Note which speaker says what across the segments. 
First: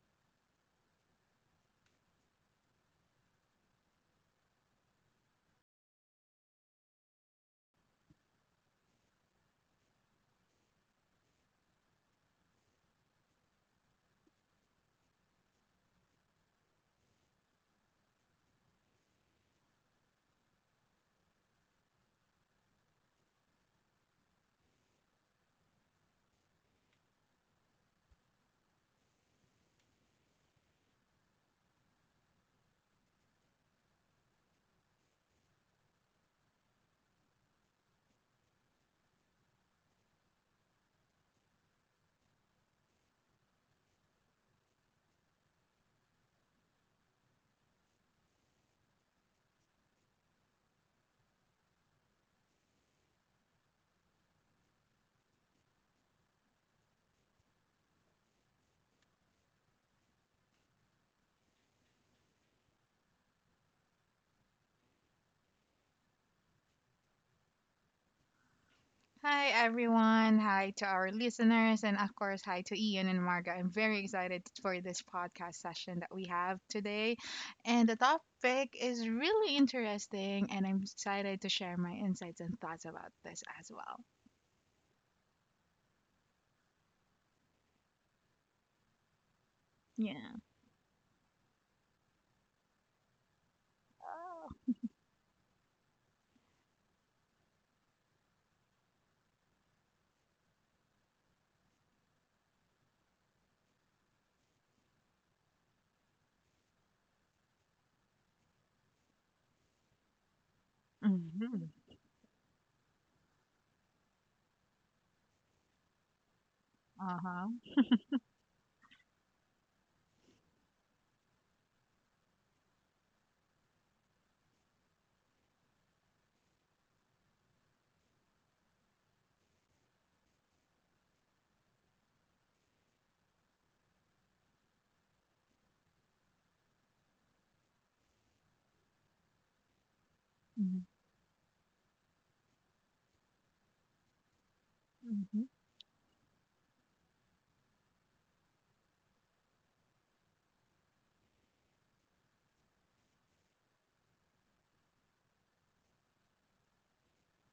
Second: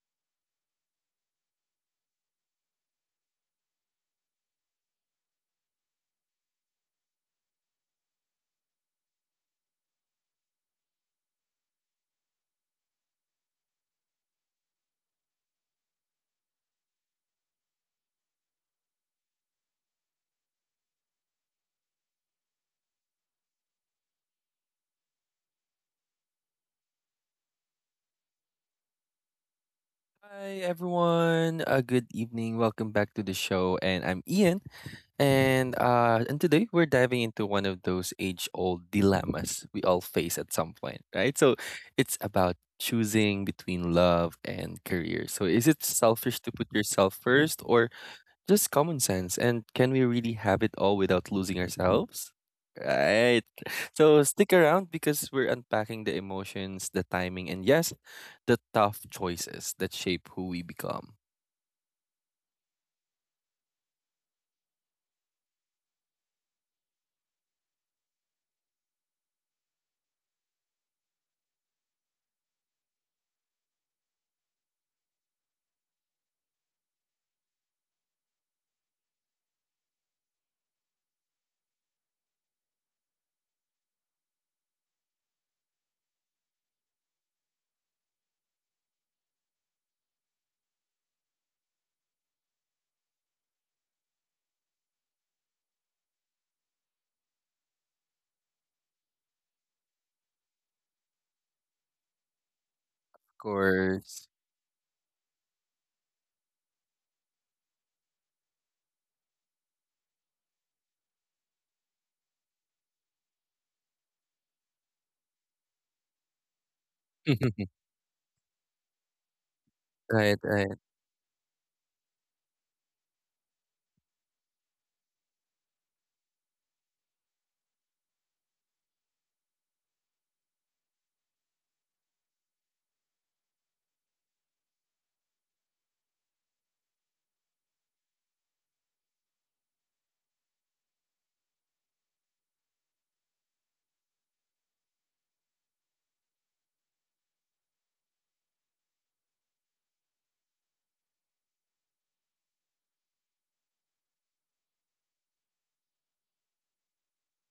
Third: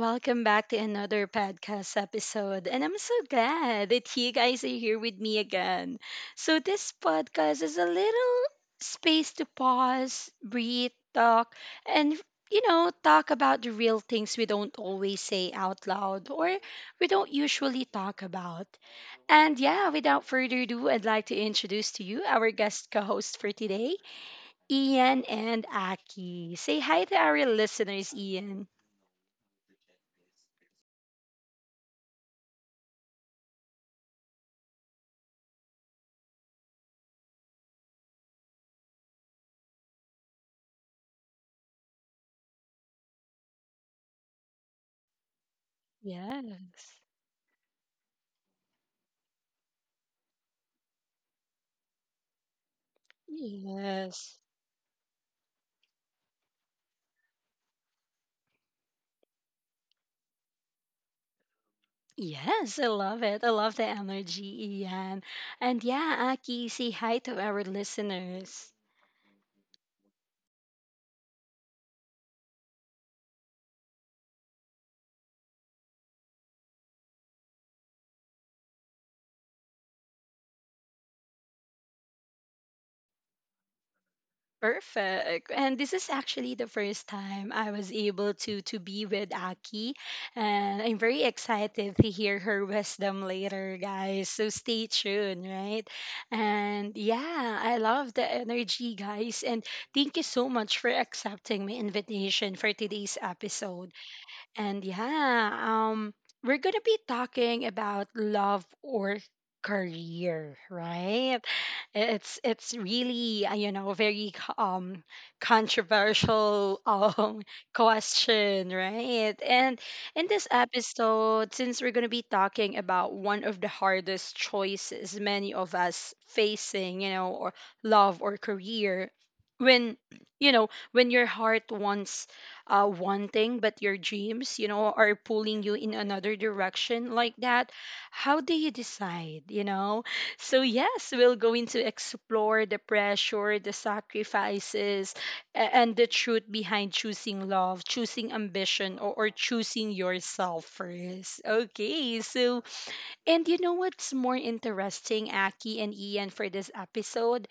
Speaker 1: welcome back to another podcast episode. And I'm so glad that you guys are here with me again. So, this podcast is a little space to pause, breathe, talk, and talk about the real things we don't always say out loud or we don't usually talk about. And yeah, without further ado, I'd like to introduce to you our guest co host for today. Ian and Aki. Say hi to our listeners, Ian.
Speaker 2: Hi everyone. Good evening. Welcome back to the show. And I'm Ian. And today we're diving into one of those age-old dilemmas we all face at some point, right? So it's about choosing between love and career. So is it selfish to put
Speaker 1: Yes.
Speaker 2: yourself first, or just common sense. And can we really have it all without losing ourselves? Right. So
Speaker 1: Yes.
Speaker 2: stick around because we're unpacking the emotions, the timing, and yes, the tough choices that shape who we become.
Speaker 1: Yes, I love it. I love the energy, Ian. And yeah, Aki, say hi to our listeners.
Speaker 3: Hi, everyone. Hi to our listeners. And of course, hi to Ian and Marga. I'm very excited for this podcast session that we have today. And the topic is really interesting. And I'm excited to share my insights and thoughts about this as well.
Speaker 1: Perfect. And this is actually the first time I was able to be with Aki,
Speaker 3: Yeah.
Speaker 1: and I'm very excited to hear her wisdom later, guys. So stay tuned, right? And yeah, I love the energy, guys. And thank you so much for accepting my invitation for today's
Speaker 2: Of
Speaker 1: episode.
Speaker 2: course.
Speaker 1: And yeah, we're going to be talking about love or career, right?
Speaker 3: Mm-hmm.
Speaker 1: It's really very controversial
Speaker 3: Uh huh.
Speaker 1: question, right? And in
Speaker 2: Right,
Speaker 1: this
Speaker 2: right.
Speaker 1: episode, since we're going to be talking about one of the hardest choices many of us facing, or love or career, when when your heart wants one thing, but your dreams, are pulling you in another direction like that, how do you decide, so, yes, we'll going to explore the pressure, the sacrifices,
Speaker 3: Mm-hmm.
Speaker 1: and the truth behind choosing love, choosing ambition, or choosing yourself first. Okay, so, and you know what's more interesting, Aki and Ian, for this episode?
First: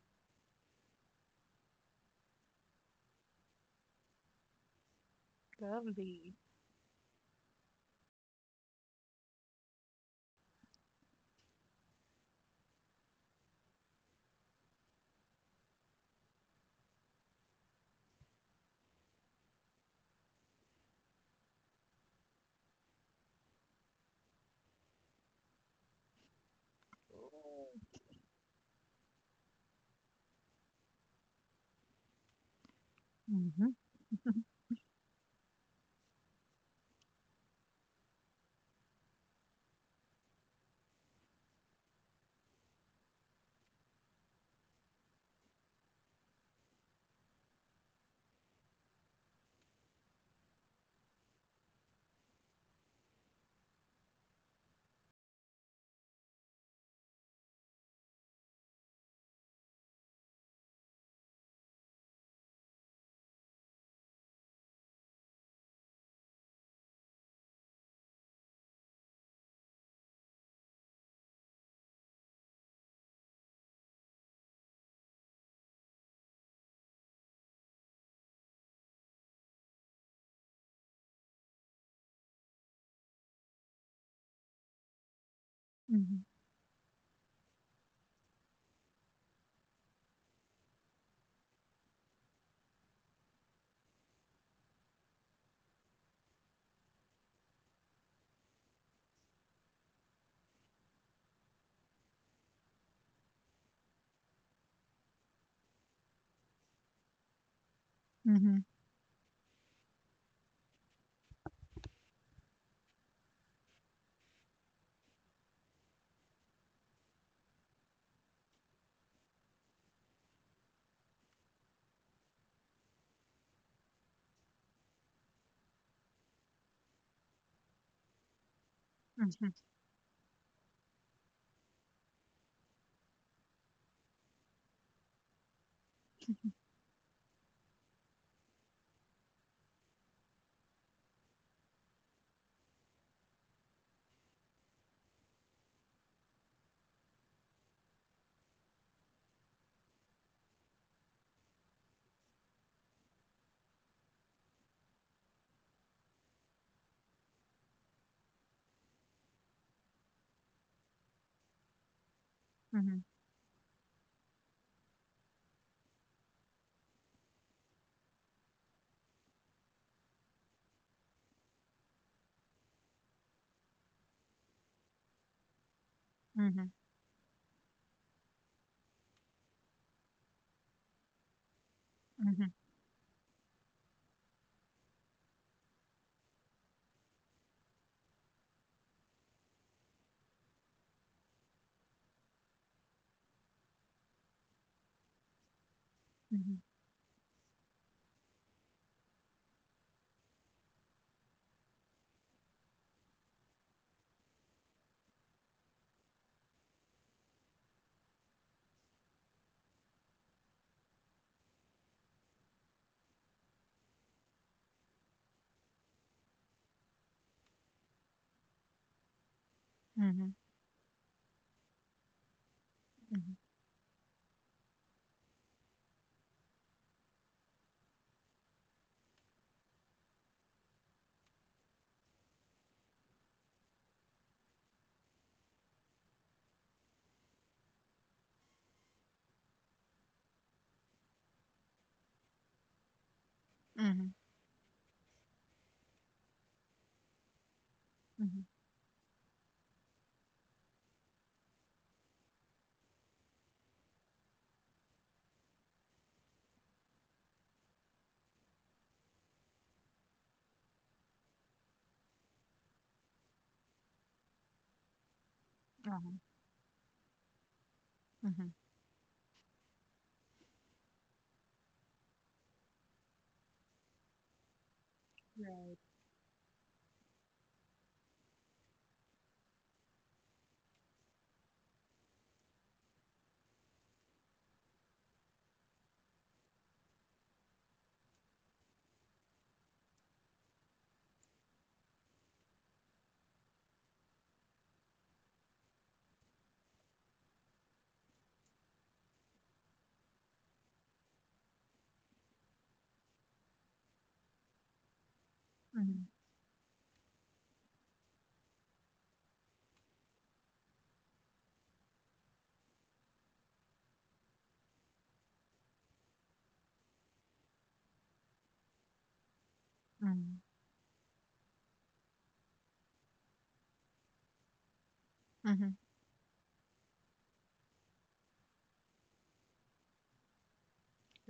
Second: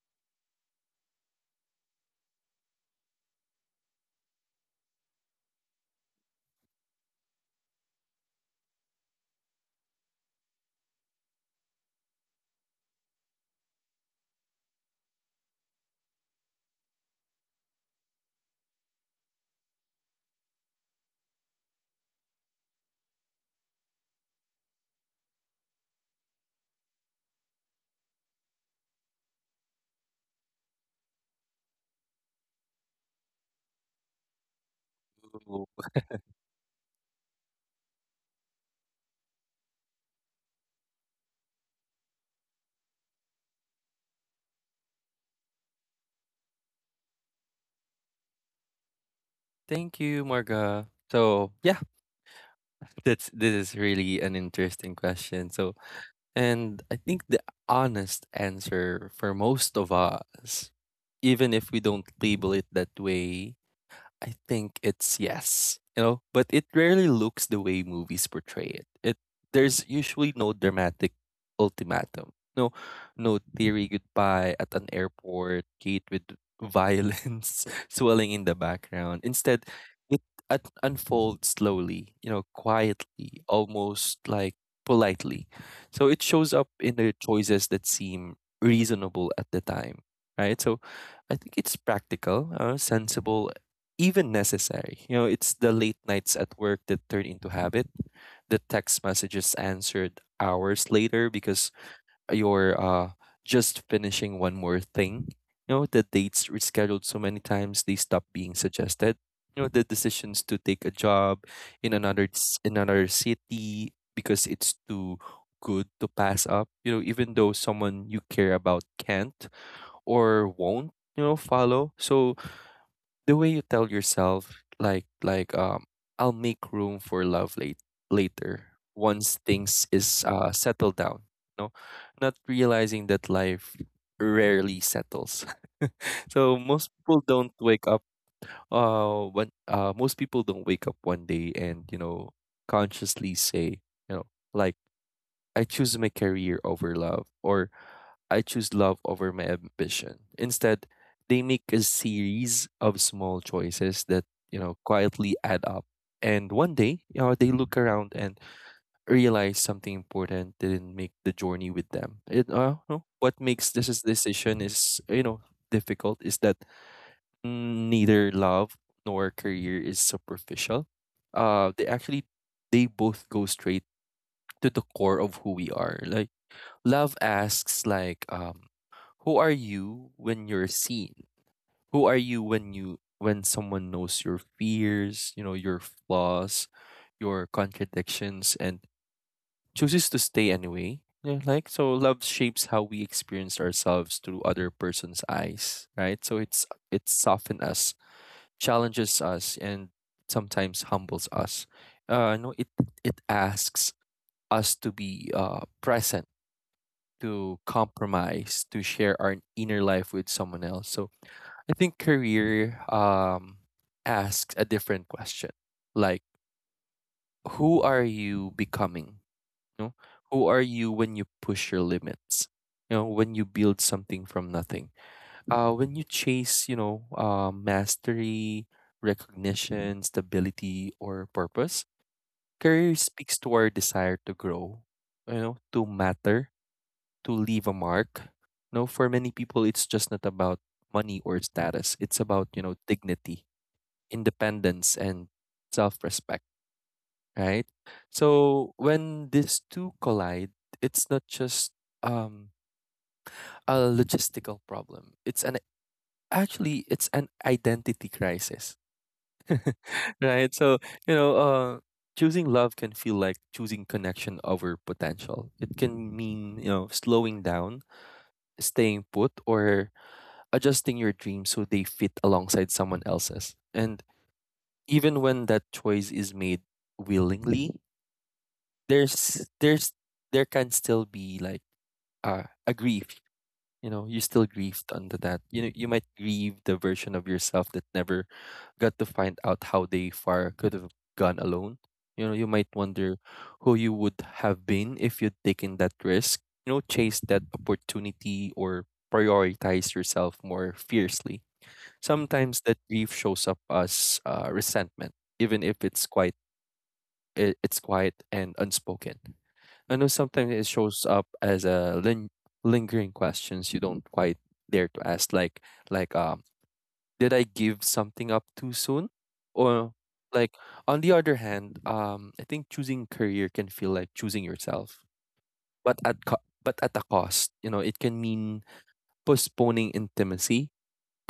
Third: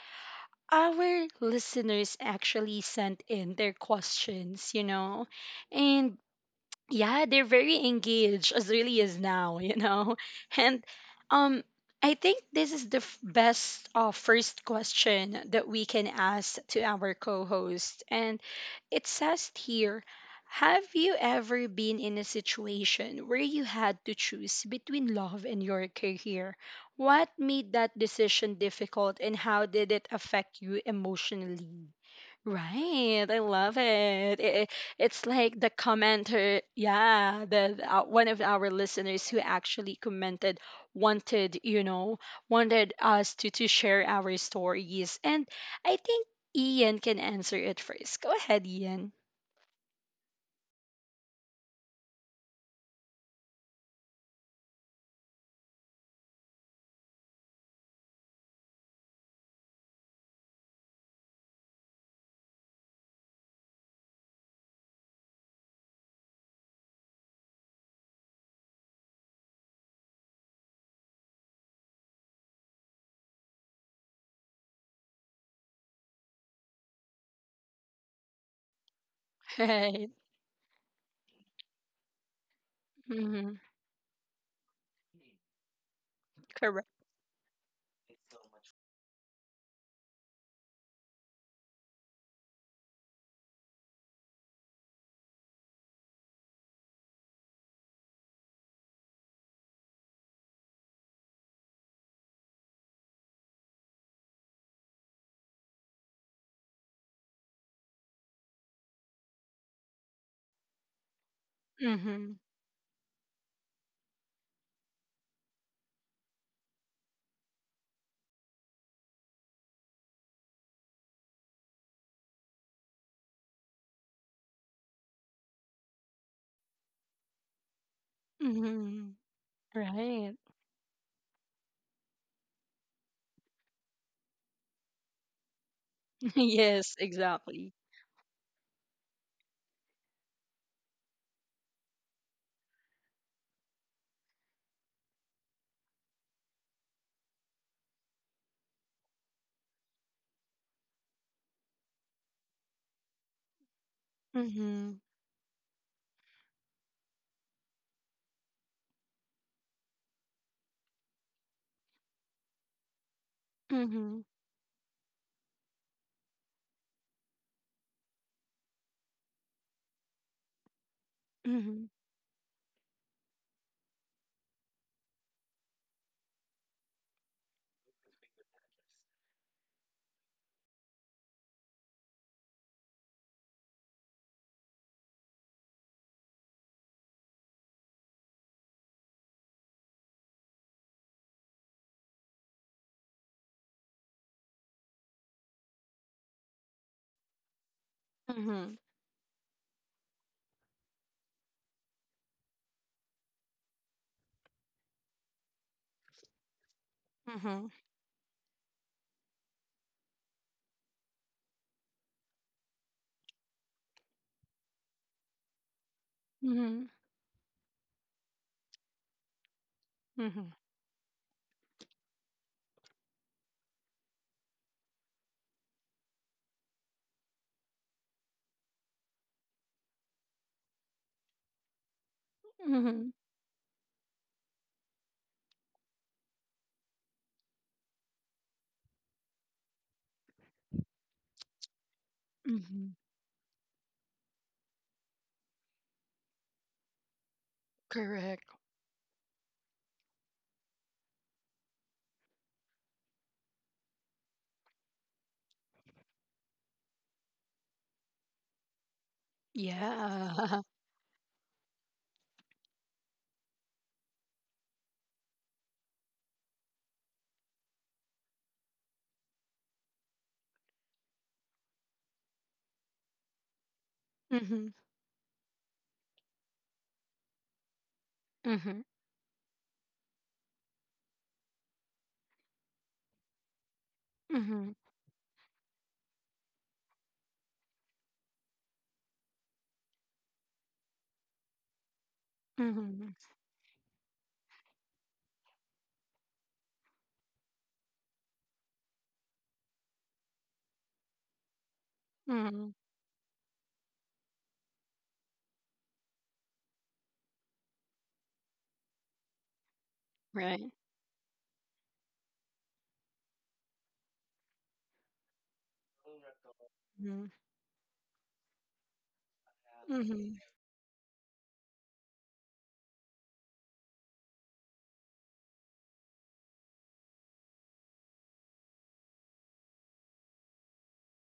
Speaker 1: Our listeners actually sent in their questions, and
Speaker 3: Lovely.
Speaker 1: yeah, they're very engaged as early as now, and um I think this is the best first question that we can ask to our co-host, and it says here, have you ever been in a situation where you had to choose between love and your career? What made that decision difficult, and how did it affect you emotionally? Right. I
Speaker 3: Mm-hmm.
Speaker 1: love it. It's like
Speaker 2: Ooh,
Speaker 1: the commenter, yeah, one of our listeners who actually commented wanted, wanted us to share our stories, and I think Ian can answer it first. Go ahead, Ian.
Speaker 2: thank you, Marga. So yeah, that's this is really an interesting question. So and I think the honest answer for most of us, even if we don't label it that way, I think it's yes, you know, but it rarely looks the way movies portray it. There's usually no dramatic ultimatum, no teary goodbye at an airport gate with violence swelling in the background. Instead,
Speaker 1: Right.
Speaker 2: it unfolds slowly, you know, quietly,
Speaker 1: Mm-hmm.
Speaker 2: almost like politely. So it
Speaker 3: Mm-hmm.
Speaker 2: shows up
Speaker 1: Correct.
Speaker 2: in the choices that seem reasonable at the time, right? So I think it's practical, sensible, even necessary. You know, it's the late nights at work that turn into habit, the text messages answered hours later because you're just finishing one more thing. You know, the dates rescheduled so many times they stop being
Speaker 3: Mm-hmm.
Speaker 2: suggested. You know, the decisions to take a job in
Speaker 1: Mm-hmm.
Speaker 2: in another city because it's too good to pass up. You know, even though someone you care about can't or won't, you know, follow. So the way you tell yourself, like, I'll make room for love later,
Speaker 1: Mm-hmm.
Speaker 2: once
Speaker 3: Mm-hmm.
Speaker 2: things is
Speaker 1: Right.
Speaker 2: settled down. No, not realizing that life rarely settles. So most
Speaker 1: Yes.
Speaker 2: people don't
Speaker 1: Exactly.
Speaker 2: wake up, when most people don't wake up one day and, you know, consciously say, you know, like, I choose my career over love, or I choose love over my ambition. Instead, they make a series of small choices that, you know,
Speaker 1: Mm-hmm.
Speaker 2: quietly add up. And one day, you know, they look around and realize something important didn't make the journey with them. It,
Speaker 3: Mm-hmm.
Speaker 2: no, What makes this
Speaker 1: Mm-hmm.
Speaker 2: decision is, you know, difficult is that neither love nor career is superficial. They
Speaker 1: Mm-hmm.
Speaker 2: actually, they both go straight to the core of who we are. Like,
Speaker 3: Mm-hmm.
Speaker 2: love asks like, who are you when you're seen? Who are
Speaker 3: Mm-hmm.
Speaker 2: you
Speaker 3: Mm-hmm.
Speaker 2: when someone knows your fears, you know, your flaws, your contradictions, and chooses to stay anyway? Yeah, like, so love shapes how we experience ourselves through other person's eyes, right? So
Speaker 3: Mm-hmm.
Speaker 2: it's it softens us,
Speaker 1: Mm-hmm.
Speaker 2: challenges us, and sometimes humbles us. No, it it asks us to be present, to
Speaker 1: Mm-hmm.
Speaker 2: compromise, to share our inner life with someone else. So I think career, asks a different question. Like,
Speaker 1: Mm-hmm.
Speaker 2: who are you becoming? You know?
Speaker 3: Mm-hmm.
Speaker 2: Who
Speaker 1: Mm-hmm.
Speaker 2: are you when you push your limits? You know, when you build something from nothing. Uh, when you chase, you know, mastery, recognition, stability, or purpose. Career
Speaker 1: Mm-hmm.
Speaker 2: speaks to our desire to grow, you know, to matter, to leave a mark. No, for many people, it's just not about money or status. It's about, you know,
Speaker 1: Mm-hmm.
Speaker 2: dignity,
Speaker 3: Mm-hmm.
Speaker 2: independence, and self respect, right?
Speaker 1: Correct.
Speaker 2: So when these two collide, it's not just um, a logistical problem. It's an Actually, it's an identity crisis, right?
Speaker 1: Yeah.
Speaker 2: So, you know, choosing love can feel like choosing connection over potential. It
Speaker 3: Mm-hmm.
Speaker 2: can mean, you know, slowing down,
Speaker 3: mm
Speaker 2: staying put, or adjusting your dreams so they fit alongside someone else's. And
Speaker 1: Mm-hmm.
Speaker 2: even when that
Speaker 3: Right.
Speaker 2: choice is made willingly,
Speaker 1: Mhm.
Speaker 2: there's there's there can still be like, a grief. You know, you still
Speaker 1: Mhm.
Speaker 2: grieved under that. You know, you might grieve the version of yourself that never got to find out how they far could have gone alone. You know, you might
Speaker 1: Mhm.
Speaker 2: wonder who you would have been if you'd taken that risk. You know, chase that opportunity or prioritize yourself more fiercely. Sometimes
Speaker 1: Mhm.
Speaker 2: that grief shows up as, resentment, even if
Speaker 3: Mm-hmm.
Speaker 2: it's it's quiet and unspoken. I know sometimes
Speaker 1: Right.
Speaker 2: it shows up as a lingering questions you don't quite dare to ask, like, like um,
Speaker 1: Mhm.
Speaker 2: did I give something up too soon, or,
Speaker 1: Mhm.
Speaker 3: Mhm.
Speaker 2: like, on the other hand, I think choosing career can feel like choosing yourself,
Speaker 3: Mhm.
Speaker 2: but but at a cost. You know, it can mean postponing intimacy,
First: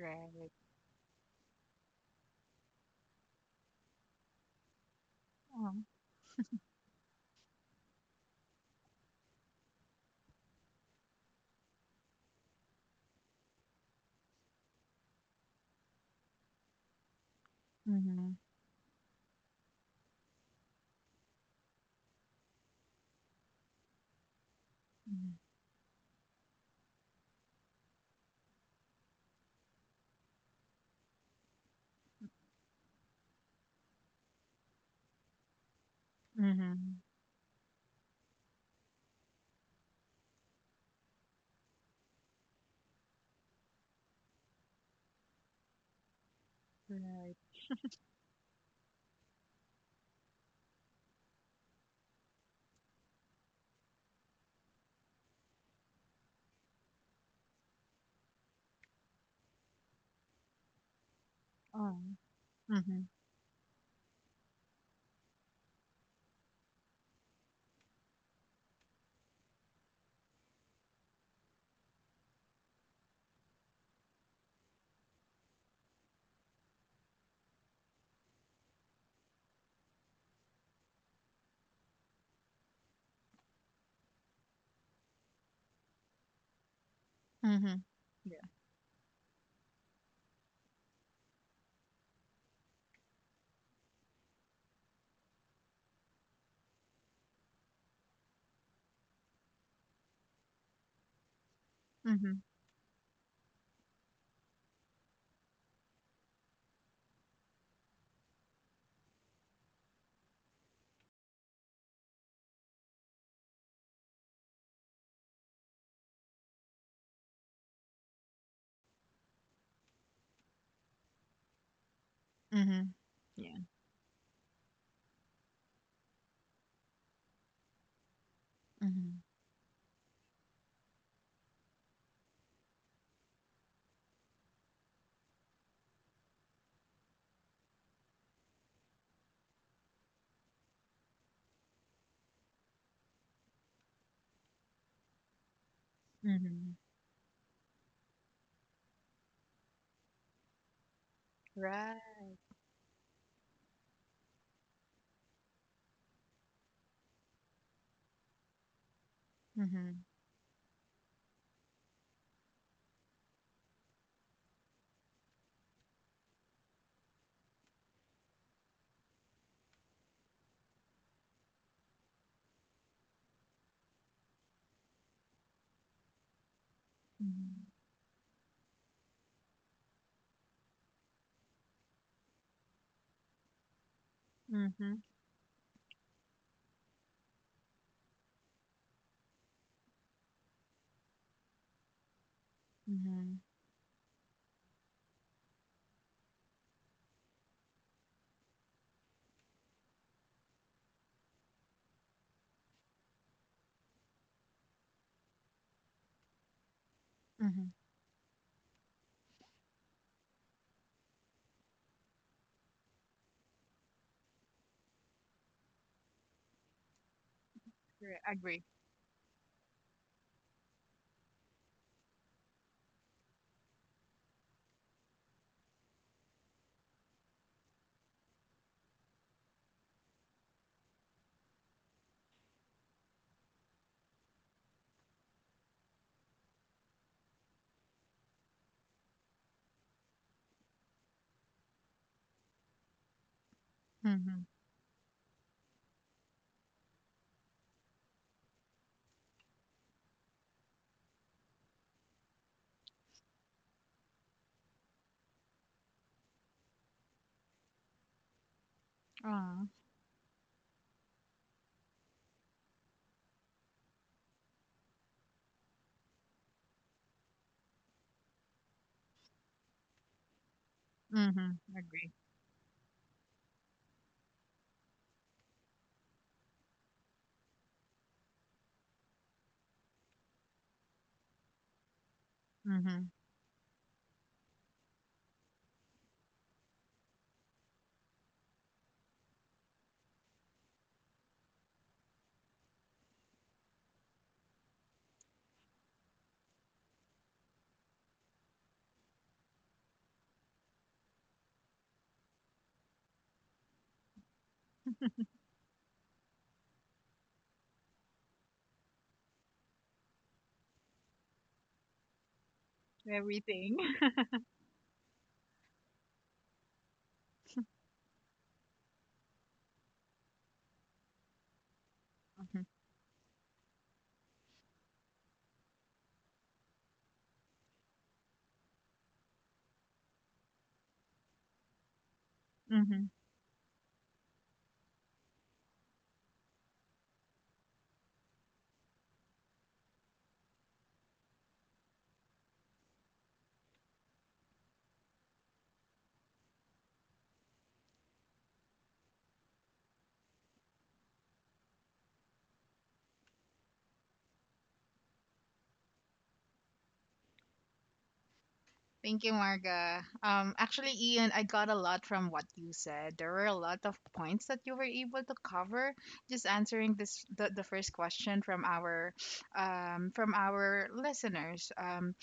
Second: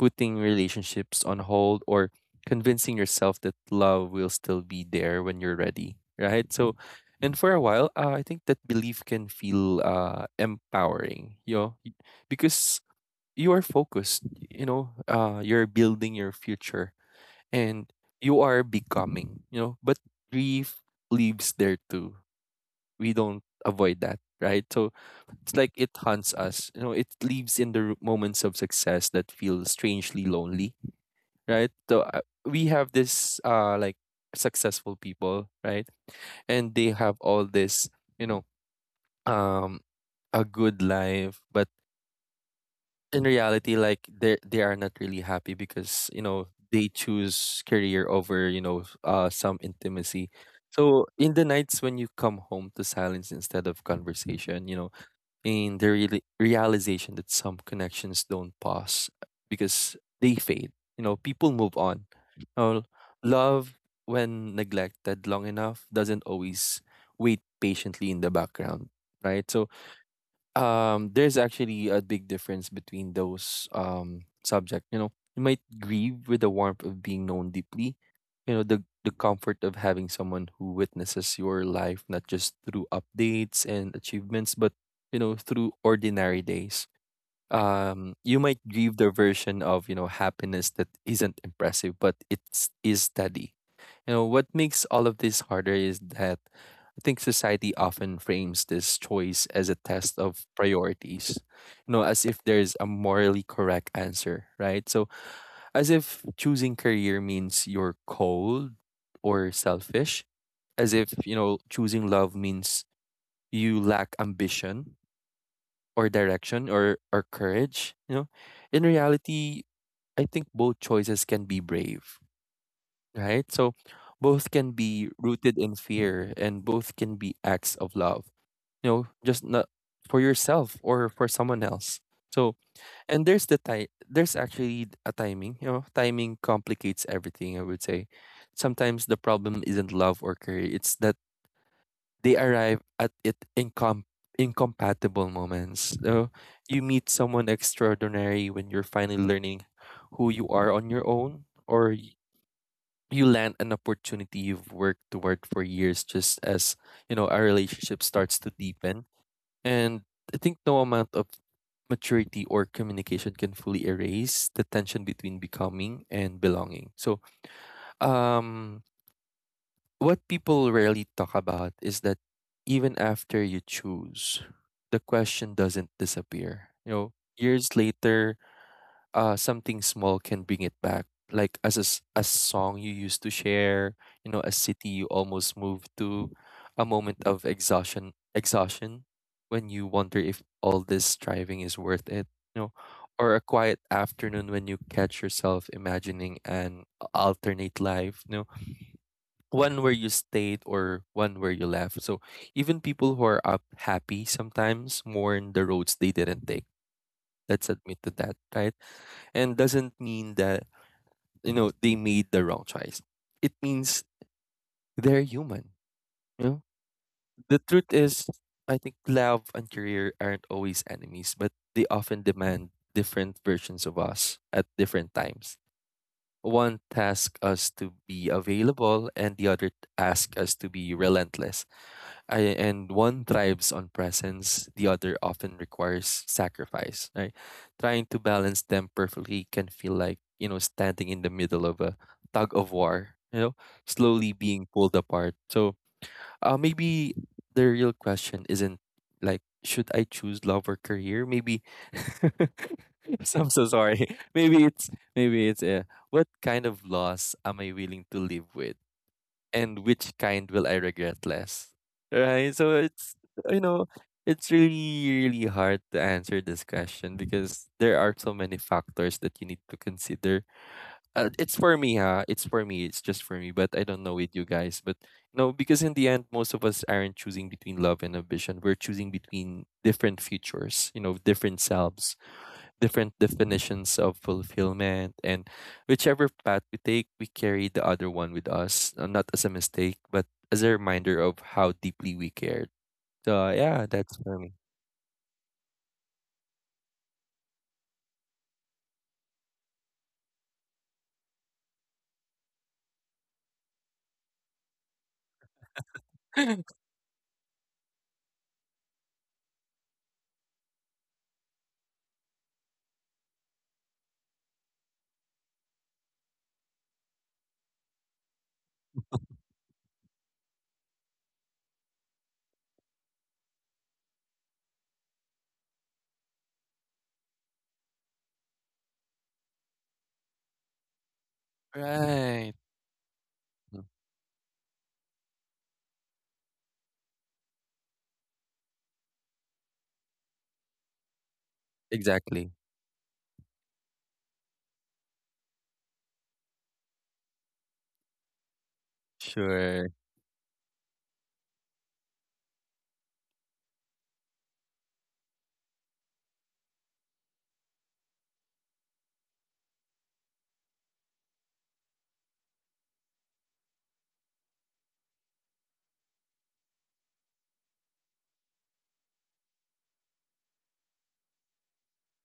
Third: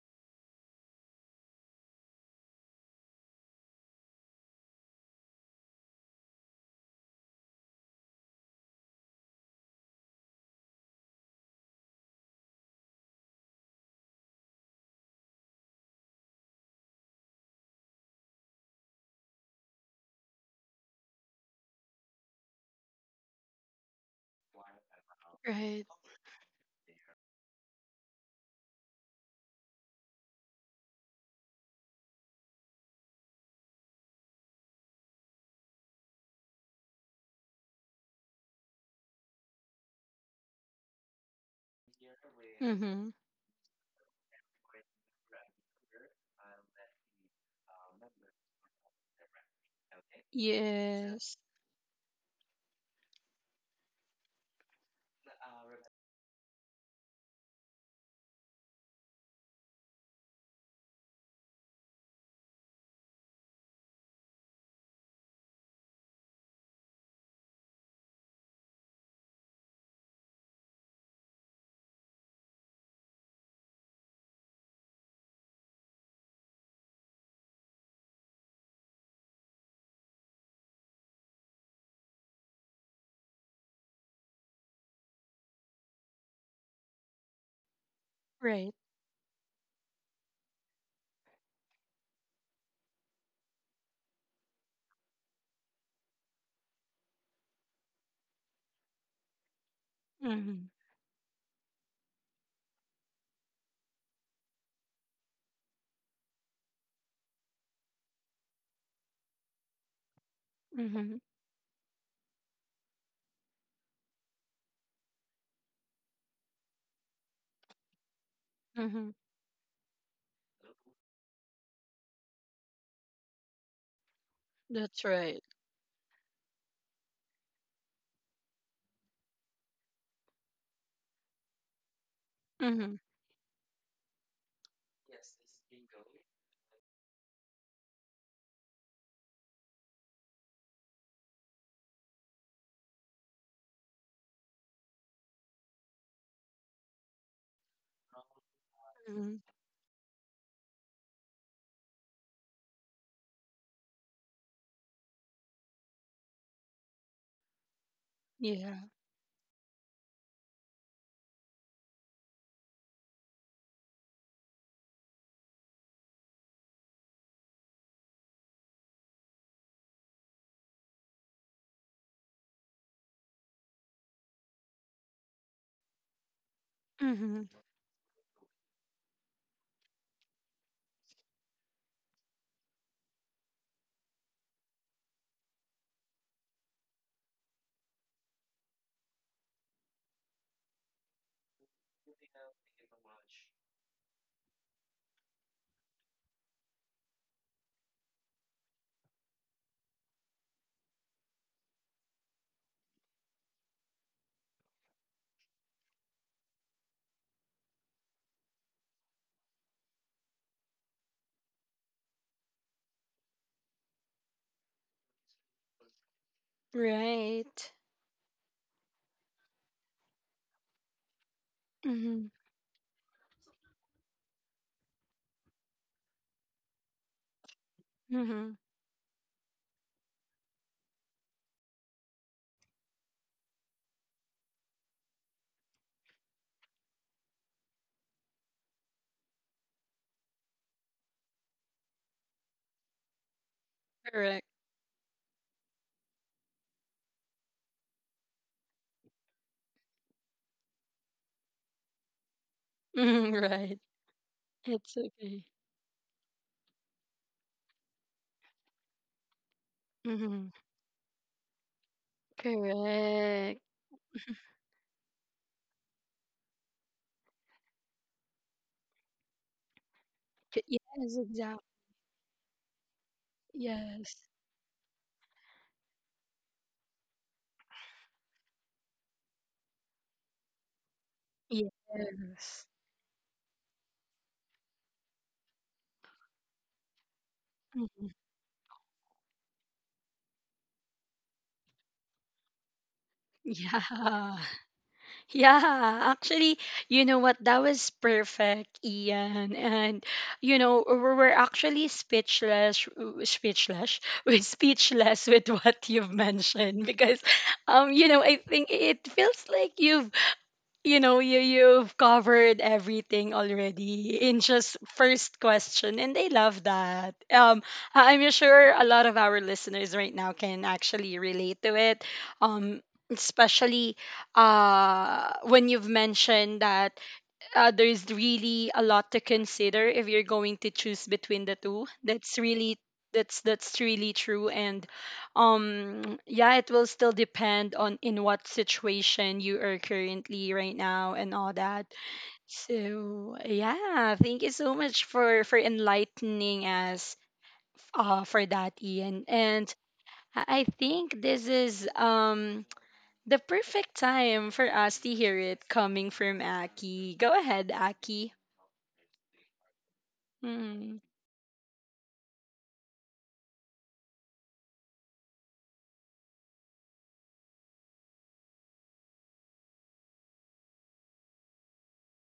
Speaker 2: putting relationships on hold, or convincing yourself that love will still be there when you're
Speaker 3: Oh.
Speaker 2: ready, right? So, and for a while, I think that belief can feel, empowering, you know, because you are focused, you know, you're building your future, and
Speaker 3: Mhm.
Speaker 2: you are becoming, you know, but grief leaves there too. We don't avoid that, right? So,
Speaker 3: Mhm.
Speaker 2: it's like
Speaker 1: Right.
Speaker 2: it haunts us. You know, it lives in the moments of success that feel strangely lonely, right? So, we have this, uh, like successful people, right? And they
Speaker 3: Mhm.
Speaker 2: have all this, you know, um a good life, but
Speaker 1: Mhm.
Speaker 2: in reality, like, they are not really happy because, you know, they
Speaker 3: Right.
Speaker 2: choose career over, you know, uh, some intimacy. So in
Speaker 1: Yes.
Speaker 2: the nights when you come home to silence instead of conversation, you know, and the realization that some connections don't pause because they fade. You know, people move
Speaker 3: Oh.
Speaker 2: on. Uh,
Speaker 3: Mhm.
Speaker 2: love, when neglected long enough, doesn't always wait patiently in the background, right? So, there's actually a big difference between those, subject, you know, you might grieve with the warmth of being known deeply, you know, the comfort of having someone who witnesses your life not just through updates and achievements, but, you know, through ordinary days.
Speaker 3: Mhm.
Speaker 2: You
Speaker 3: Yeah.
Speaker 2: might
Speaker 1: Right.
Speaker 2: grieve the version of, you know, happiness that isn't impressive, but it's is steady, you know, what makes all of this harder is that I think society often frames this choice as a test of
Speaker 1: Mhm.
Speaker 2: priorities, you know, as if
Speaker 3: Mhm.
Speaker 2: there's a morally correct answer, right? So, as if choosing career means you're cold or selfish, as if,
Speaker 1: Mhm.
Speaker 2: you know, choosing love means you lack ambition or direction, or courage, you know. In
Speaker 1: Mhm.
Speaker 2: reality, I think both choices can be brave,
Speaker 3: Mhm.
Speaker 2: right?
Speaker 3: Yeah.
Speaker 2: So both can
Speaker 1: That's
Speaker 2: be
Speaker 1: right.
Speaker 2: rooted in fear, and both can be acts of love, you know,
Speaker 3: Mhm.
Speaker 2: just not for yourself or for someone else. So,
Speaker 1: Mhm.
Speaker 2: and there's the ti- there's actually a timing, you know, timing complicates everything, I would say. Sometimes the problem isn't love or care, it's that they arrive at it in incompatible moments. So
Speaker 3: Mhm.
Speaker 2: you meet someone extraordinary when you're finally
Speaker 1: Mhm.
Speaker 2: learning who you are on your own, or
Speaker 3: Right.
Speaker 2: you land an opportunity you've worked toward for years just as, you know, our relationship starts to
Speaker 1: Yeah.
Speaker 2: deepen, and
Speaker 3: Mhm.
Speaker 2: I think no amount of maturity or communication can fully erase the tension between becoming and belonging. So, um what people rarely talk about is that even after you choose, the question doesn't disappear, you know,
Speaker 1: Mhm.
Speaker 3: Mhm.
Speaker 2: years later, uh, something small can bring it back, like, a song you used to share, you know, a city
Speaker 3: Mhm.
Speaker 2: you almost moved to, a moment of exhaustion when you wonder if all this striving is worth it, you know, or a
Speaker 3: Mhm.
Speaker 2: quiet afternoon when you catch yourself imagining an alternate life, you know, one where you stayed or one where you left. So even people who are up happy sometimes mourn the roads they didn't take. Let's
Speaker 3: Mhm.
Speaker 2: admit to that, right? And doesn't mean that, you know, they made the wrong choice. It means they're human, you know. The
Speaker 1: Right.
Speaker 2: truth
Speaker 3: Right.
Speaker 2: is,
Speaker 3: Agree.
Speaker 2: I think love and career aren't always enemies, but they often
Speaker 1: Mhm.
Speaker 2: demand different versions of us at different times. One tasks us to be
Speaker 1: Mhm.
Speaker 2: available, and the other tasks us to be relentless. I, and One thrives on presence, the other often requires sacrifice, right? Trying to balance them perfectly can feel like, you know, standing in the middle of a tug of war, you know, slowly
Speaker 1: Correct.
Speaker 3: Mhm.
Speaker 2: being pulled apart. So, maybe the real question isn't, like, should I choose love or career? Maybe
Speaker 1: Mhm.
Speaker 2: So I'm so
Speaker 1: Right.
Speaker 2: sorry.
Speaker 1: It's okay.
Speaker 2: Maybe it's, what kind of loss am I willing to live with?
Speaker 3: Oh.
Speaker 2: And which kind
Speaker 1: Mhm.
Speaker 2: will I regret less? Right? So it's, you
Speaker 1: Correct.
Speaker 2: know, it's really, really hard to answer this question because there are so many factors that you need to consider.
Speaker 1: Yes.
Speaker 2: It's
Speaker 1: Exactly.
Speaker 3: Mhm.
Speaker 2: for me,
Speaker 3: Agree.
Speaker 2: huh? It's for me. It's just for me. But I don't
Speaker 1: Yes.
Speaker 2: know with you guys. But no, because in the end, most of us aren't choosing between love and ambition. We're choosing between different futures, different selves,
Speaker 1: Yes.
Speaker 3: Mhm.
Speaker 2: different definitions of fulfillment. And whichever path we take, we carry the other
Speaker 1: Mhm.
Speaker 2: one with us, not as a mistake but as a reminder of how deeply we cared. So yeah, that's
Speaker 1: Yeah.
Speaker 2: for me.
Speaker 1: Yeah, actually, you know what? That was perfect, Ian. And you know, we're actually speechless, we're speechless with what you've mentioned, because, you know, I think it feels like you've covered everything
Speaker 3: Everything.
Speaker 1: already in just first question, and they love that. I'm sure a lot of our listeners right now can actually relate to it,
Speaker 3: Mhm.
Speaker 1: um especially when you've mentioned that there's really a lot to consider if you're going to choose between the two. That's
Speaker 2: Right.
Speaker 1: really
Speaker 3: Mhm.
Speaker 1: that's
Speaker 2: Mm,
Speaker 1: really true. And yeah, it will still depend on in what situation you are currently right now and all that.
Speaker 2: exactly.
Speaker 1: So yeah, thank you so much for enlightening us for that, Ian. And
Speaker 2: Sure.
Speaker 1: I think this is the perfect time for us to hear it coming from Aki. Go ahead, Aki.
Speaker 3: Thank you, Marga. Actually,
Speaker 1: Mm.
Speaker 3: Ian, I got a lot from what you said. There were a lot of points that you were able to cover. Just answering this, the first question from our listeners.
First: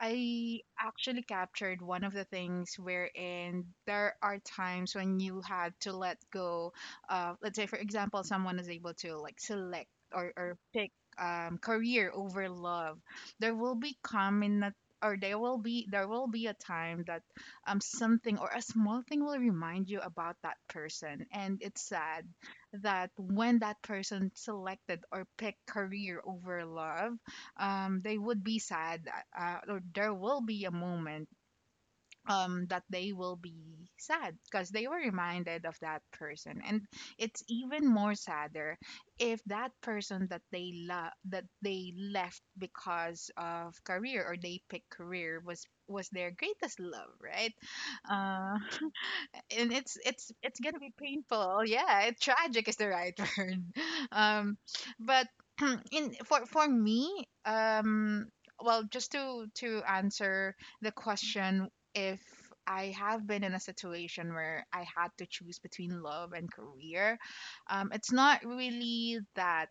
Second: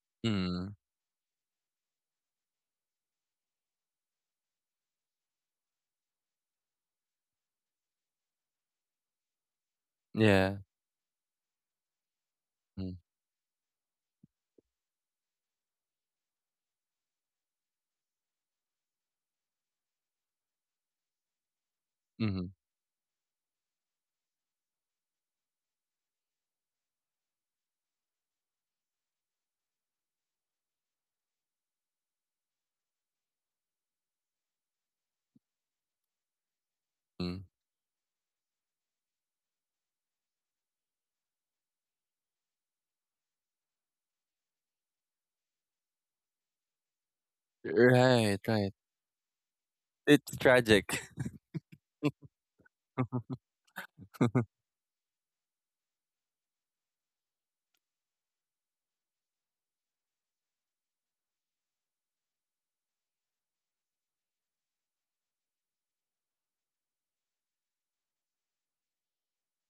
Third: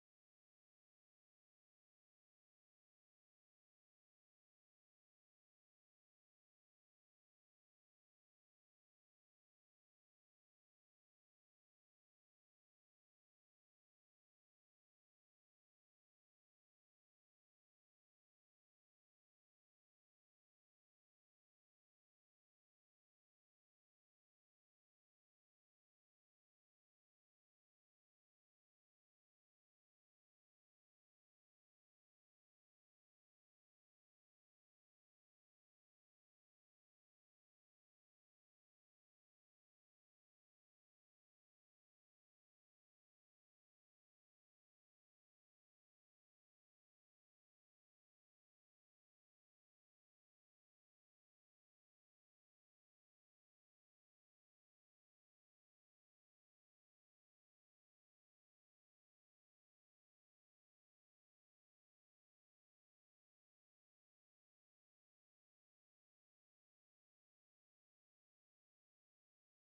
Speaker 3: I
Speaker 2: Mm.
Speaker 3: actually captured one of the things wherein there are times when you had to let go. Let's say, for example, someone is able to like select or
Speaker 2: Yeah.
Speaker 3: or pick. Career over love,
Speaker 2: Mm.
Speaker 3: there will be common or there will be a time that something or a small thing will remind you about that person, and it's sad
Speaker 2: Hmm.
Speaker 3: that when that person selected or picked career over love, they would be sad, or there will be a moment that they will be sad because they were reminded of that person. And
Speaker 2: Mm.
Speaker 3: it's even more sadder if that person that they love, that they left because of career, or they picked career, was their greatest love, right?
Speaker 2: Right,
Speaker 3: uh
Speaker 2: right.
Speaker 3: and it's it's
Speaker 2: It's
Speaker 3: it's gonna be
Speaker 2: tragic.
Speaker 3: painful. Yeah, it, tragic is the right word. Um, but in for me, well, just to answer the question, if I have been in a situation where I had to choose between love and career, it's not really that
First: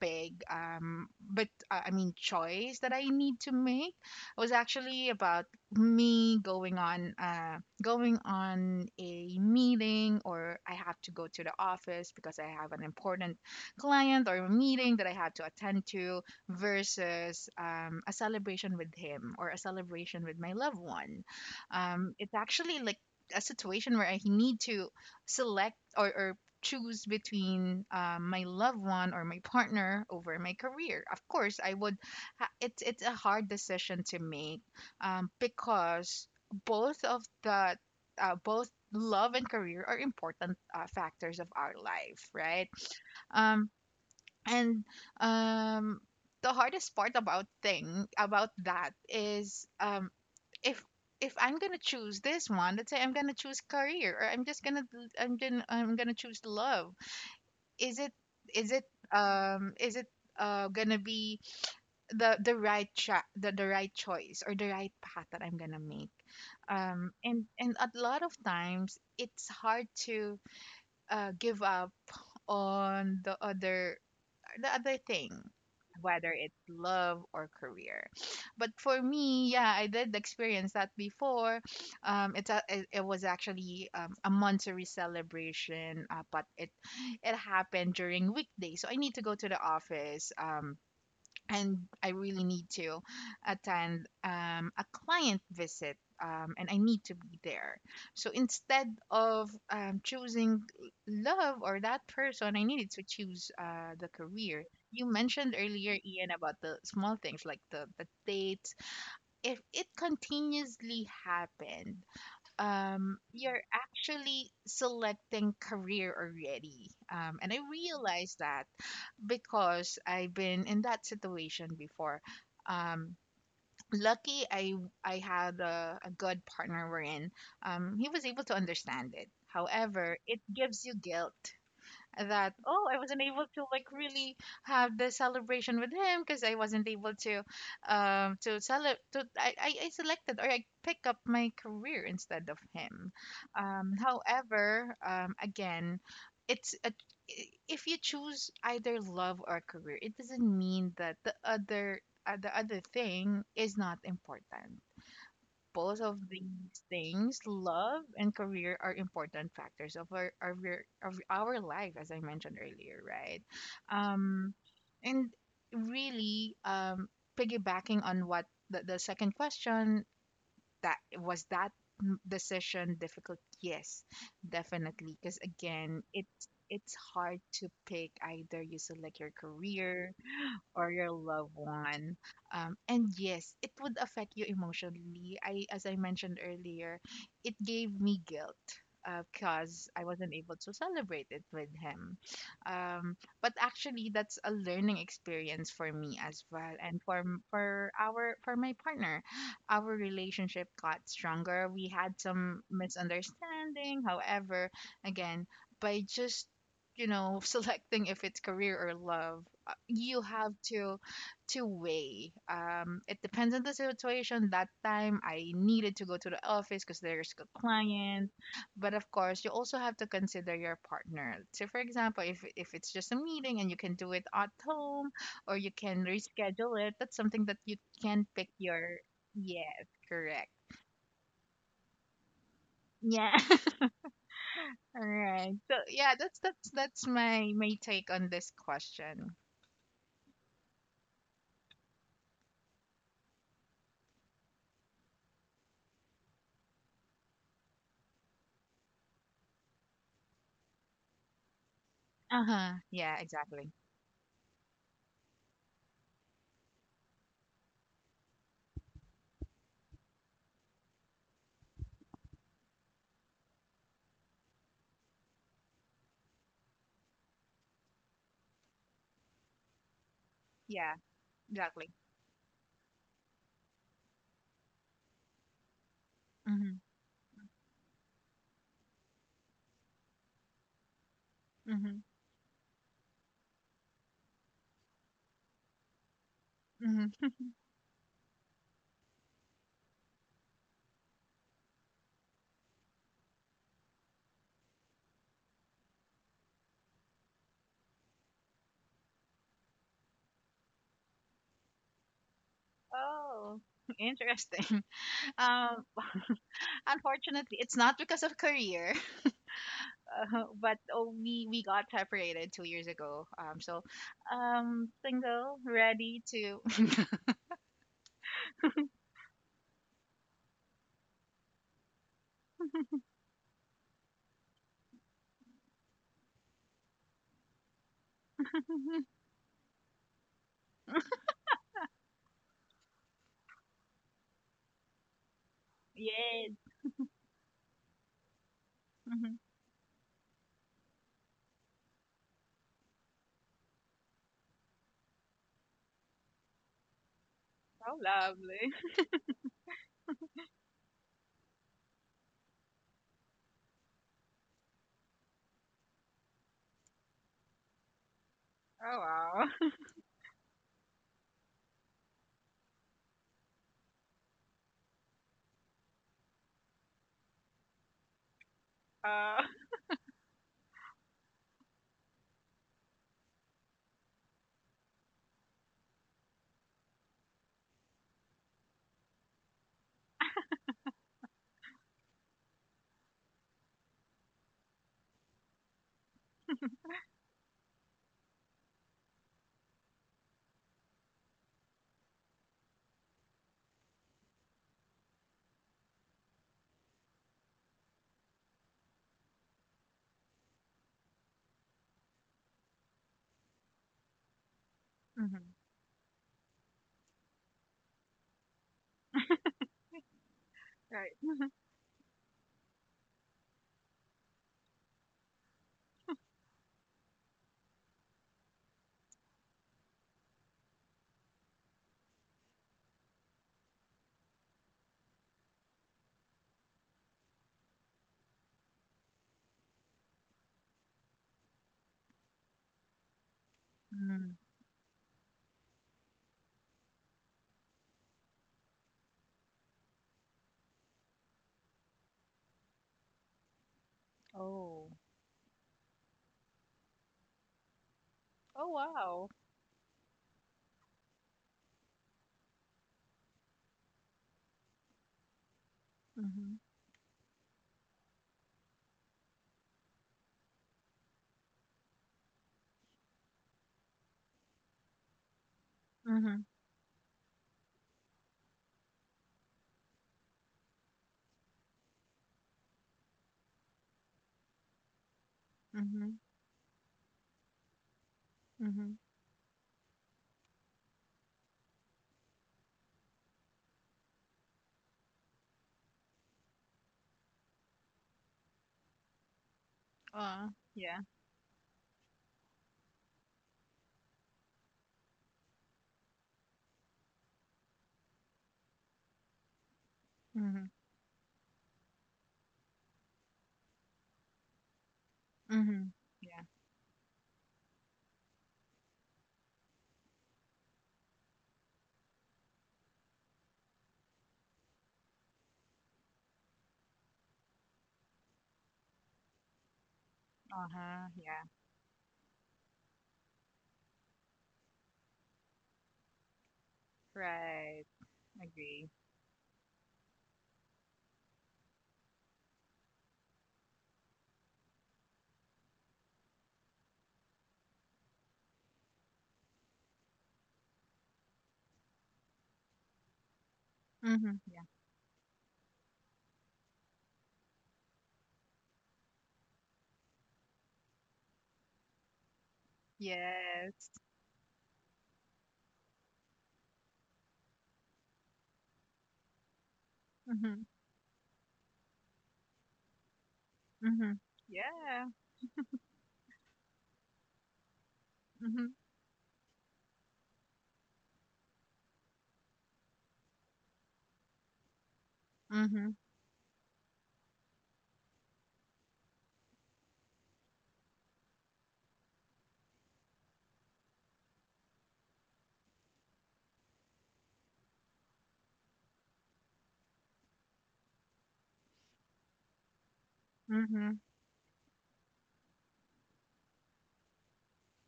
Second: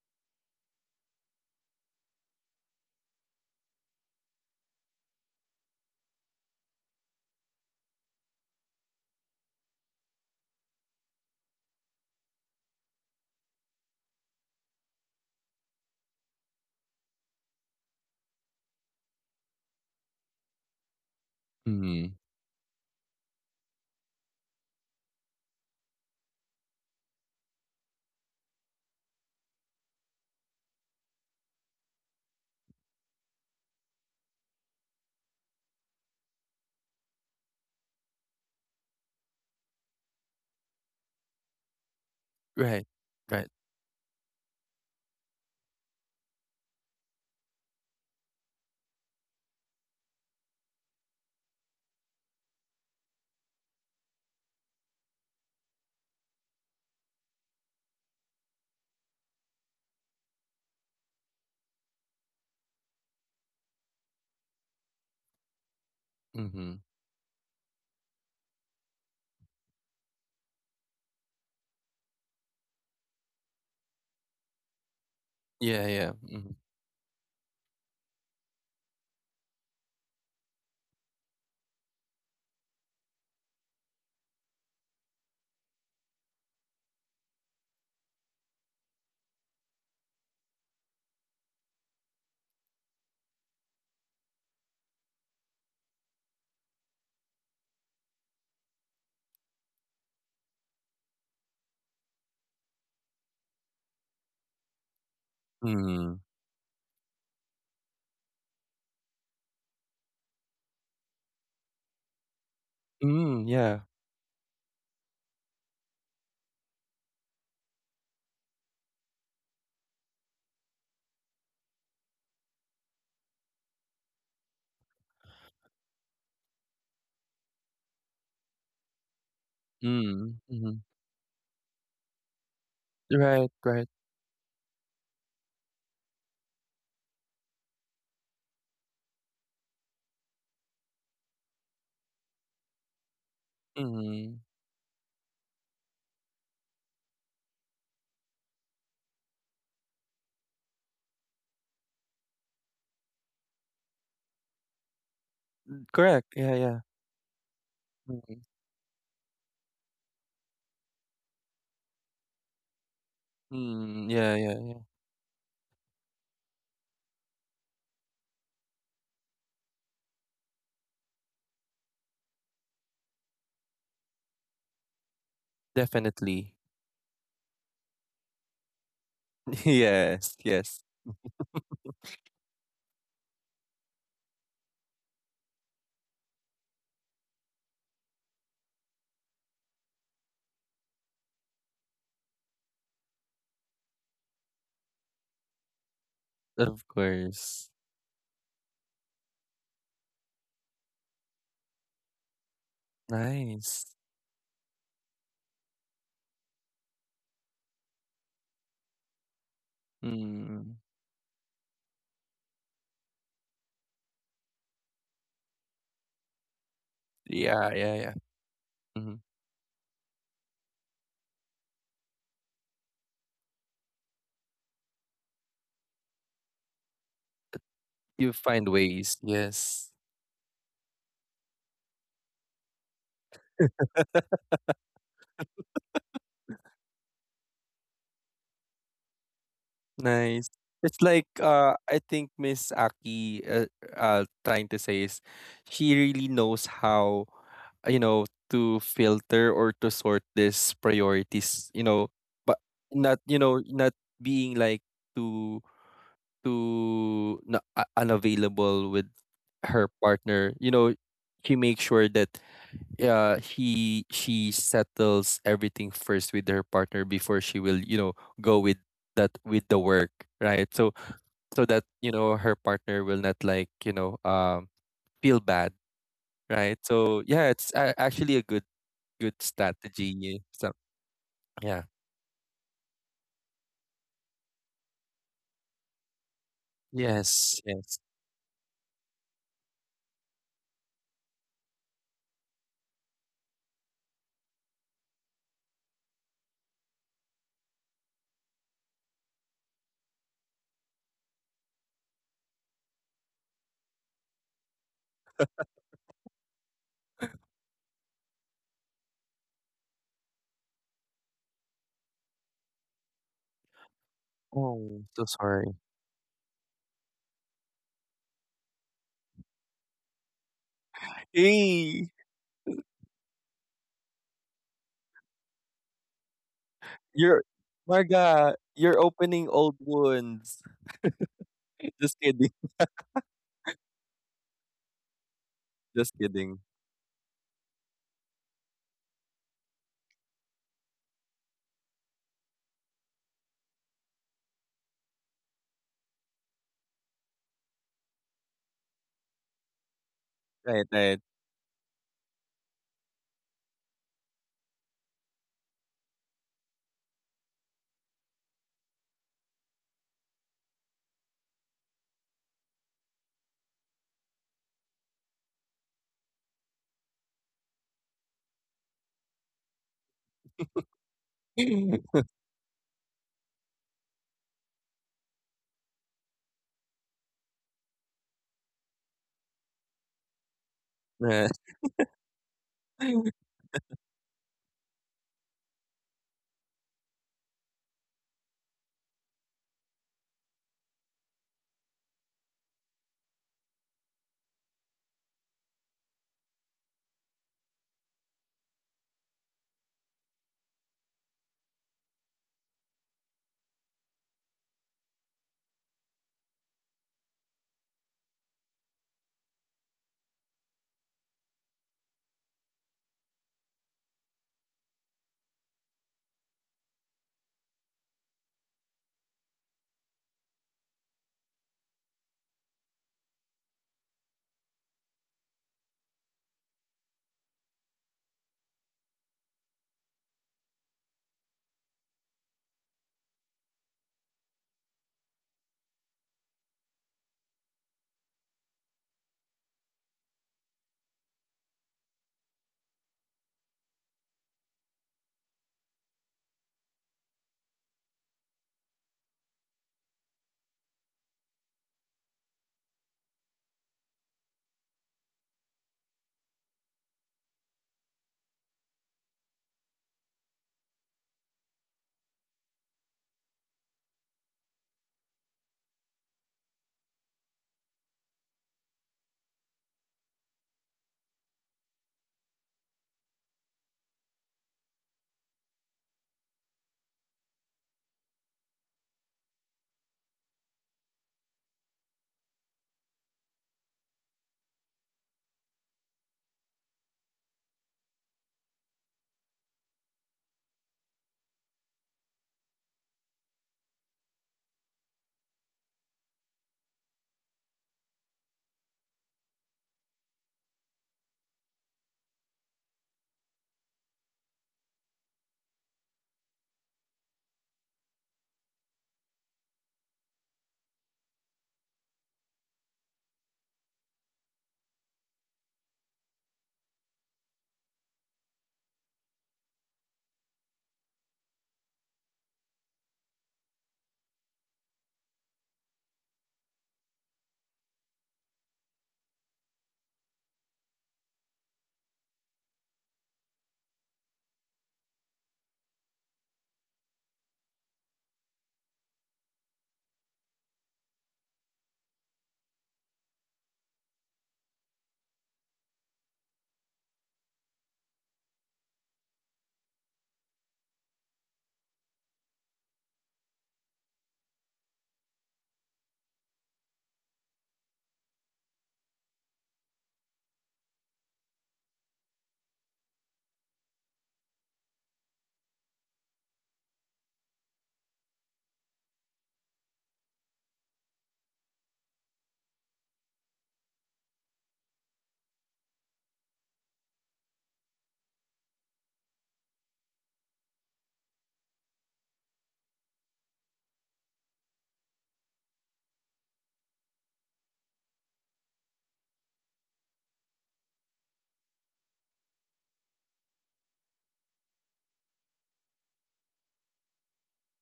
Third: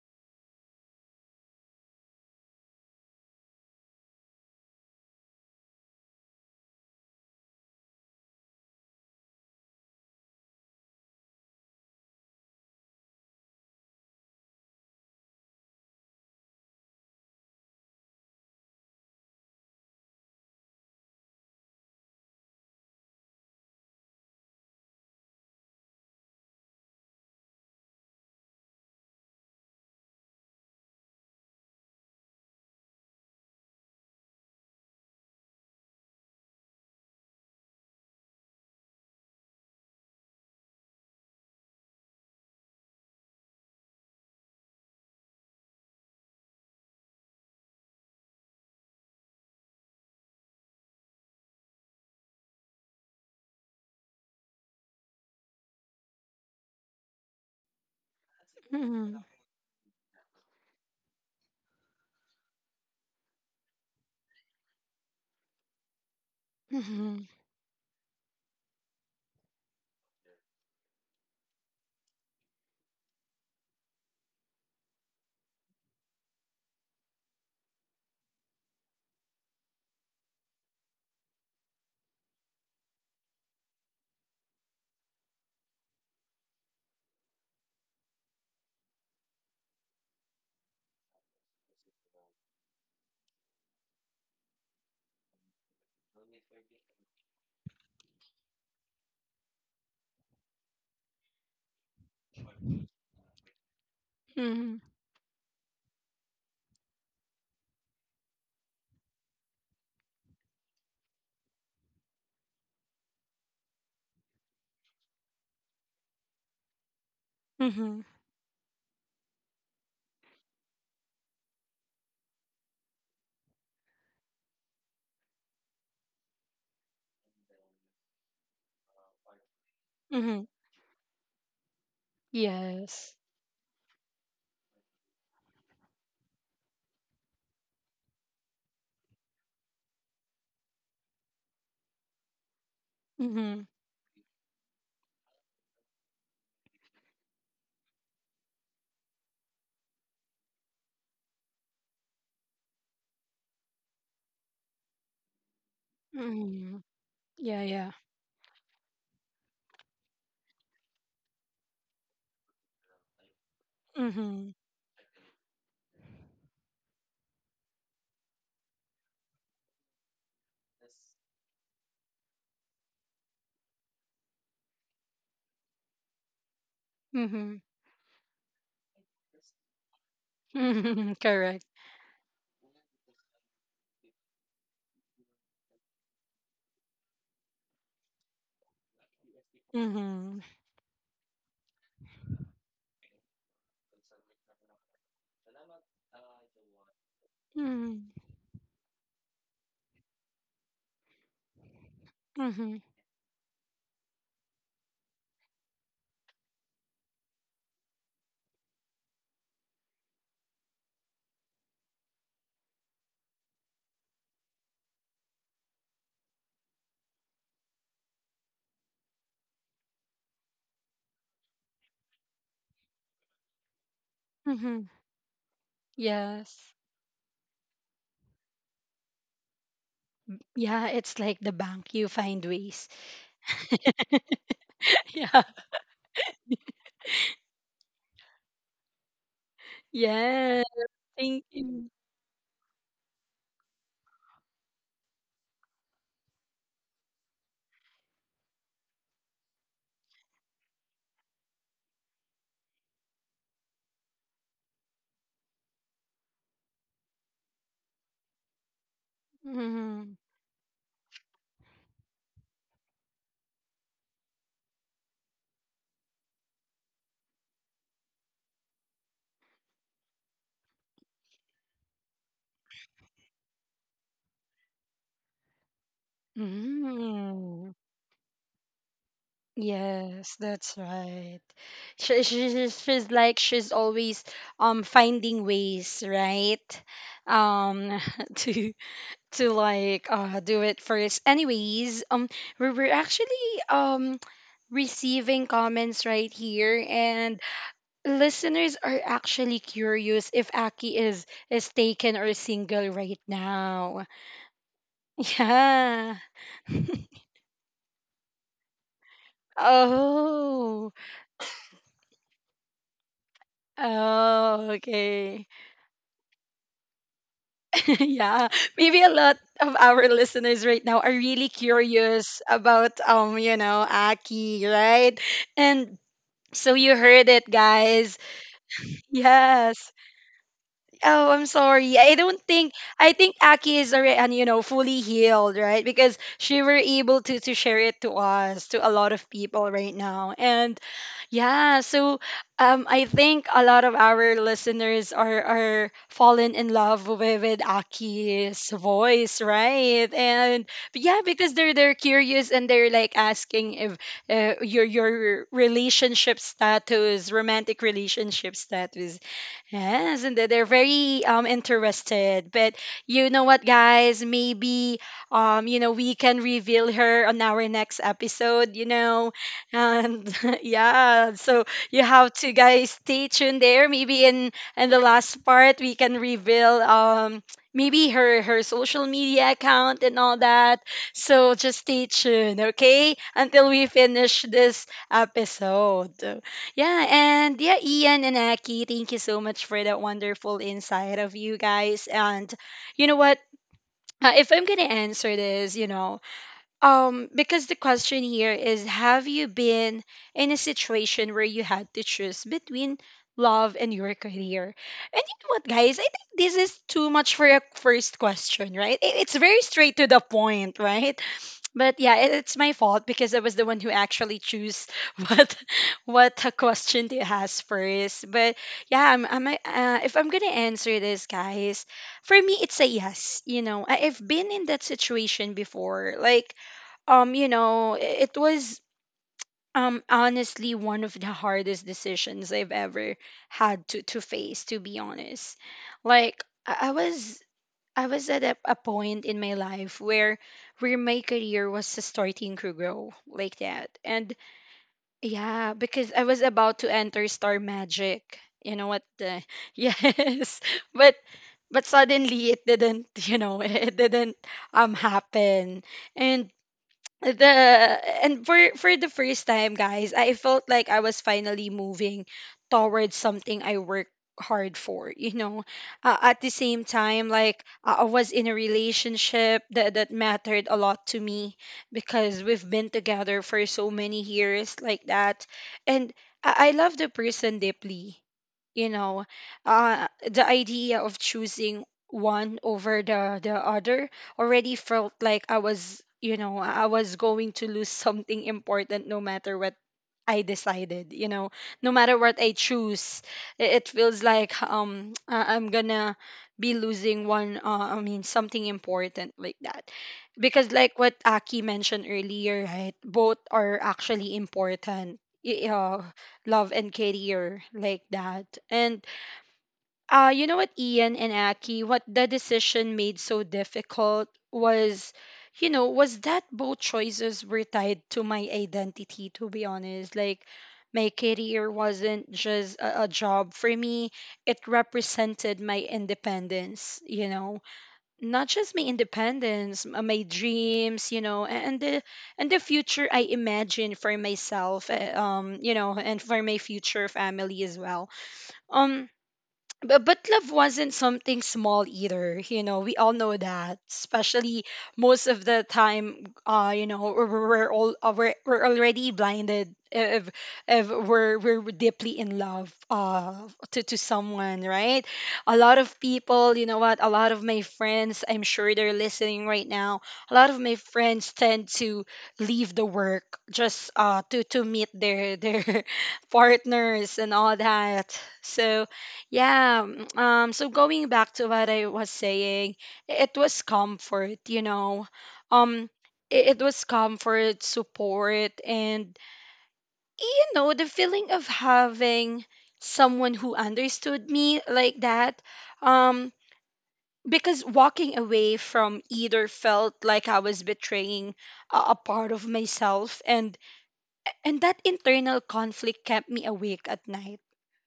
Speaker 3: big, but I mean, choice that I need to make was actually about me going on a meeting, or I have to go to the office because I have an important client or a meeting that I had to attend to, versus a celebration with him or a celebration with my loved one.
Speaker 2: Mm.
Speaker 3: It's actually like a situation where I need to select, or choose between my loved one or my partner over my career. Of course, I would. It's a hard decision to make, because both of the both love and career are important factors of our life, right?
Speaker 2: Right, right.
Speaker 3: um and um the hardest part about thing about that is, if if I'm gonna choose this one, let's say I'm gonna choose career, or I'm just gonna choose love, is it is it
Speaker 1: Mhm.
Speaker 3: is it gonna be the right choice, or the right path that I'm gonna make?
Speaker 2: Mm-hmm.
Speaker 1: Mhm.
Speaker 3: And a lot of times, it's hard to give up on the other, the other thing,
Speaker 2: Yeah, yeah.
Speaker 3: whether
Speaker 2: Mm-hmm.
Speaker 3: it's love or career. But for me, yeah, I did experience that before. It's a, it was actually a monthsary celebration, but it happened during weekdays, so I need to go to the office, and I really need to attend a client visit, and I need to be there. So instead of choosing love or that person, I needed to choose the career.
Speaker 1: Mhm.
Speaker 3: You mentioned earlier,
Speaker 2: Mm.
Speaker 3: Ian, about the small things like the dates. If it continuously happened,
Speaker 2: Mm,
Speaker 3: you're
Speaker 2: yeah.
Speaker 3: actually selecting career already. And I
Speaker 1: Mhm.
Speaker 3: realized that because I've been in that situation before. Um, Lucky I had a good partner, wherein he was able to understand it. However,
Speaker 2: Mm.
Speaker 3: it
Speaker 1: Mhm.
Speaker 2: Mm-hmm.
Speaker 3: gives you guilt that, oh, I
Speaker 1: Yes.
Speaker 3: wasn't able
Speaker 2: Right,
Speaker 3: to
Speaker 2: right.
Speaker 3: like really have the celebration with him, because I wasn't able to celebrate to I selected or I pick up my career instead of him.
Speaker 1: Mhm.
Speaker 2: Mm.
Speaker 3: However, again, it's a, I- if you choose either love or career, it doesn't mean that the other thing is not important. Both of
Speaker 2: Correct. Yeah,
Speaker 3: these
Speaker 2: yeah.
Speaker 1: Mhm.
Speaker 3: things,
Speaker 1: Yeah, yeah.
Speaker 3: love and
Speaker 2: Mhm.
Speaker 3: career, are important factors of our life, as I mentioned earlier, right?
Speaker 2: Mm, yeah,
Speaker 1: Mhm.
Speaker 3: Um,
Speaker 2: yeah, yeah.
Speaker 3: and really, piggybacking on what the second question, that was that m- decision difficult? Yes, definitely. Because again,
Speaker 2: Definitely.
Speaker 3: it's hard
Speaker 1: Mhm.
Speaker 3: to pick, either you select your career
Speaker 2: Yes, yes.
Speaker 3: or your
Speaker 1: Mhm.
Speaker 3: loved
Speaker 1: Correct.
Speaker 3: one. And yes, it would affect you emotionally. I, as I mentioned earlier, it gave me guilt because I wasn't
Speaker 1: Mm-hmm.
Speaker 3: able to celebrate it with him. But actually, that's a learning experience for me as well,
Speaker 2: Of
Speaker 3: and for m-
Speaker 2: course.
Speaker 3: for
Speaker 1: Mm-hmm.
Speaker 3: our for my partner. Our relationship got stronger. We had some
Speaker 1: Mm-hmm.
Speaker 2: Nice.
Speaker 3: misunderstanding, however, again, by just you know selecting if it's career or love, you have
Speaker 2: Mm.
Speaker 3: to weigh, it depends on the situation. That time I needed to go to the office because there's a
Speaker 2: Yeah, yeah, yeah.
Speaker 3: client. But of
Speaker 2: Hmm.
Speaker 3: course, you also have to consider your partner. So for example, if it's just a meeting and you can do it at
Speaker 1: Mm-hmm.
Speaker 3: home, or you can
Speaker 1: Yes.
Speaker 3: reschedule it, that's something that you can
Speaker 2: You
Speaker 3: pick
Speaker 2: find
Speaker 3: your,
Speaker 2: ways.
Speaker 3: yes,
Speaker 2: Yes.
Speaker 3: correct,
Speaker 1: Yeah, it's like the bank. You find ways.
Speaker 3: yeah. All
Speaker 1: Yeah.
Speaker 3: right, so yeah, that's that's my my take on this question.
Speaker 2: Nice.
Speaker 1: Yeah.
Speaker 2: It's like
Speaker 1: Thank you.
Speaker 2: I think Miss Aki trying to say is she really knows how uh, you know to filter or to sort these priorities, but
Speaker 3: Uh-huh. Yeah,
Speaker 2: not,
Speaker 3: exactly.
Speaker 2: being like too, unavailable with her
Speaker 1: Mm-hmm.
Speaker 2: partner. She makes sure that he she settles everything first with her partner before she will, go with that, with the work, right. So,
Speaker 3: Yeah,
Speaker 2: that,
Speaker 3: exactly.
Speaker 2: her partner will not, like, feel bad, right.
Speaker 3: Mhm.
Speaker 2: So yeah,
Speaker 1: Mm-hmm.
Speaker 2: it's actually a good
Speaker 1: Yes,
Speaker 2: strategy.
Speaker 1: that's
Speaker 2: So
Speaker 1: right.
Speaker 2: yeah.
Speaker 3: Mhm.
Speaker 1: She's like she's always finding ways, right?
Speaker 3: Mhm.
Speaker 2: Yes,
Speaker 1: Um
Speaker 2: yes.
Speaker 1: to to like do it first. Anyways, we were actually um receiving comments right here, and listeners are actually curious if Aki is taken or single right
Speaker 3: Oh,
Speaker 1: now.
Speaker 3: interesting. Um,
Speaker 1: Yeah.
Speaker 3: unfortunately, it's not because of career, but
Speaker 1: Oh.
Speaker 3: oh, we got separated 2 years ago. So,
Speaker 1: Oh,
Speaker 2: Oh, so
Speaker 1: okay.
Speaker 3: single,
Speaker 2: sorry.
Speaker 3: ready to.
Speaker 1: Yeah, maybe a lot of our listeners right now are really
Speaker 2: Hey.
Speaker 1: curious about, you know, Aki, right? And so you heard
Speaker 2: You're
Speaker 1: it, guys.
Speaker 2: Marga, you're opening old
Speaker 1: Yes.
Speaker 2: wounds.
Speaker 1: Oh, I'm sorry.
Speaker 2: Just
Speaker 1: I don't
Speaker 2: kidding.
Speaker 1: think I think Aki is already, and you know, fully healed, right?
Speaker 2: Just
Speaker 1: Because
Speaker 3: Yes.
Speaker 2: kidding.
Speaker 1: she were able to share it to us, to a lot
Speaker 3: Mhm.
Speaker 1: of people right now. And yeah, so I think a lot of our listeners are fallen in love with
Speaker 3: Oh, lovely.
Speaker 1: Aki's voice, right? And
Speaker 2: Right,
Speaker 1: but
Speaker 2: right.
Speaker 1: yeah, because they're curious, and they're like asking if your relationship status, romantic relationship
Speaker 3: Oh
Speaker 1: status.
Speaker 3: wow.
Speaker 1: Yes, and they're very interested. But you know what, guys? Maybe you know, we can reveal her on our next episode. You know,
Speaker 3: Uh,
Speaker 1: and yeah, so you have to guys stay tuned there. Maybe in the last part we can reveal maybe her social media account and all that. So
Speaker 2: Right,
Speaker 1: just stay tuned, okay? Until we finish this episode. Yeah, and yeah, Ian and Aki, thank you so much for that wonderful insight of you guys. And you know what? If I'm gonna answer this, you know, because the question here is, have you been in a situation where you had to choose between love and your career? And you know
Speaker 3: mhm.
Speaker 1: what, guys? I think this is too much for a first question, right? It's very straight to the point,
Speaker 3: Right.
Speaker 1: right? But yeah, it's my fault, because I was the one who actually choose what what a question to ask first. But yeah, I'm if I'm gonna answer this, guys, for me it's a yes. You know, I've been in that situation before. Like, you know, it was honestly one of the hardest decisions I've ever had to
Speaker 3: Mm.
Speaker 1: face. To be honest, like I was a point in my life where my career was starting to grow like that. And
Speaker 3: Oh.
Speaker 1: yeah, because I was about to enter Star Magic.
Speaker 3: Oh
Speaker 1: You know what
Speaker 3: wow.
Speaker 1: the yes. But but suddenly it didn't, you know, it didn't happen. And
Speaker 3: Mhm.
Speaker 1: the and for the first time, guys, I felt like I was finally moving towards something I worked hard for, you know. At
Speaker 3: Mhm.
Speaker 1: the same time, like, I was in a relationship that, that mattered a lot to me, because we've been together for so many years like that. And
Speaker 3: Mhm.
Speaker 1: I love the person deeply, you
Speaker 3: Mhm.
Speaker 1: know. The idea of choosing one over the other already felt like I was, you know, I was going to lose something important no matter what I
Speaker 3: Uh, yeah.
Speaker 1: decided, you know. No matter what I choose, it feels like I'm gonna be losing one, I mean something important like that. Because
Speaker 3: Mhm.
Speaker 1: like what Aki mentioned earlier, right? Both are actually important.
Speaker 3: Mhm. Yeah.
Speaker 1: Love and career like that. And you know what, Ian and Aki, what the decision made so difficult was, you know, was that both choices were tied to my identity, to be honest. Like, my
Speaker 3: Uh-huh, yeah,
Speaker 1: career wasn't just a job for me, it represented my independence, you know.
Speaker 3: right.
Speaker 1: Not just my
Speaker 3: Agree.
Speaker 1: independence, my dreams, you know, and the future I imagine for myself, you know, and for my future family as well. Um, but love wasn't something small either, you know. We all know that,
Speaker 3: Mm-hmm. Yeah.
Speaker 1: especially most of the time, you know, we're all, we're already blinded if we're deeply in love
Speaker 3: Yes.
Speaker 1: to someone, right? A lot of people, you know what, a lot of my friends, I'm sure they're listening right now, a lot of
Speaker 3: Mm-hmm.
Speaker 1: my friends tend to leave the work just
Speaker 3: Mm-hmm.
Speaker 1: to meet
Speaker 3: Yeah.
Speaker 1: their partners and all that.
Speaker 3: Mm-hmm.
Speaker 1: So yeah. So going back to what I was saying, it was comfort, you know.
Speaker 3: Mm-hmm.
Speaker 1: Um, it was comfort, support, and you know, the feeling of having someone who understood me like that. Um, because walking away from either felt like I was betraying a part of myself, and
Speaker 3: Mm-hmm.
Speaker 1: that internal conflict kept me awake at night,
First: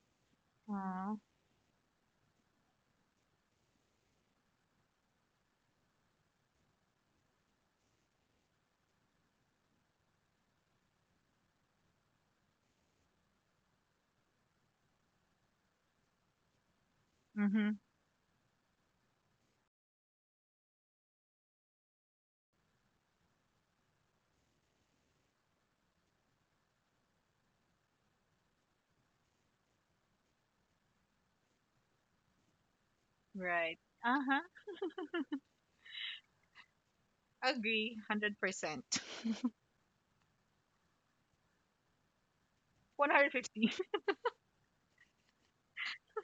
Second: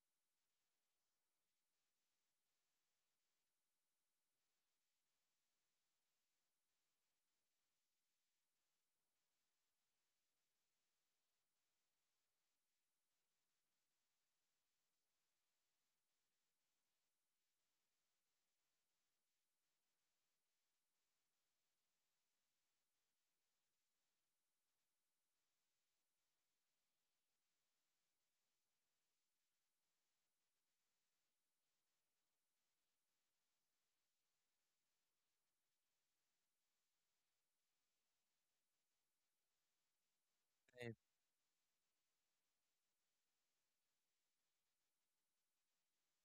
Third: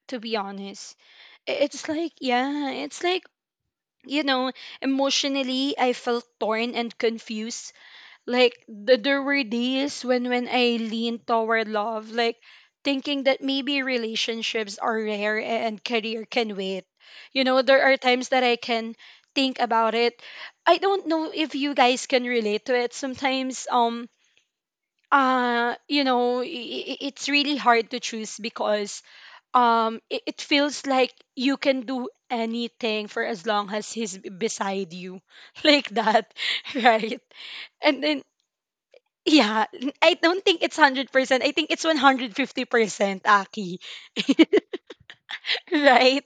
Speaker 1: to be honest.
Speaker 3: Uh,
Speaker 1: It's like, yeah, it's like, you know, emotionally, I felt torn and confused. Like, there were days when I leaned toward love, like, thinking that maybe relationships are rare and career can wait. You know,
Speaker 3: Mm-hmm.
Speaker 1: there are times that I can think about it. I don't know if you guys can relate to it. Sometimes, it's really hard to choose because it feels like you can do anything for as long
Speaker 3: right.
Speaker 1: as he's
Speaker 3: Uh-huh.
Speaker 1: beside you like that right.
Speaker 3: Agree.
Speaker 1: And then
Speaker 3: 100%.
Speaker 1: I don't think it's 100%. I think it's 150%,
Speaker 3: 150.
Speaker 1: Aki. Right?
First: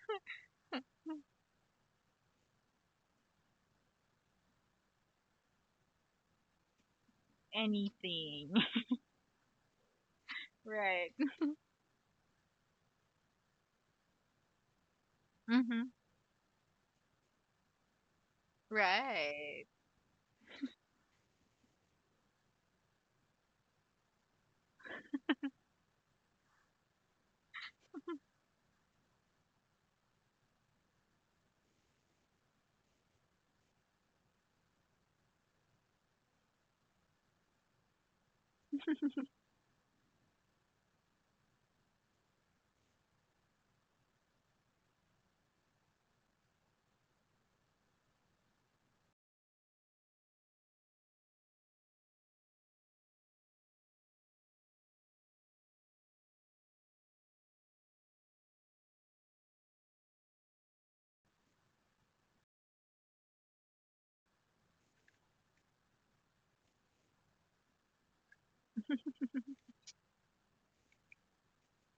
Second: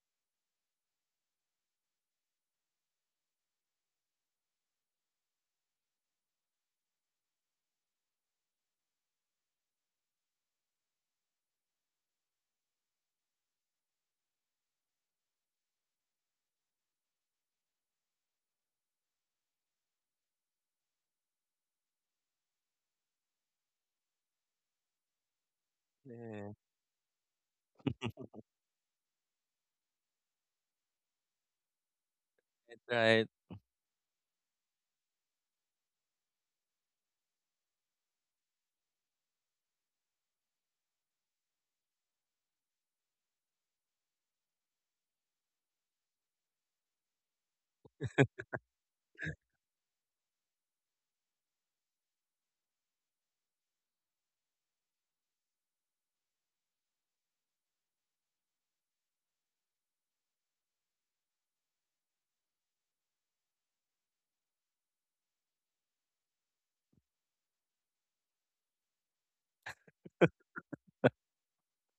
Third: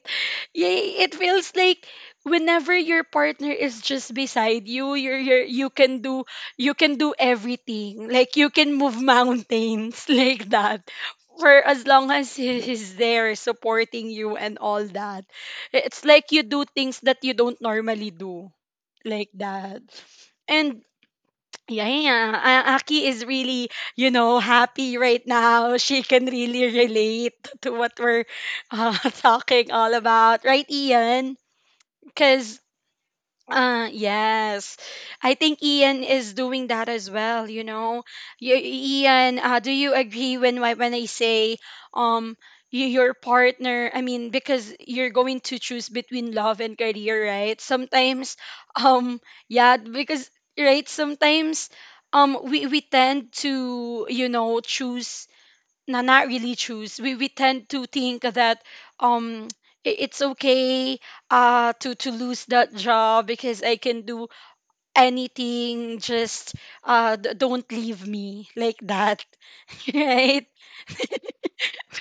Speaker 1: Yeah, it feels like whenever your partner is just beside you, you're you can do everything. Like you
Speaker 3: Anything.
Speaker 1: can move mountains like that.
Speaker 3: Right.
Speaker 1: For as long as he's there supporting you and all that.
Speaker 3: Mm-hmm.
Speaker 1: It's like you do things that you don't normally do like
Speaker 3: Right.
Speaker 1: that. And yeah, yeah, yeah. Aki is really, you know, happy right now. She can
Speaker 2: yeah, right.
Speaker 1: really relate to what we're uh, talking all about, right, Ian? Because
Speaker 2: Right.
Speaker 1: yes. I think Ian is doing that as well, you know. Ian, do you agree when when I say um your partner, I mean because you're going to choose between love and career, right? Sometimes um yeah, because right sometimes we tend to, you know, choose. No, not really choose. We tend to think that um it's okay to lose that job because I can do anything. Just don't leave me like that, right?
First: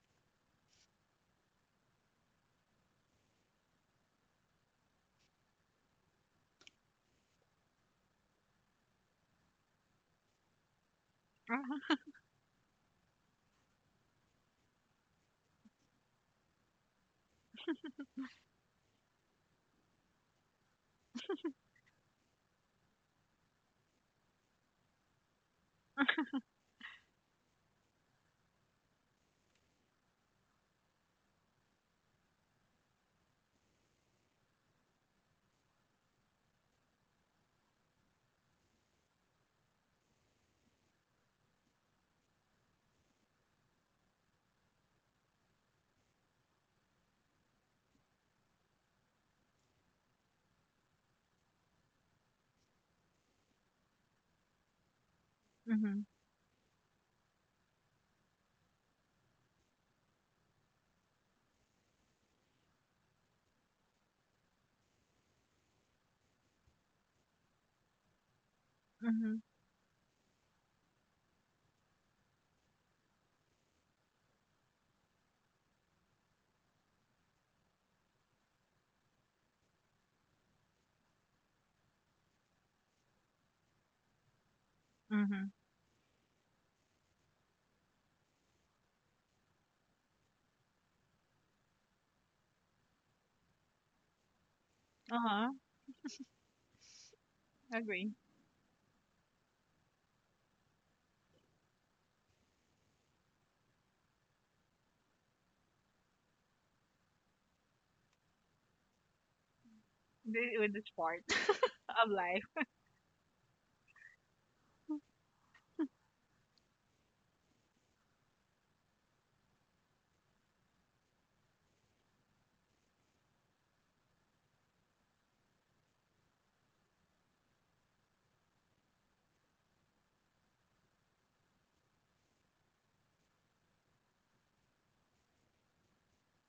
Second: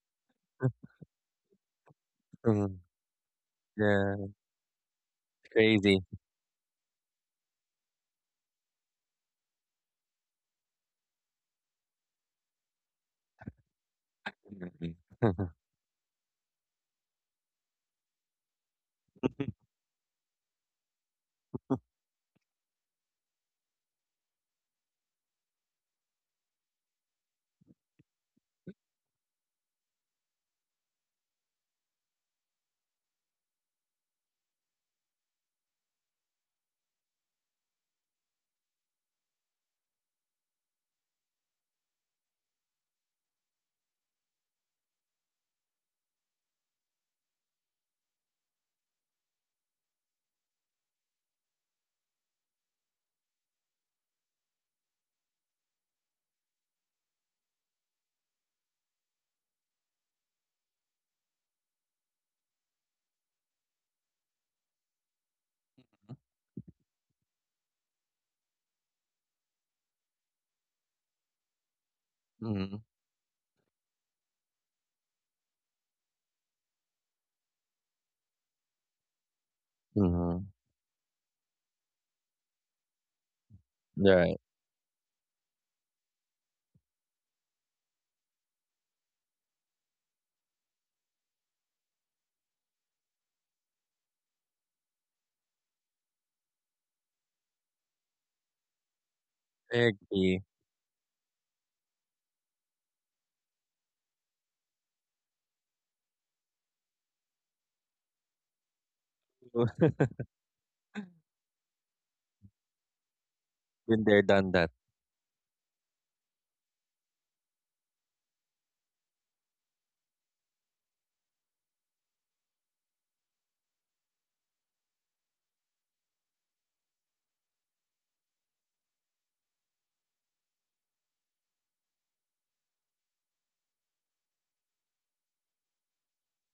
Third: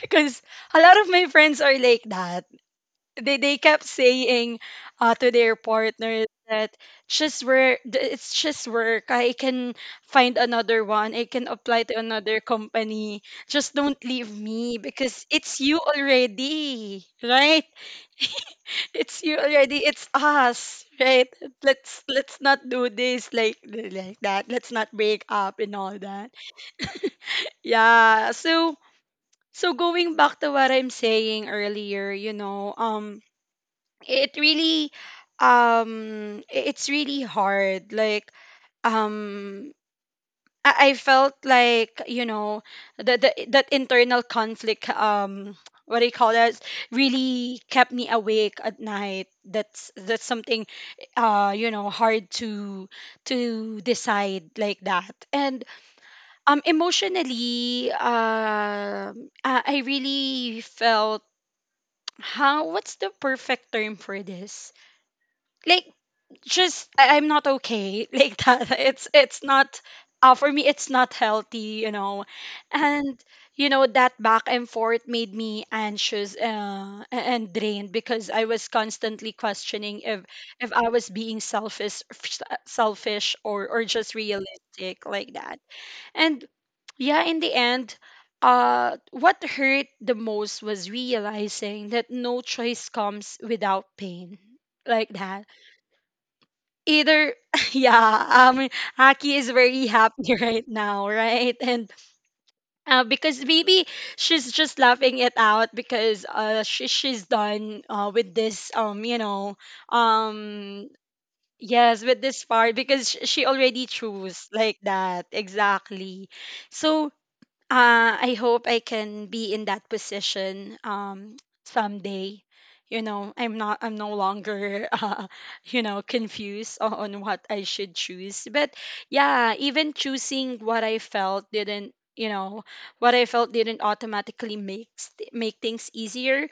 Speaker 1: Because a lot of my friends are like that.
Speaker 2: Mm,
Speaker 1: They kept
Speaker 2: yeah,
Speaker 1: saying, to their
Speaker 2: crazy.
Speaker 1: partners, that just work, it's just work, I can find another one, I can apply to
Speaker 3: Uh-huh.
Speaker 1: another company, just don't leave me because it's you already, right? It's you already, it's us, right? Let's not do this like that. Let's not break up and all that. Yeah, so so going back to what I'm saying earlier, you know, it really it's really hard, like, um I felt like, you know, the that internal conflict, what do you call that, really kept me awake at night. That's something, you know, hard to decide like that. And
Speaker 3: Mm-hmm.
Speaker 1: emotionally, I really felt, how, what's the perfect term for this, like, just I'm not okay like that.
Speaker 3: Mm-hmm.
Speaker 1: It's not, for me, it's not healthy, you know.
Speaker 2: Mm-hmm.
Speaker 1: And you know that back and forth made me anxious, and drained, because I was constantly questioning
Speaker 2: Mm-hmm.
Speaker 1: if I was being selfish, selfish, or just
Speaker 2: Right.
Speaker 1: realistic like
Speaker 3: Mm-hmm.
Speaker 1: that. And yeah, in the end. What hurt the most was realizing that no choice comes without pain, like that,
Speaker 3: Uh-huh.
Speaker 1: either.
Speaker 3: Agree.
Speaker 1: Yeah, Aki is
Speaker 2: I
Speaker 1: very happy
Speaker 2: agree.
Speaker 1: right now, right? And because maybe she's just laughing it out because she's done with this, you know,
Speaker 3: Th- With this
Speaker 1: um
Speaker 3: part
Speaker 1: yes,
Speaker 3: of
Speaker 1: with this
Speaker 3: life,
Speaker 1: part because she already
Speaker 2: Been there,
Speaker 1: chose
Speaker 2: done that.
Speaker 1: like that, exactly. So I hope I can be in that position, someday. You know, I'm not. I'm no longer, you know, confused on what I should choose. But yeah, even choosing what I felt didn't, you know, what I felt didn't automatically make make things easier.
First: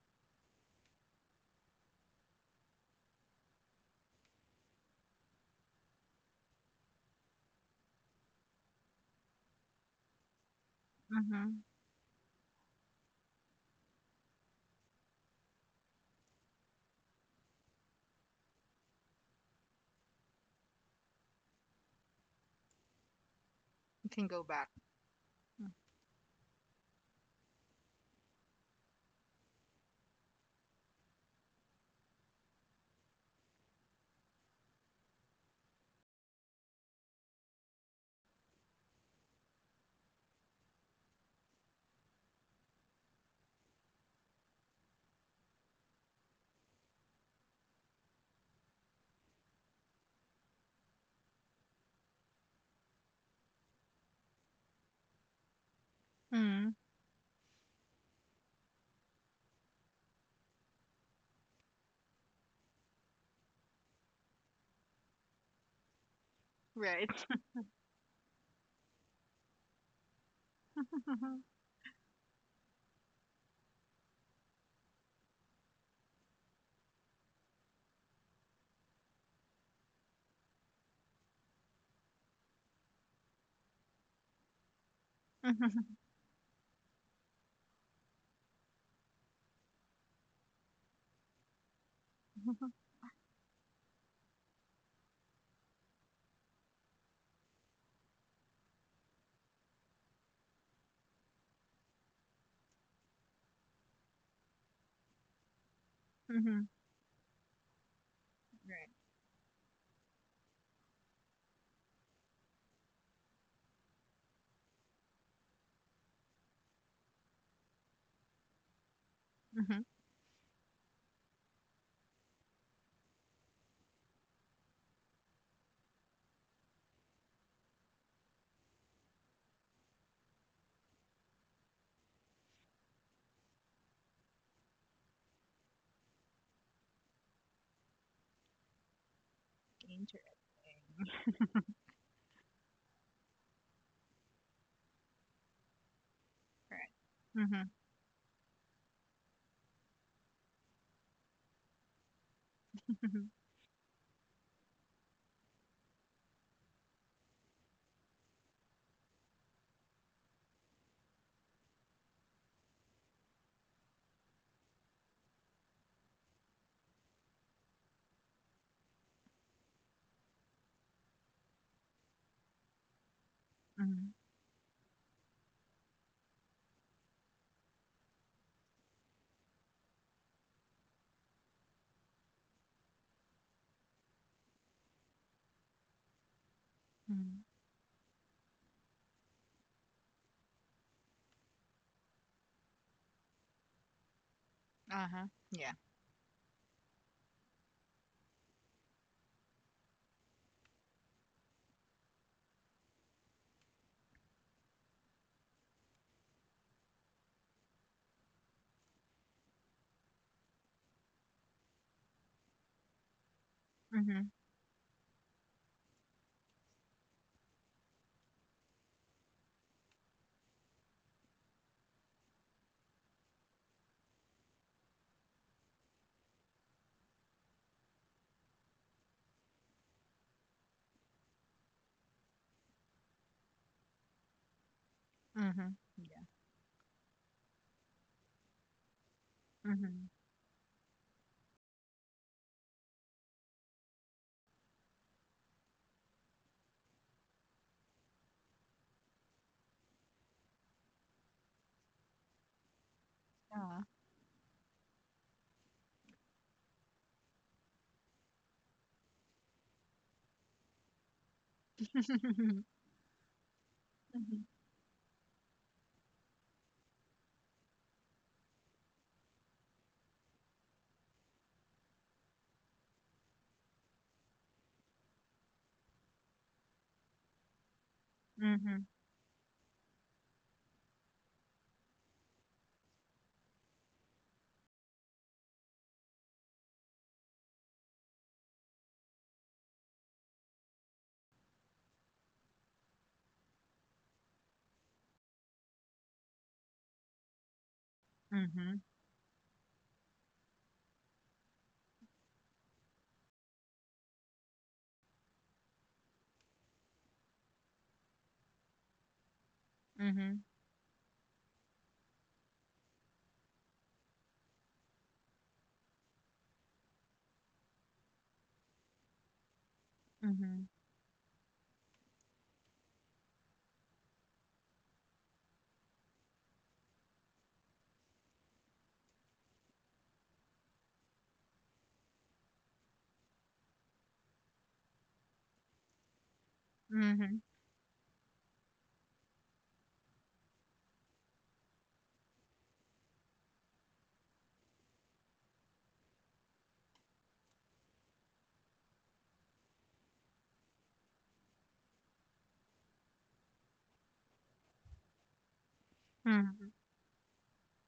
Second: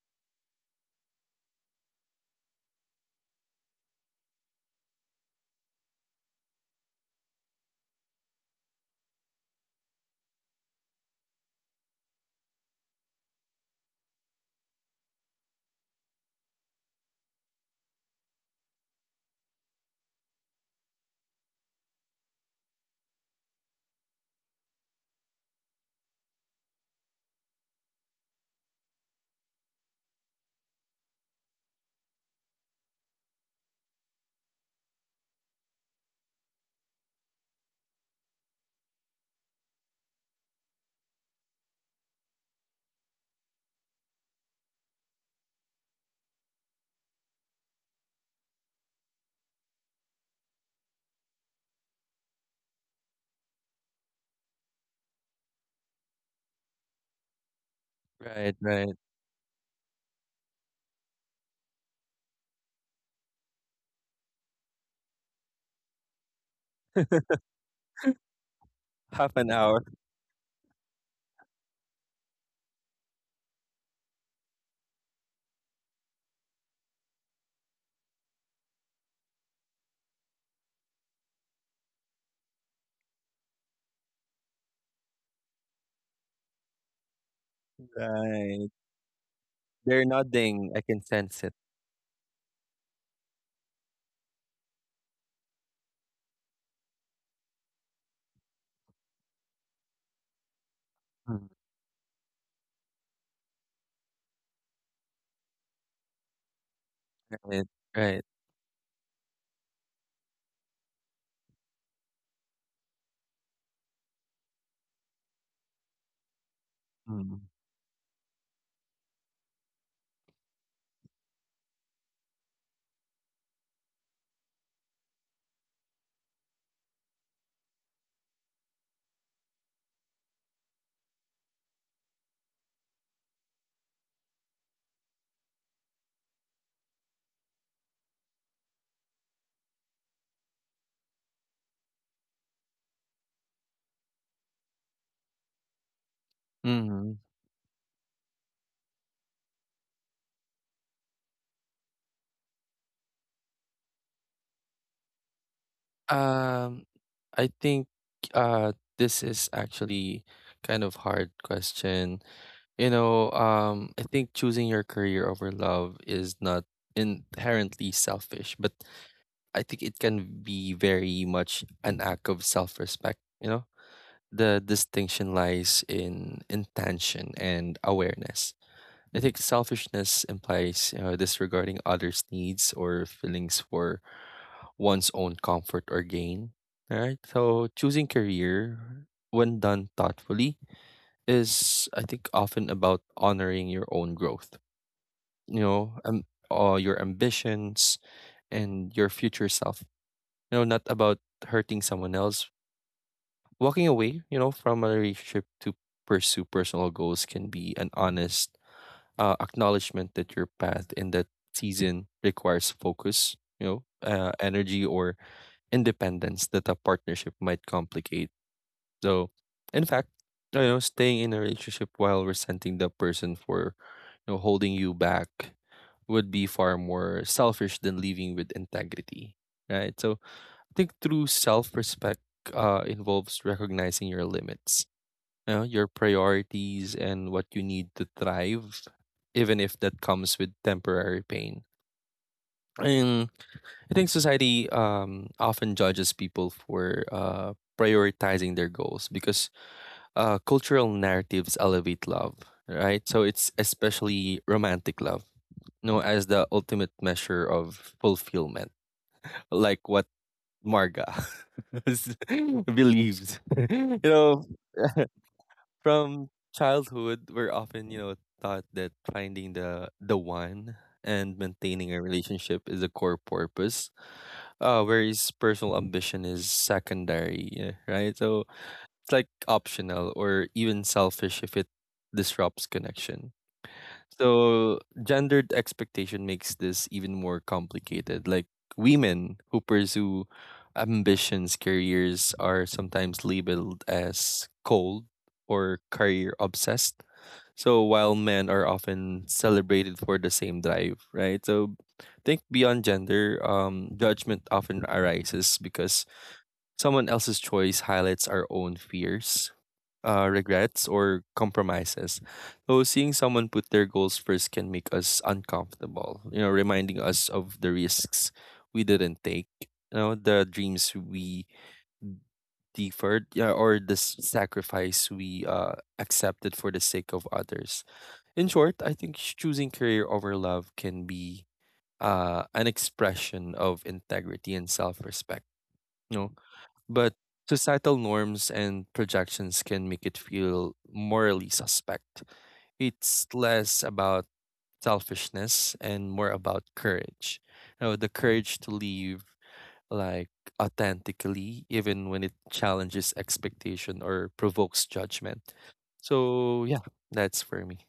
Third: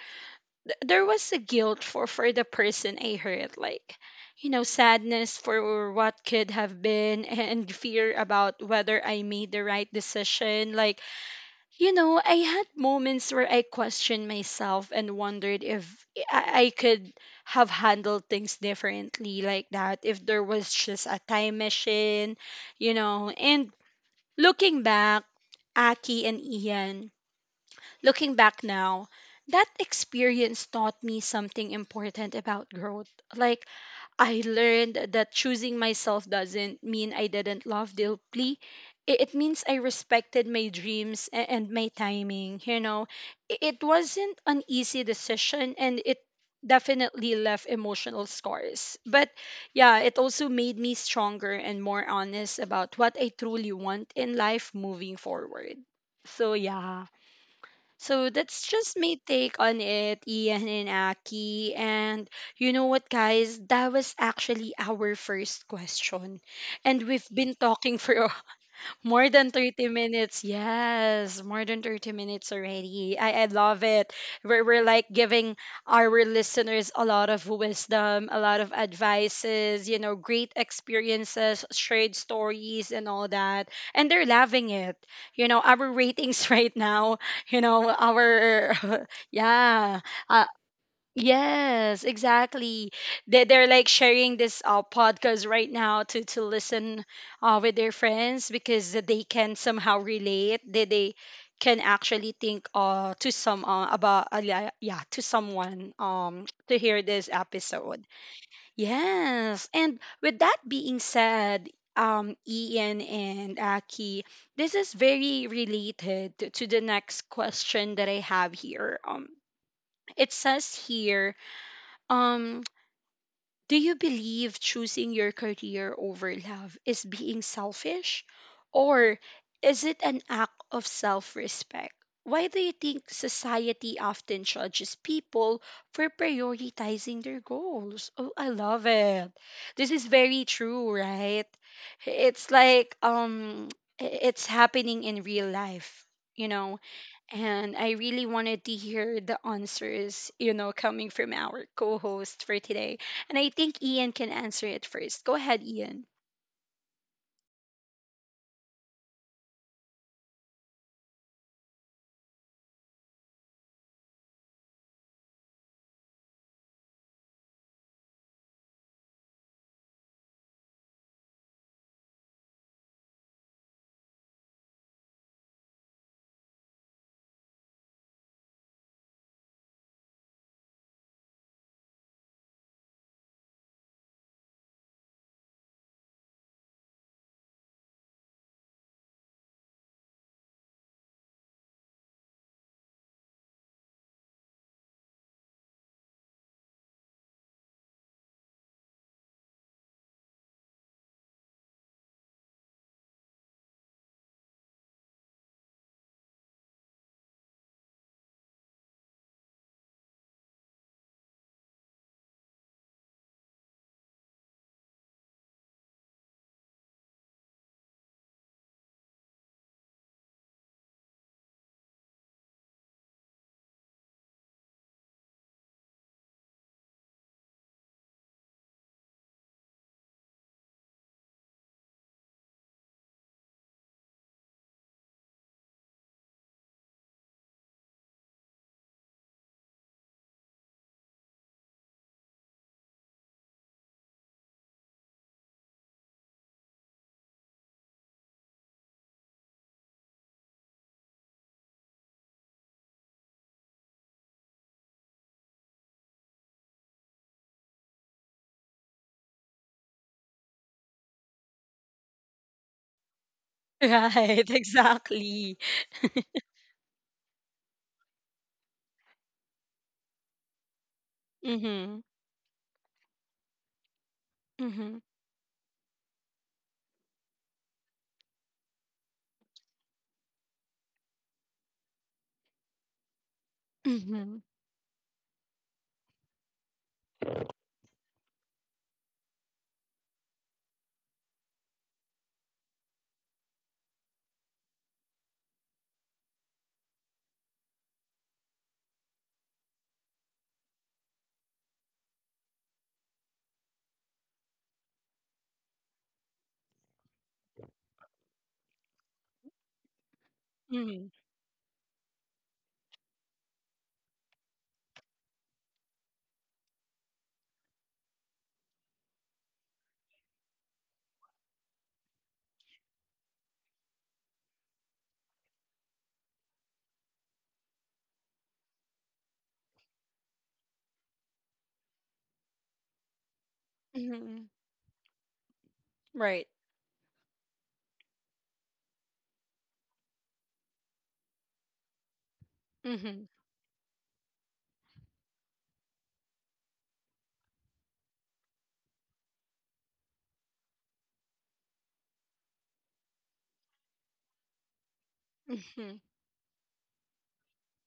Speaker 1: There was a guilt for the person I hurt, like, you know, sadness for what could have been, and fear about whether I made the right decision, like,
Speaker 3: Mm-hmm.
Speaker 1: you know. I had moments where I questioned myself and wondered if I I could have handled things differently like that, if there was just a time machine, you know. And
Speaker 3: you can go back.
Speaker 1: looking back, Aki and Ian, looking back now, that experience taught me something important about growth. Like, I learned that choosing myself doesn't mean I didn't love deeply. It means I respected my dreams and my timing. You know, it wasn't an easy decision, and it definitely left emotional scars. But yeah, it also made me stronger and more honest about what I truly want in life moving forward. So
Speaker 3: Mm-hmm.
Speaker 1: yeah. So
Speaker 2: Right,
Speaker 1: that's
Speaker 2: right.
Speaker 1: just my take on it, Ian and Aki. And you know what, guys? That was actually our first question.
Speaker 3: Right.
Speaker 1: And we've been talking for
Speaker 2: Half
Speaker 1: more
Speaker 2: an
Speaker 1: than
Speaker 2: hour.
Speaker 1: 30 minutes. Yes, more than 30 minutes already. I love it. We're like giving our listeners a lot of wisdom, a lot of advices, you know, great experiences, shared stories, and all that. And they're loving it. You know,
Speaker 3: Mm-hmm.
Speaker 1: our ratings right now, you know,
Speaker 2: Right.
Speaker 1: our,
Speaker 2: They're
Speaker 1: yeah, uh,
Speaker 2: nodding. I can sense it.
Speaker 1: yes, exactly. They're like sharing this, podcast right now to listen, with their friends, because they can somehow relate. They
Speaker 2: Mm.
Speaker 1: can actually think, to some, about, yeah, yeah, to someone,
Speaker 3: Mm-hmm.
Speaker 1: to hear this
Speaker 2: Right.
Speaker 1: episode.
Speaker 2: Right.
Speaker 1: Yes, and with that being said. Ian and Aki, this is very related to the next
Speaker 2: Mm.
Speaker 1: question that I have here.
Speaker 3: Right.
Speaker 1: It says here, um do you believe choosing your career over love is being selfish? Or is it an act of self respect? Why do you think society often judges people for prioritizing their goals? Oh, I love it. This is very true,
Speaker 3: Interesting.
Speaker 1: right? It's like, it's happening in real life, you know?
Speaker 3: Right.
Speaker 2: Hmm.
Speaker 3: Mhm.
Speaker 1: And I really wanted to hear the answers, you know, coming from our co host for today.
Speaker 3: Mhm.
Speaker 1: And I think Ian can answer it first. Go ahead, Ian.
Speaker 2: Um, I think uh this is actually kind of hard question. You know, I think choosing your career over love is not inherently selfish, but I think it can be very much an act of self-respect, you know?
Speaker 3: Mhm.
Speaker 2: The distinction lies in intention and awareness. I think selfishness implies disregarding others' needs or feelings for one's own comfort or gain. All right.
Speaker 3: Mhm.
Speaker 2: So choosing career when done thoughtfully is, I think, often about honoring your own growth.
Speaker 3: Uh-huh.
Speaker 2: You
Speaker 3: Yeah.
Speaker 2: know, your ambitions and your future self. You know, not about hurting someone else. Walking away, from a relationship to pursue personal goals can be an honest acknowledgement that your path in that season requires focus,
Speaker 3: Mhm.
Speaker 2: energy or independence that a partnership might complicate. So, in fact, staying in a relationship while resenting the person for, holding you back would be far more selfish than leaving with integrity, right? So, I think true self-respect involves recognizing your limits,
Speaker 3: Mhm.
Speaker 2: your
Speaker 3: Yeah.
Speaker 2: priorities and what you need to thrive, even if that
Speaker 3: Mhm.
Speaker 2: comes with temporary pain. And I think society often judges people for prioritizing their goals because cultural narratives elevate love, right? So it's
Speaker 3: Uh.
Speaker 2: especially romantic love, as the ultimate measure of fulfillment, like what Marga believes. you
Speaker 3: Mhm.
Speaker 2: know,
Speaker 1: Right, exactly.
Speaker 2: From childhood, we're often, taught that finding the one and maintaining
Speaker 1: Mm-hmm.
Speaker 2: a relationship is a core purpose,
Speaker 1: Mm-hmm.
Speaker 2: whereas personal ambition is secondary, yeah, right? So
Speaker 3: Mhm.
Speaker 2: it's like optional or even selfish if it disrupts connection.
Speaker 1: Mm-hmm.
Speaker 2: So gendered expectation makes this even more complicated. Like women who pursue ambitions, careers are sometimes labeled as cold or career obsessed, so while men are
Speaker 3: Mhm.
Speaker 2: often celebrated for the same drive, right? So think beyond gender, judgment often arises because someone else's choice highlights our own fears,
Speaker 3: Mhm.
Speaker 2: regrets,
Speaker 1: Mm-hmm.
Speaker 2: or compromises. So seeing someone put their goals first can make us uncomfortable, reminding us of the risks we didn't take, the
Speaker 3: Mhm.
Speaker 2: dreams we deferred, yeah, or the sacrifice we accepted for the sake of others. In short, I think choosing career over love can be an expression of
Speaker 1: Mm-hmm.
Speaker 2: integrity and self-respect, you know.
Speaker 1: Right.
Speaker 2: But
Speaker 3: Mhm.
Speaker 2: societal norms and projections can make it feel morally suspect. It's
Speaker 1: Mm-hmm.
Speaker 2: less about selfishness and more about courage. The courage to live, like, authentically, even when it challenges expectation or provokes judgment.
Speaker 1: Mm-hmm.
Speaker 3: Mhm.
Speaker 2: So
Speaker 3: Mhm.
Speaker 2: yeah, that's for me.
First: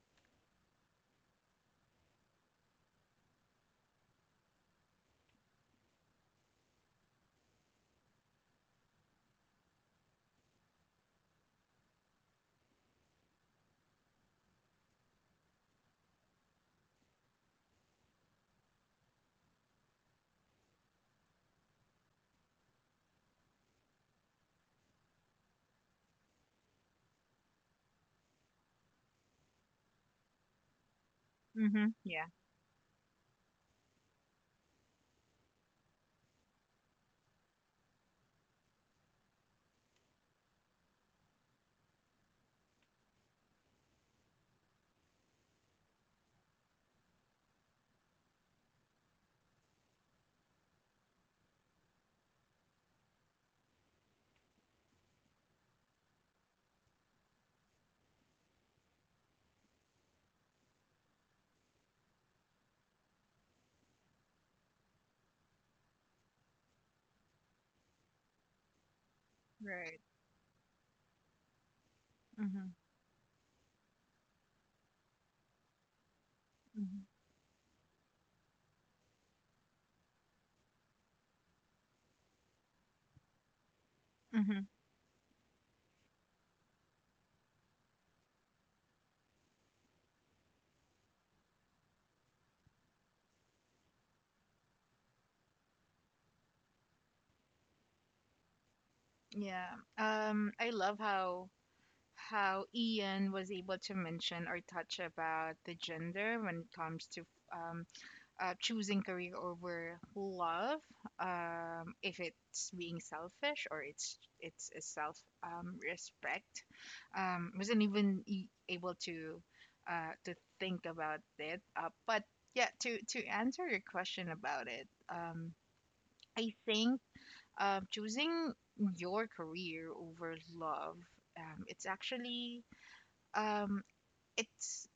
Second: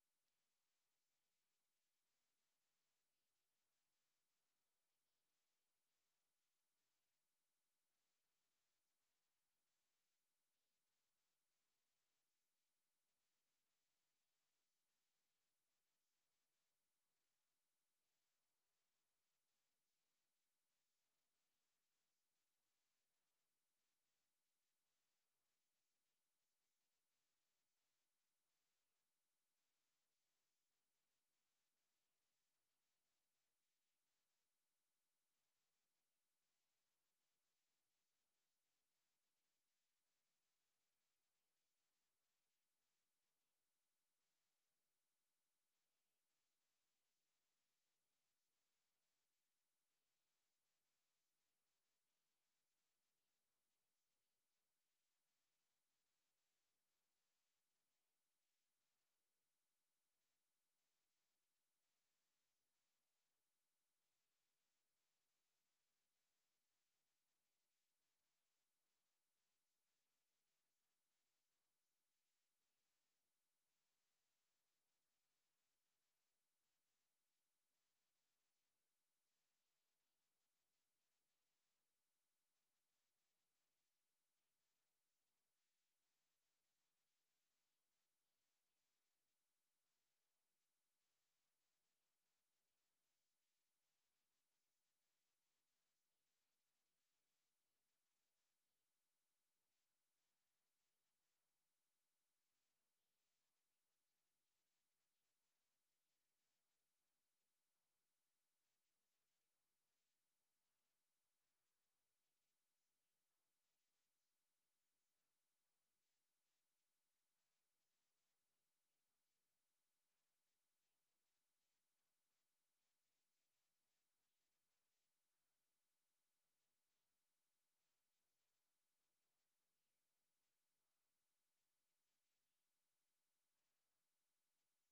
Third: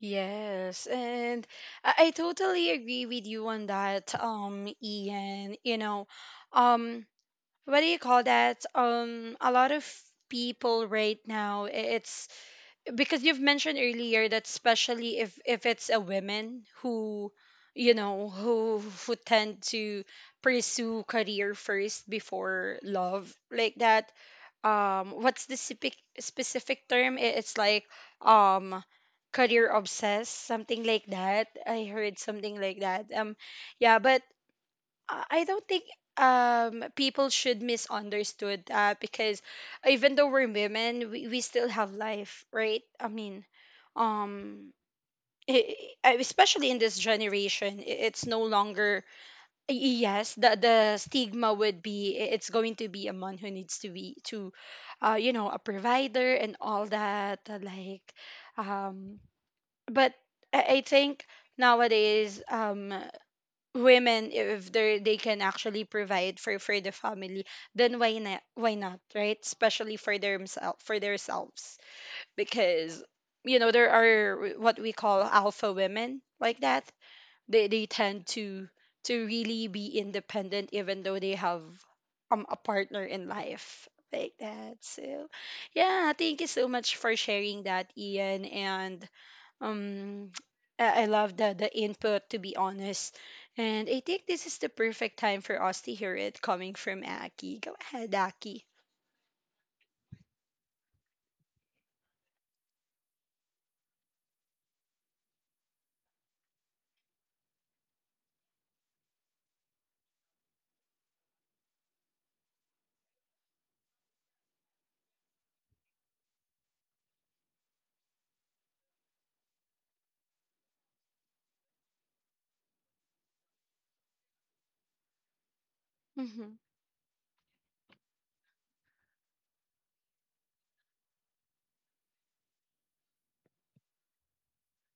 Speaker 1: Yes, and I totally agree with you on that, Ian. You know, um, what do you call that? A lot of people right now, it's because you've mentioned earlier that, especially if it's a woman who, you know, who tend to pursue career first before love like that, what's the specific specific term, it's like, um career obsessed, something like that. I
Speaker 3: Mhm.
Speaker 1: heard
Speaker 3: Yeah.
Speaker 1: something like that, yeah, but, I don't think, people should misunderstood, because even though we're women, we still have life, right? I mean, um i especially in this generation, it's no longer, yes, the stigma would be, it's going to be a man who needs to be to, you know, a provider and all that, like, um but I think nowadays, women, if they can actually provide for the family, then why not, why not, right? Especially
Speaker 3: Right.
Speaker 1: for themselves, for themselves.
Speaker 3: Mhm.
Speaker 1: Because you know, there are what we call alpha women, like that.
Speaker 3: Mhm.
Speaker 1: They tend to really be independent, even though they have a partner in life like
Speaker 3: Mhm.
Speaker 1: that. So yeah, thank you so much for sharing that, Ian. And um I love the input, to be honest. And I think this is the perfect time for us to hear it coming from Aki. Go ahead, Aki.
Speaker 3: Yeah. I love how Ian was able to mention or touch about the gender when it comes to um choosing career over love, if it's being selfish or it's a self respect. Wasn't even able to think about it, but yeah, to answer your question about it, I
Speaker 1: Mhm.
Speaker 3: think choosing your career over love, it's actually, um, it's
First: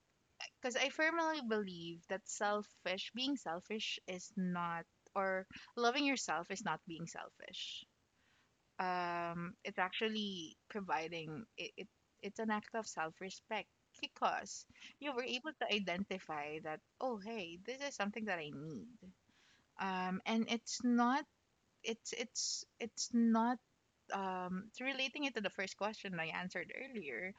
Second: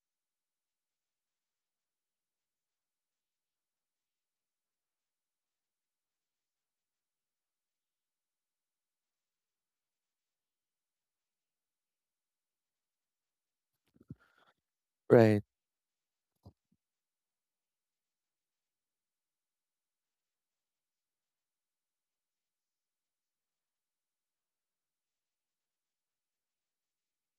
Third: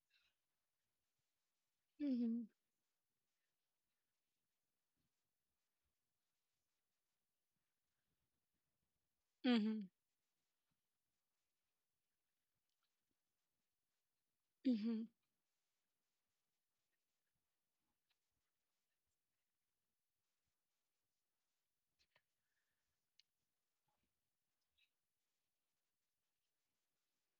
Speaker 3: because I firmly believe that
Speaker 1: Mhm.
Speaker 3: selfish, being selfish is not, or loving yourself is not being selfish. It's
Speaker 1: Mhm.
Speaker 3: actually providing it, it's an act of self-respect, because
Speaker 1: Mhm.
Speaker 3: you were
Speaker 2: Right,
Speaker 3: able to identify that, oh, hey, this is something that I need. And it's not, it's not, relating it to the first question I answered earlier,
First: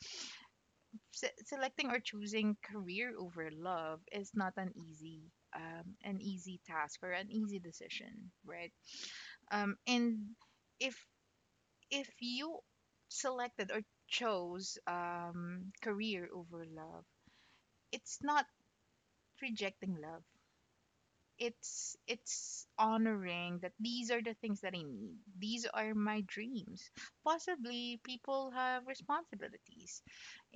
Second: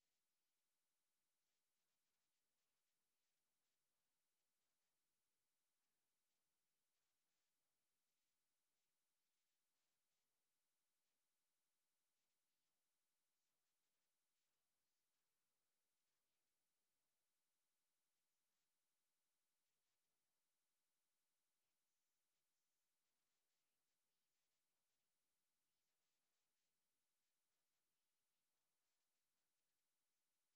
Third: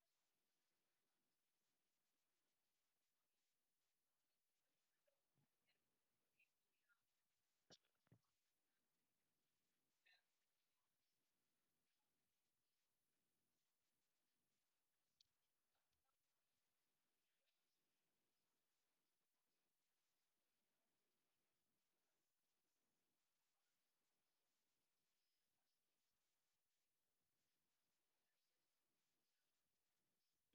Speaker 3: selecting or choosing career over love is not an easy an easy task or an easy decision, right? And if if you selected or chose, career over love, it's not rejecting love, it's honoring that these are the things that I need. These are my dreams. Possibly people have responsibilities,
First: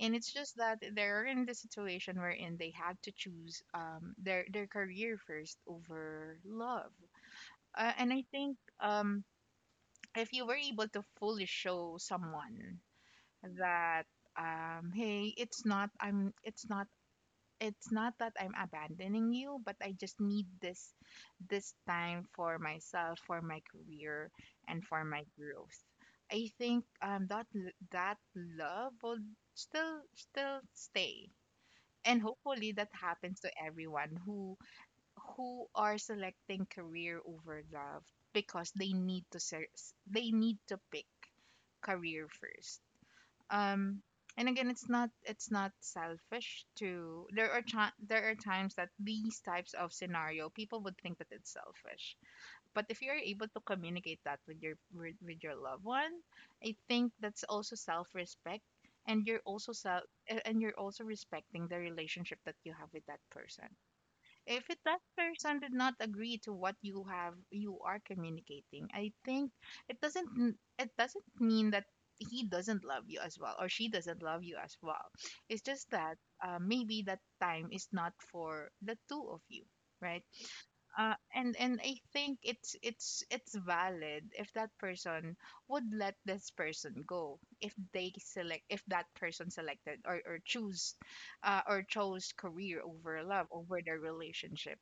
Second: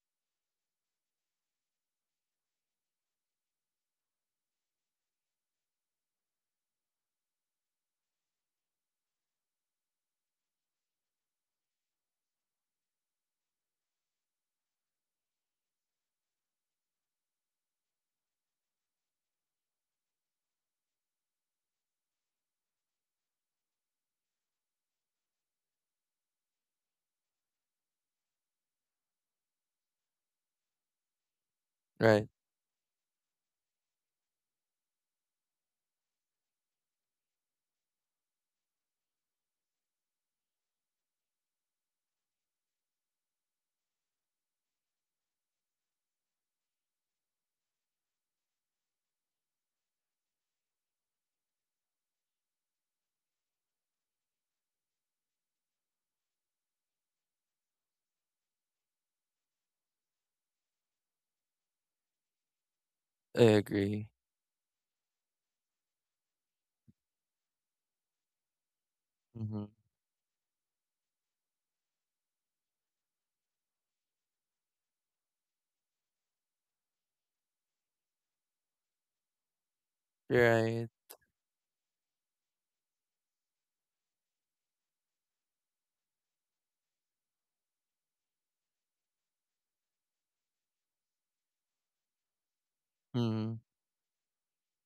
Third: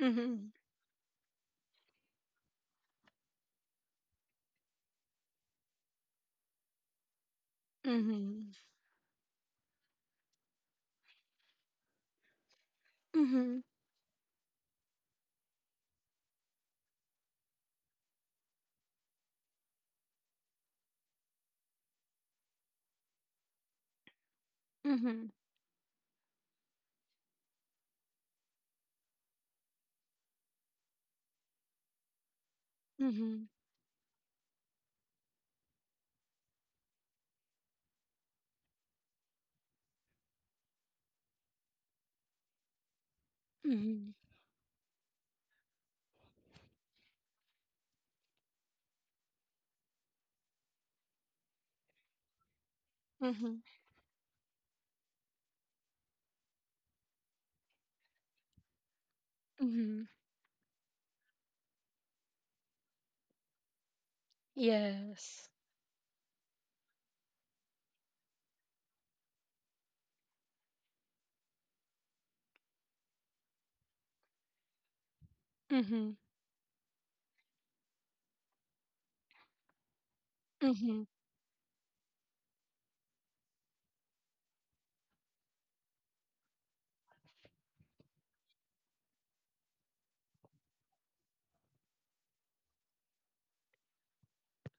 Speaker 3: and it's just that they're in the situation wherein they had to choose, their career first over love. And I
Speaker 1: Mhm.
Speaker 3: think if you were able to fully show someone
Speaker 1: Mhm.
Speaker 3: that, hey, it's not, I'm, it's not, it's not that I'm abandoning you, but I just need this, this time for myself, for my career, and for my
Speaker 1: Mhm.
Speaker 3: growth. I think that that love will still stay. And
Speaker 2: right.
Speaker 3: hopefully that happens
Speaker 1: Mhm.
Speaker 3: to everyone who are selecting career over love because they need to pick career first um
Speaker 1: Mhm.
Speaker 3: and again it's not selfish to. There are there are times that these types of scenario people would think that it's selfish, but if you're able to
Speaker 1: Mhm.
Speaker 3: communicate that with with your loved one, I think that's also self-respect. And you're also self
Speaker 1: Mhm.
Speaker 3: and you're also respecting the relationship that you have with that
Speaker 2: I
Speaker 3: person.
Speaker 2: agree.
Speaker 3: If that
Speaker 1: Yes.
Speaker 3: person did not agree to what you are communicating, I think
Speaker 2: Mm-hmm.
Speaker 3: it doesn't it doesn't mean that he doesn't love you as well, or she doesn't love you as well. It's just that
Speaker 1: Mhm.
Speaker 3: maybe that time is not for the two of you, right?
Speaker 2: Right.
Speaker 1: Mhm.
Speaker 3: And I think it's valid if that person would let this person go, if they select if that person selected or choose, or chose career over love,
Speaker 2: Mm-hmm.
Speaker 3: over their relationship.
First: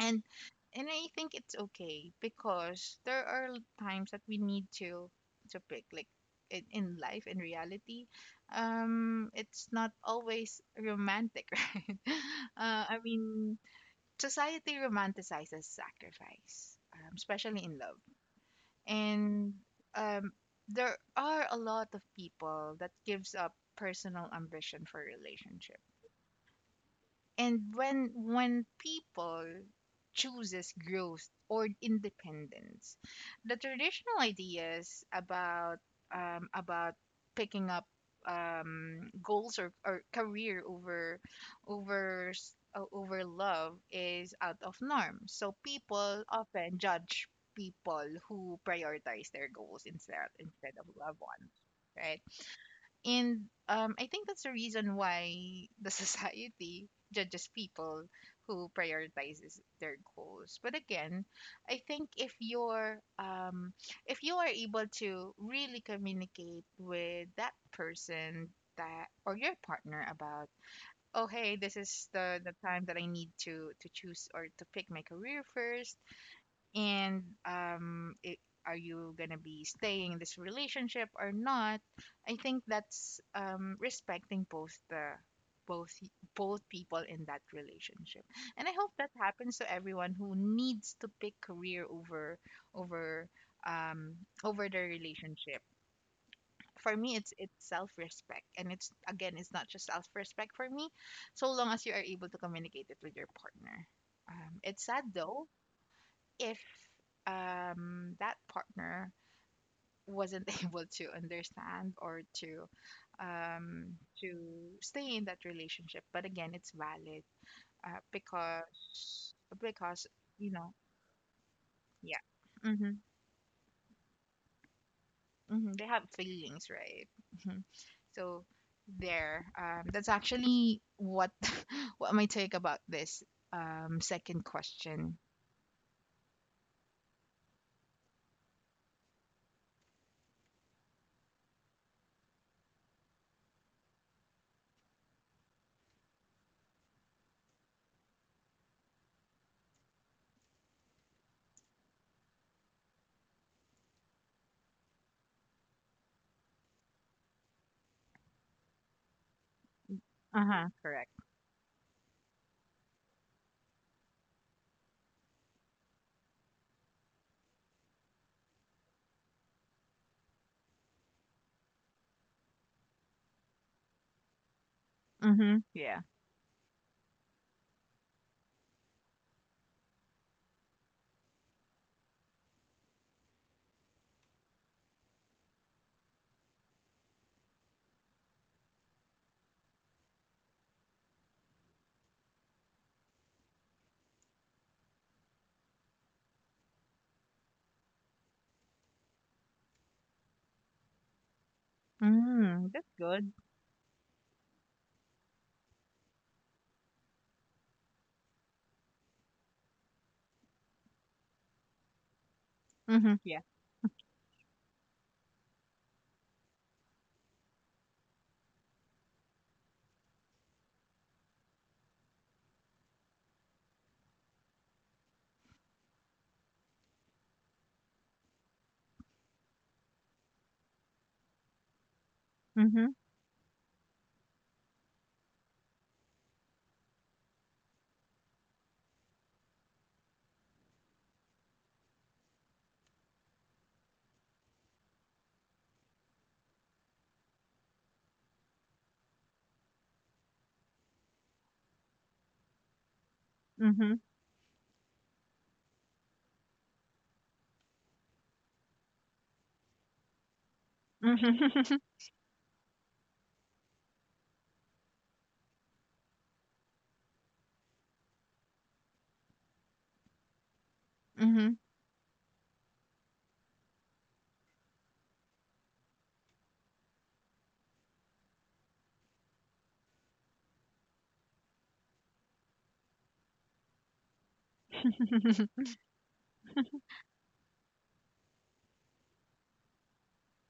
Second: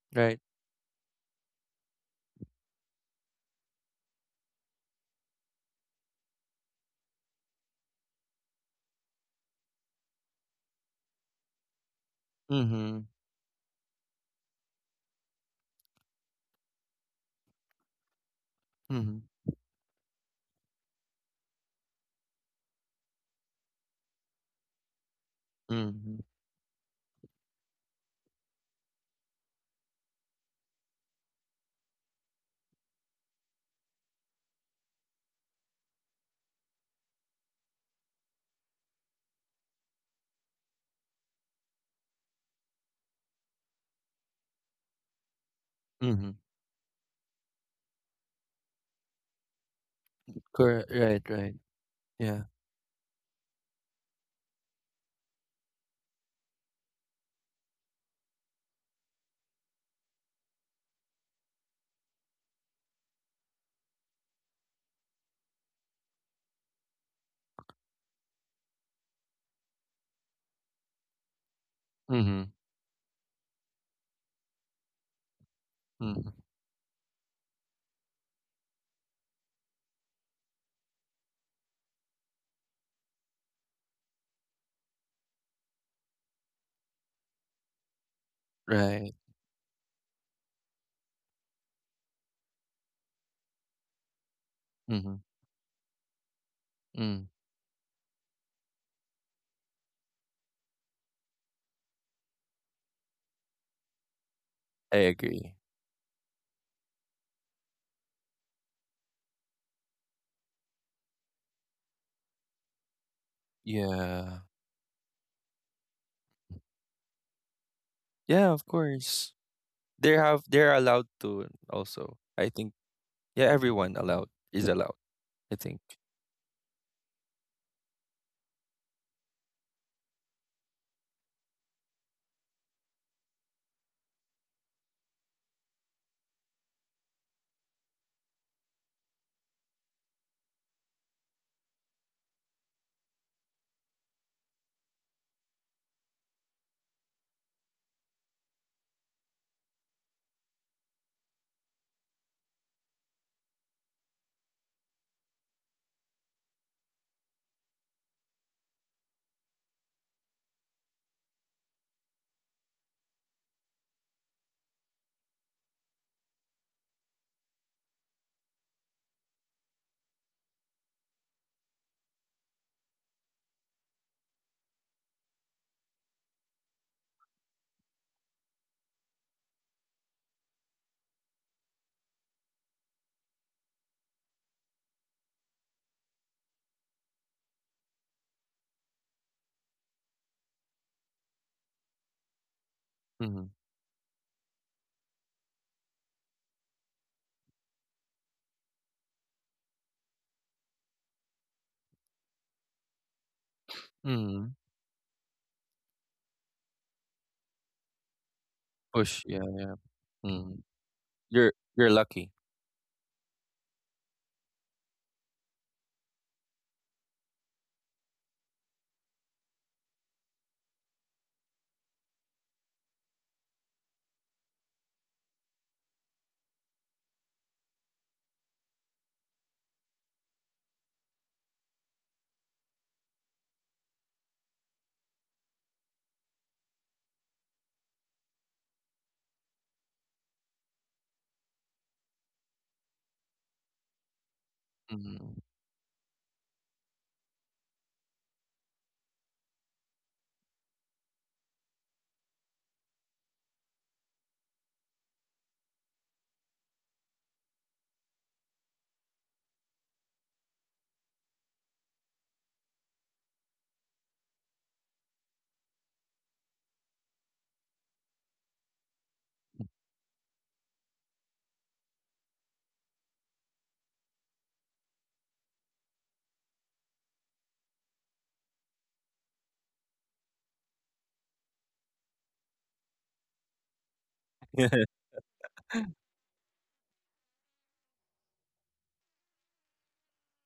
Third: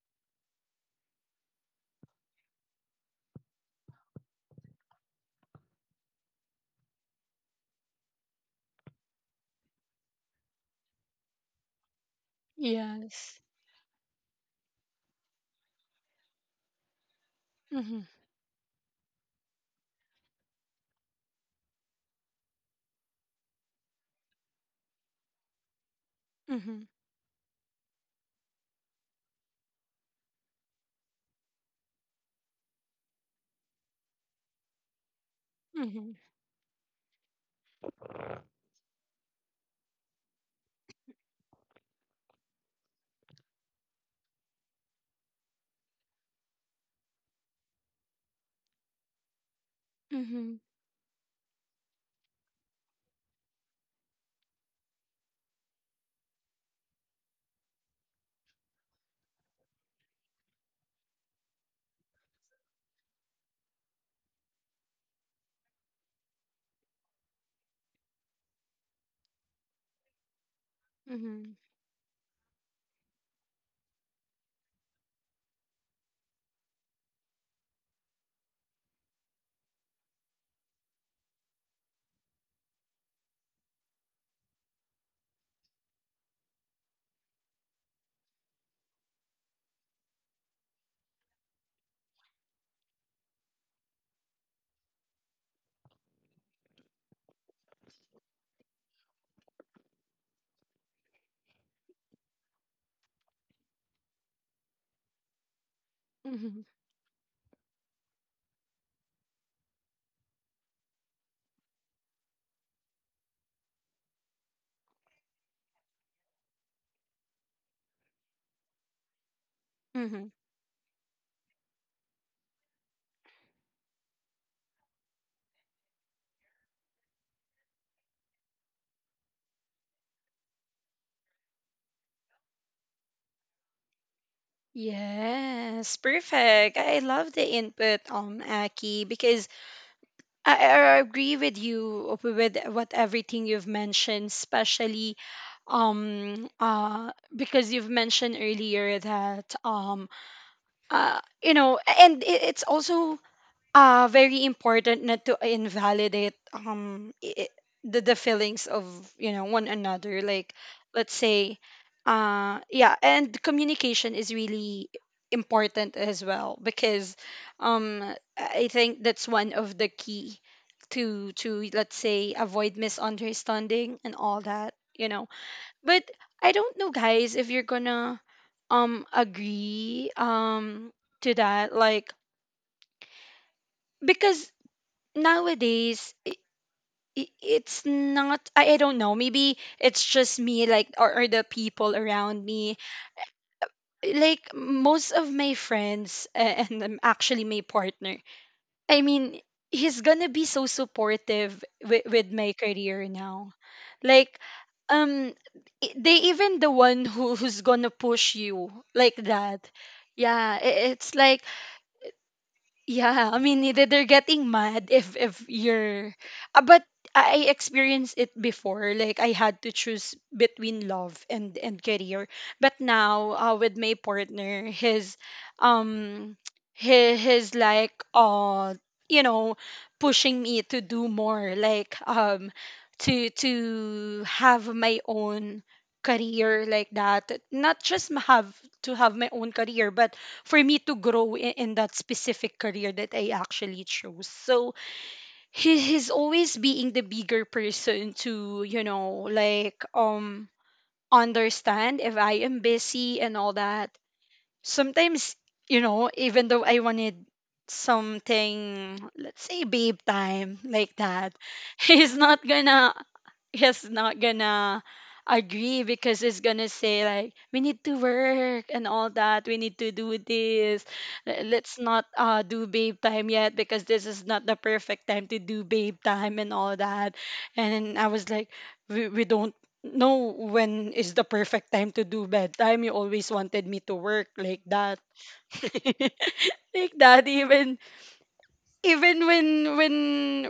Speaker 3: and
Speaker 2: Right.
Speaker 3: and I think it's okay, because there are times that we need to pick, like in life, in reality. It's not always romantic. Right? I
Speaker 2: Mm-hmm.
Speaker 1: Yes.
Speaker 3: mean, society romanticizes sacrifice, especially in love.
Speaker 1: Mhm.
Speaker 2: Mm-hmm.
Speaker 3: And um there are a lot of people that gives up personal ambition for relationship.
Speaker 2: Mm-hmm.
Speaker 1: Mhm.
Speaker 3: And when people chooses growth or independence, the traditional ideas
Speaker 1: Mhm.
Speaker 3: about picking up goals, or career over over love is out of norm, so people
Speaker 2: Mm-hmm.
Speaker 3: often judge people who prioritize their goals
Speaker 1: Mhm.
Speaker 3: instead of
Speaker 2: Correct.
Speaker 3: loved
Speaker 2: Right.
Speaker 3: ones,
Speaker 2: Right.
Speaker 3: right?
Speaker 2: Yeah.
Speaker 3: And I think that's the reason why the society judges people who prioritizes their goals. But again, I think if you're if you are able to really communicate with that person, that, or your partner about, oh hey,
Speaker 1: Mhm.
Speaker 3: this is the
Speaker 2: Mm-hmm.
Speaker 3: time that I need to choose or to pick my career first,
Speaker 2: Mm-hmm.
Speaker 3: and are you going to be staying in this relationship or not. I think that's respecting both the both y- both people in that relationship. And I hope that
Speaker 2: Right.
Speaker 3: happens to everyone who needs to pick career over over um over their
Speaker 2: Mm-hmm.
Speaker 3: relationship. For me,
Speaker 2: Mm.
Speaker 3: it's self-respect, and it's again, it's not just self-respect for me, so long as you are able to communicate it with your partner. It's
Speaker 2: I
Speaker 3: sad though
Speaker 2: agree.
Speaker 3: if
Speaker 1: Mhm.
Speaker 3: that partner wasn't able to understand or um, to
Speaker 2: Yeah.
Speaker 3: stay in that relationship. But again, it's valid, uh,
Speaker 2: Yeah. Of
Speaker 3: because
Speaker 2: course.
Speaker 3: because
Speaker 2: They
Speaker 1: Mhm.
Speaker 2: have.
Speaker 3: you know,
Speaker 2: They're allowed to.
Speaker 3: yeah,
Speaker 2: Also, I think.
Speaker 3: hmm
Speaker 2: Yeah. Everyone allowed is allowed. I
Speaker 3: hmm
Speaker 2: think.
Speaker 3: they have feelings, right? Hmm. So there, that's actually what what my take about this second question.
Speaker 1: Yes, perfect. I love the input, Aki, because I agree with you with what everything you've mentioned, especially, because you've mentioned earlier that, you know, and it's also, very important not to invalidate, the feelings of, you know, one another,
Speaker 3: Uh
Speaker 1: like,
Speaker 3: huh. Correct.
Speaker 1: let's say, yeah, and communication is really important as well, because um I think that's one of the key to, let's say, avoid misunderstanding and all that, you know.
Speaker 3: Mm-hmm. Yeah.
Speaker 1: But I don't know, guys, if you're gonna agree, to that, like, because nowadays, it's not, I, I don't know, maybe it's just me, like, or the people around me,
Speaker 2: Mm-hmm.
Speaker 1: like, most of my friends, and, actually my partner, I mean, he's gonna be so supportive with my
Speaker 3: Mm, that's
Speaker 1: career
Speaker 3: good.
Speaker 1: now, like,
Speaker 2: Mm-hmm.
Speaker 1: um they even the one who who's gonna push you like
Speaker 2: Push. Yeah.
Speaker 1: that,
Speaker 2: Yeah.
Speaker 1: yeah,
Speaker 2: Mm.
Speaker 1: it's like,
Speaker 2: You're. You're lucky.
Speaker 3: Mm-hmm.
Speaker 1: yeah. I
Speaker 3: Yeah.
Speaker 1: mean, either they're getting mad if you're, but I experienced it before, like, I had to choose between love and career. But now, with my partner, his, um his, like, you know, pushing me to do more, like,
Speaker 3: Mm-hmm.
Speaker 1: to have my own career like that, not just have to have my own career, but for me to grow in that specific career that I actually chose. So
Speaker 2: Mm-hmm.
Speaker 1: he's always being the bigger person to, you know, like, understand if I am busy and all that
Speaker 3: Mm-hmm.
Speaker 1: sometimes, you know, even though I wanted something, let's say babe time like that,
Speaker 3: Mhm.
Speaker 1: he's not gonna, he's not gonna agree, because he's gonna say like, we need to work and all that, we need to do this.
Speaker 3: Mhm.
Speaker 1: Let's not, do babe time yet, because this is not the perfect time to do babe time and all that. And I was like, we don't know when is the perfect time to do bedtime. You always wanted me to work like that. Like that, even even when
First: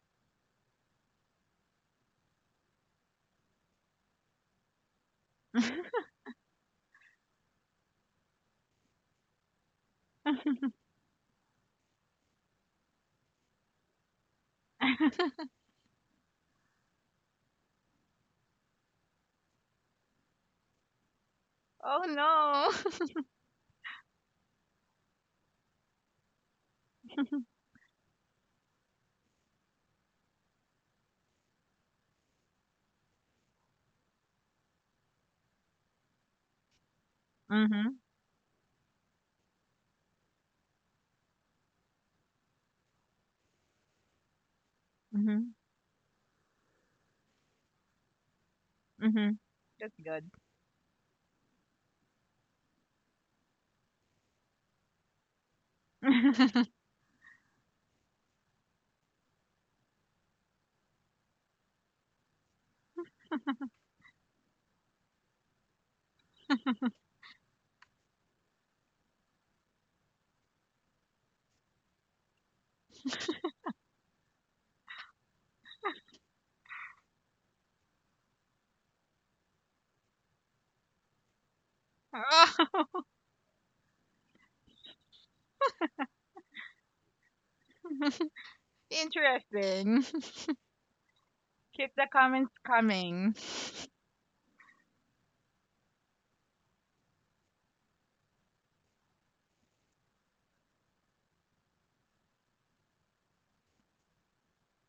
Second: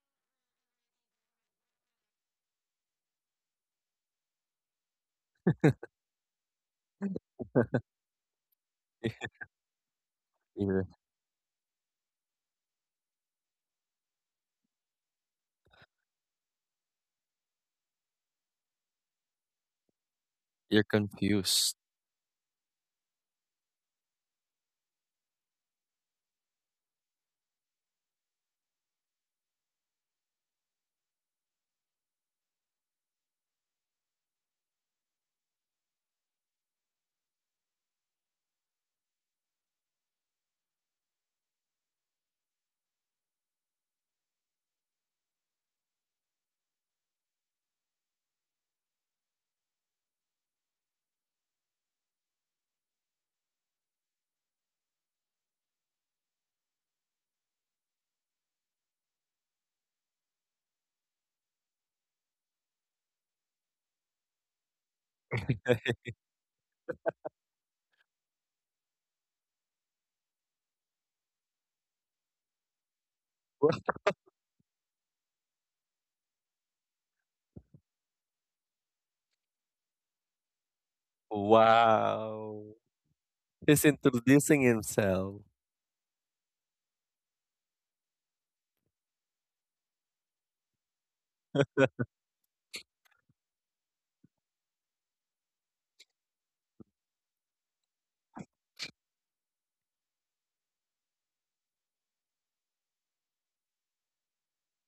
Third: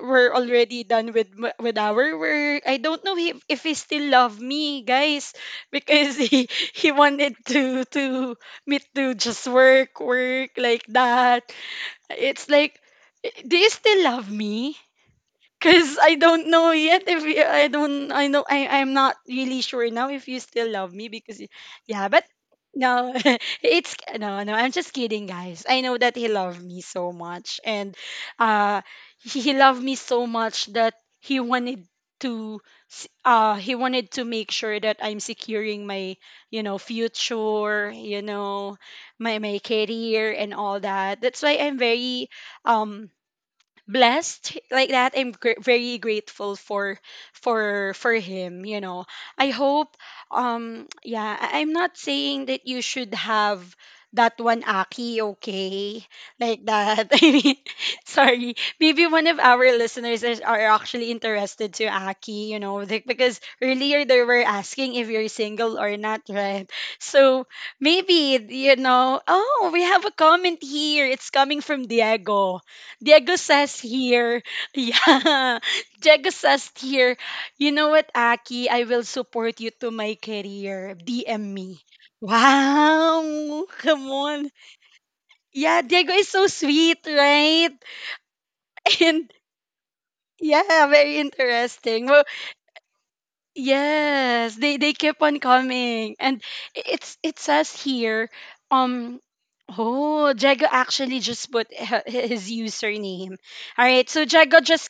Speaker 1: we're already done with with our work, I don't know if he still love me, guys, because he wanted to me to just work work like
Speaker 2: you're,
Speaker 1: that. It's like, do you still love me? Cause I don't know yet if you, I don't I know I I'm not really sure now if you still
Speaker 2: you're
Speaker 1: love me because
Speaker 2: confused.
Speaker 3: Oh
Speaker 1: yeah, but
Speaker 3: no.
Speaker 1: no, it's no no, I'm just kidding, guys. I know that he loved me so much. And uh he loved me so much that he wanted to he wanted to make sure that I'm securing my, you know, future,
Speaker 3: Mhm.
Speaker 1: my my career and all that. That's why I'm very um blessed like that.
Speaker 3: Mhm.
Speaker 1: Very grateful for him,
Speaker 3: Mhm.
Speaker 1: I
Speaker 3: That's
Speaker 1: hope.
Speaker 3: good.
Speaker 1: Yeah, I'm not saying that you should have that one, Aki, okay, like that. I mean, sorry, maybe one of our listeners is, are actually interested to Aki, like, because earlier they were asking if you're single or not, right? So maybe, you know, oh, we have a comment here. It's coming from Diego. Diego says here, yeah, Diego says here, you know what, Aki, I will support you to my career. DM me.
Speaker 2: Wow.
Speaker 3: Oh.
Speaker 1: Wow,
Speaker 2: He's
Speaker 1: come on.
Speaker 2: introducing himself.
Speaker 1: Yeah, Diego is so sweet, right? And
Speaker 3: Interesting.
Speaker 1: yeah, very
Speaker 3: Keep
Speaker 1: interesting.
Speaker 3: the
Speaker 1: Well,
Speaker 3: comments coming.
Speaker 1: yes, they keep on coming, and it's it says here, um, oh, Diego actually just put his username. All right, so Jago, just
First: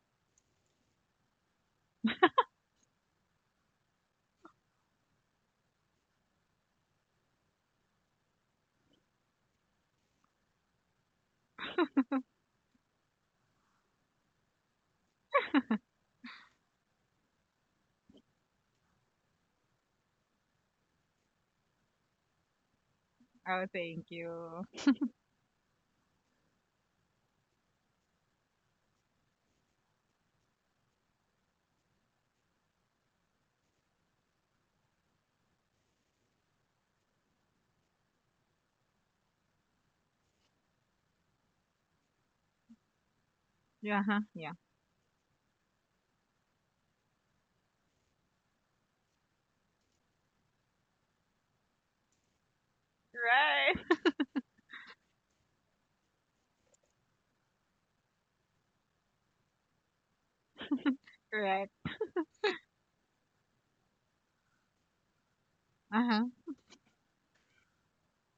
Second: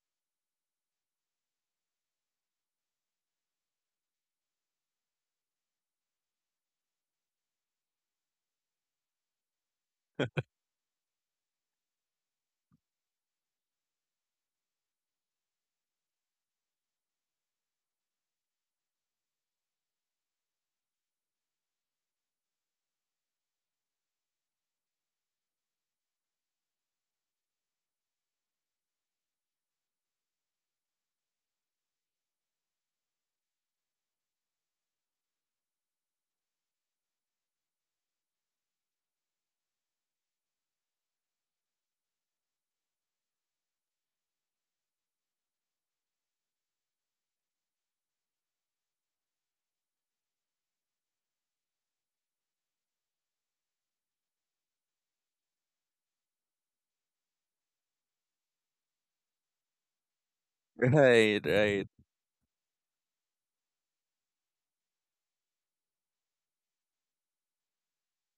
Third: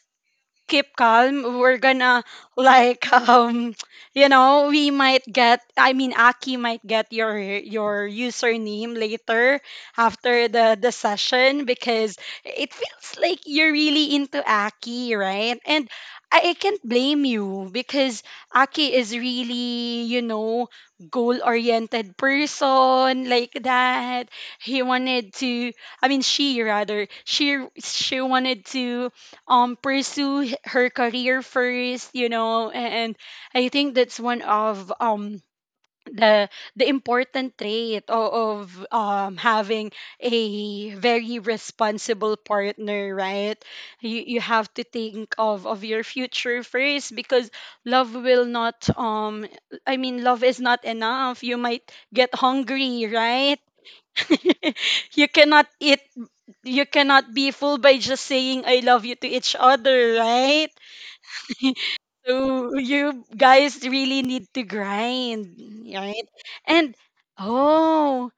Speaker 1: keep calm, we're gonna like you know, we might get, I mean Aki might get your username later after the session because it feels like you're really into Aki, right? And I can't blame you because Aki is really, you know, goal-oriented person like
Speaker 3: Oh, thank
Speaker 1: that.
Speaker 3: you.
Speaker 1: He wanted to, I mean she, rather, she wanted to pursue her career first, you know. And I think that's one of the the important trait of having a very responsible partner, right?
Speaker 3: Yeah. Huh.
Speaker 1: You
Speaker 3: Yeah.
Speaker 1: have to think of your future first because love will not, I mean, love is not enough, you might get hungry, right?
Speaker 3: Right.
Speaker 1: You cannot eat, you cannot be fooled by just saying I love you to each other, right?
Speaker 2: Right,
Speaker 3: Right.
Speaker 2: right.
Speaker 1: So you guys really need to grind, right?
Speaker 3: Uh-huh.
Speaker 1: And oh,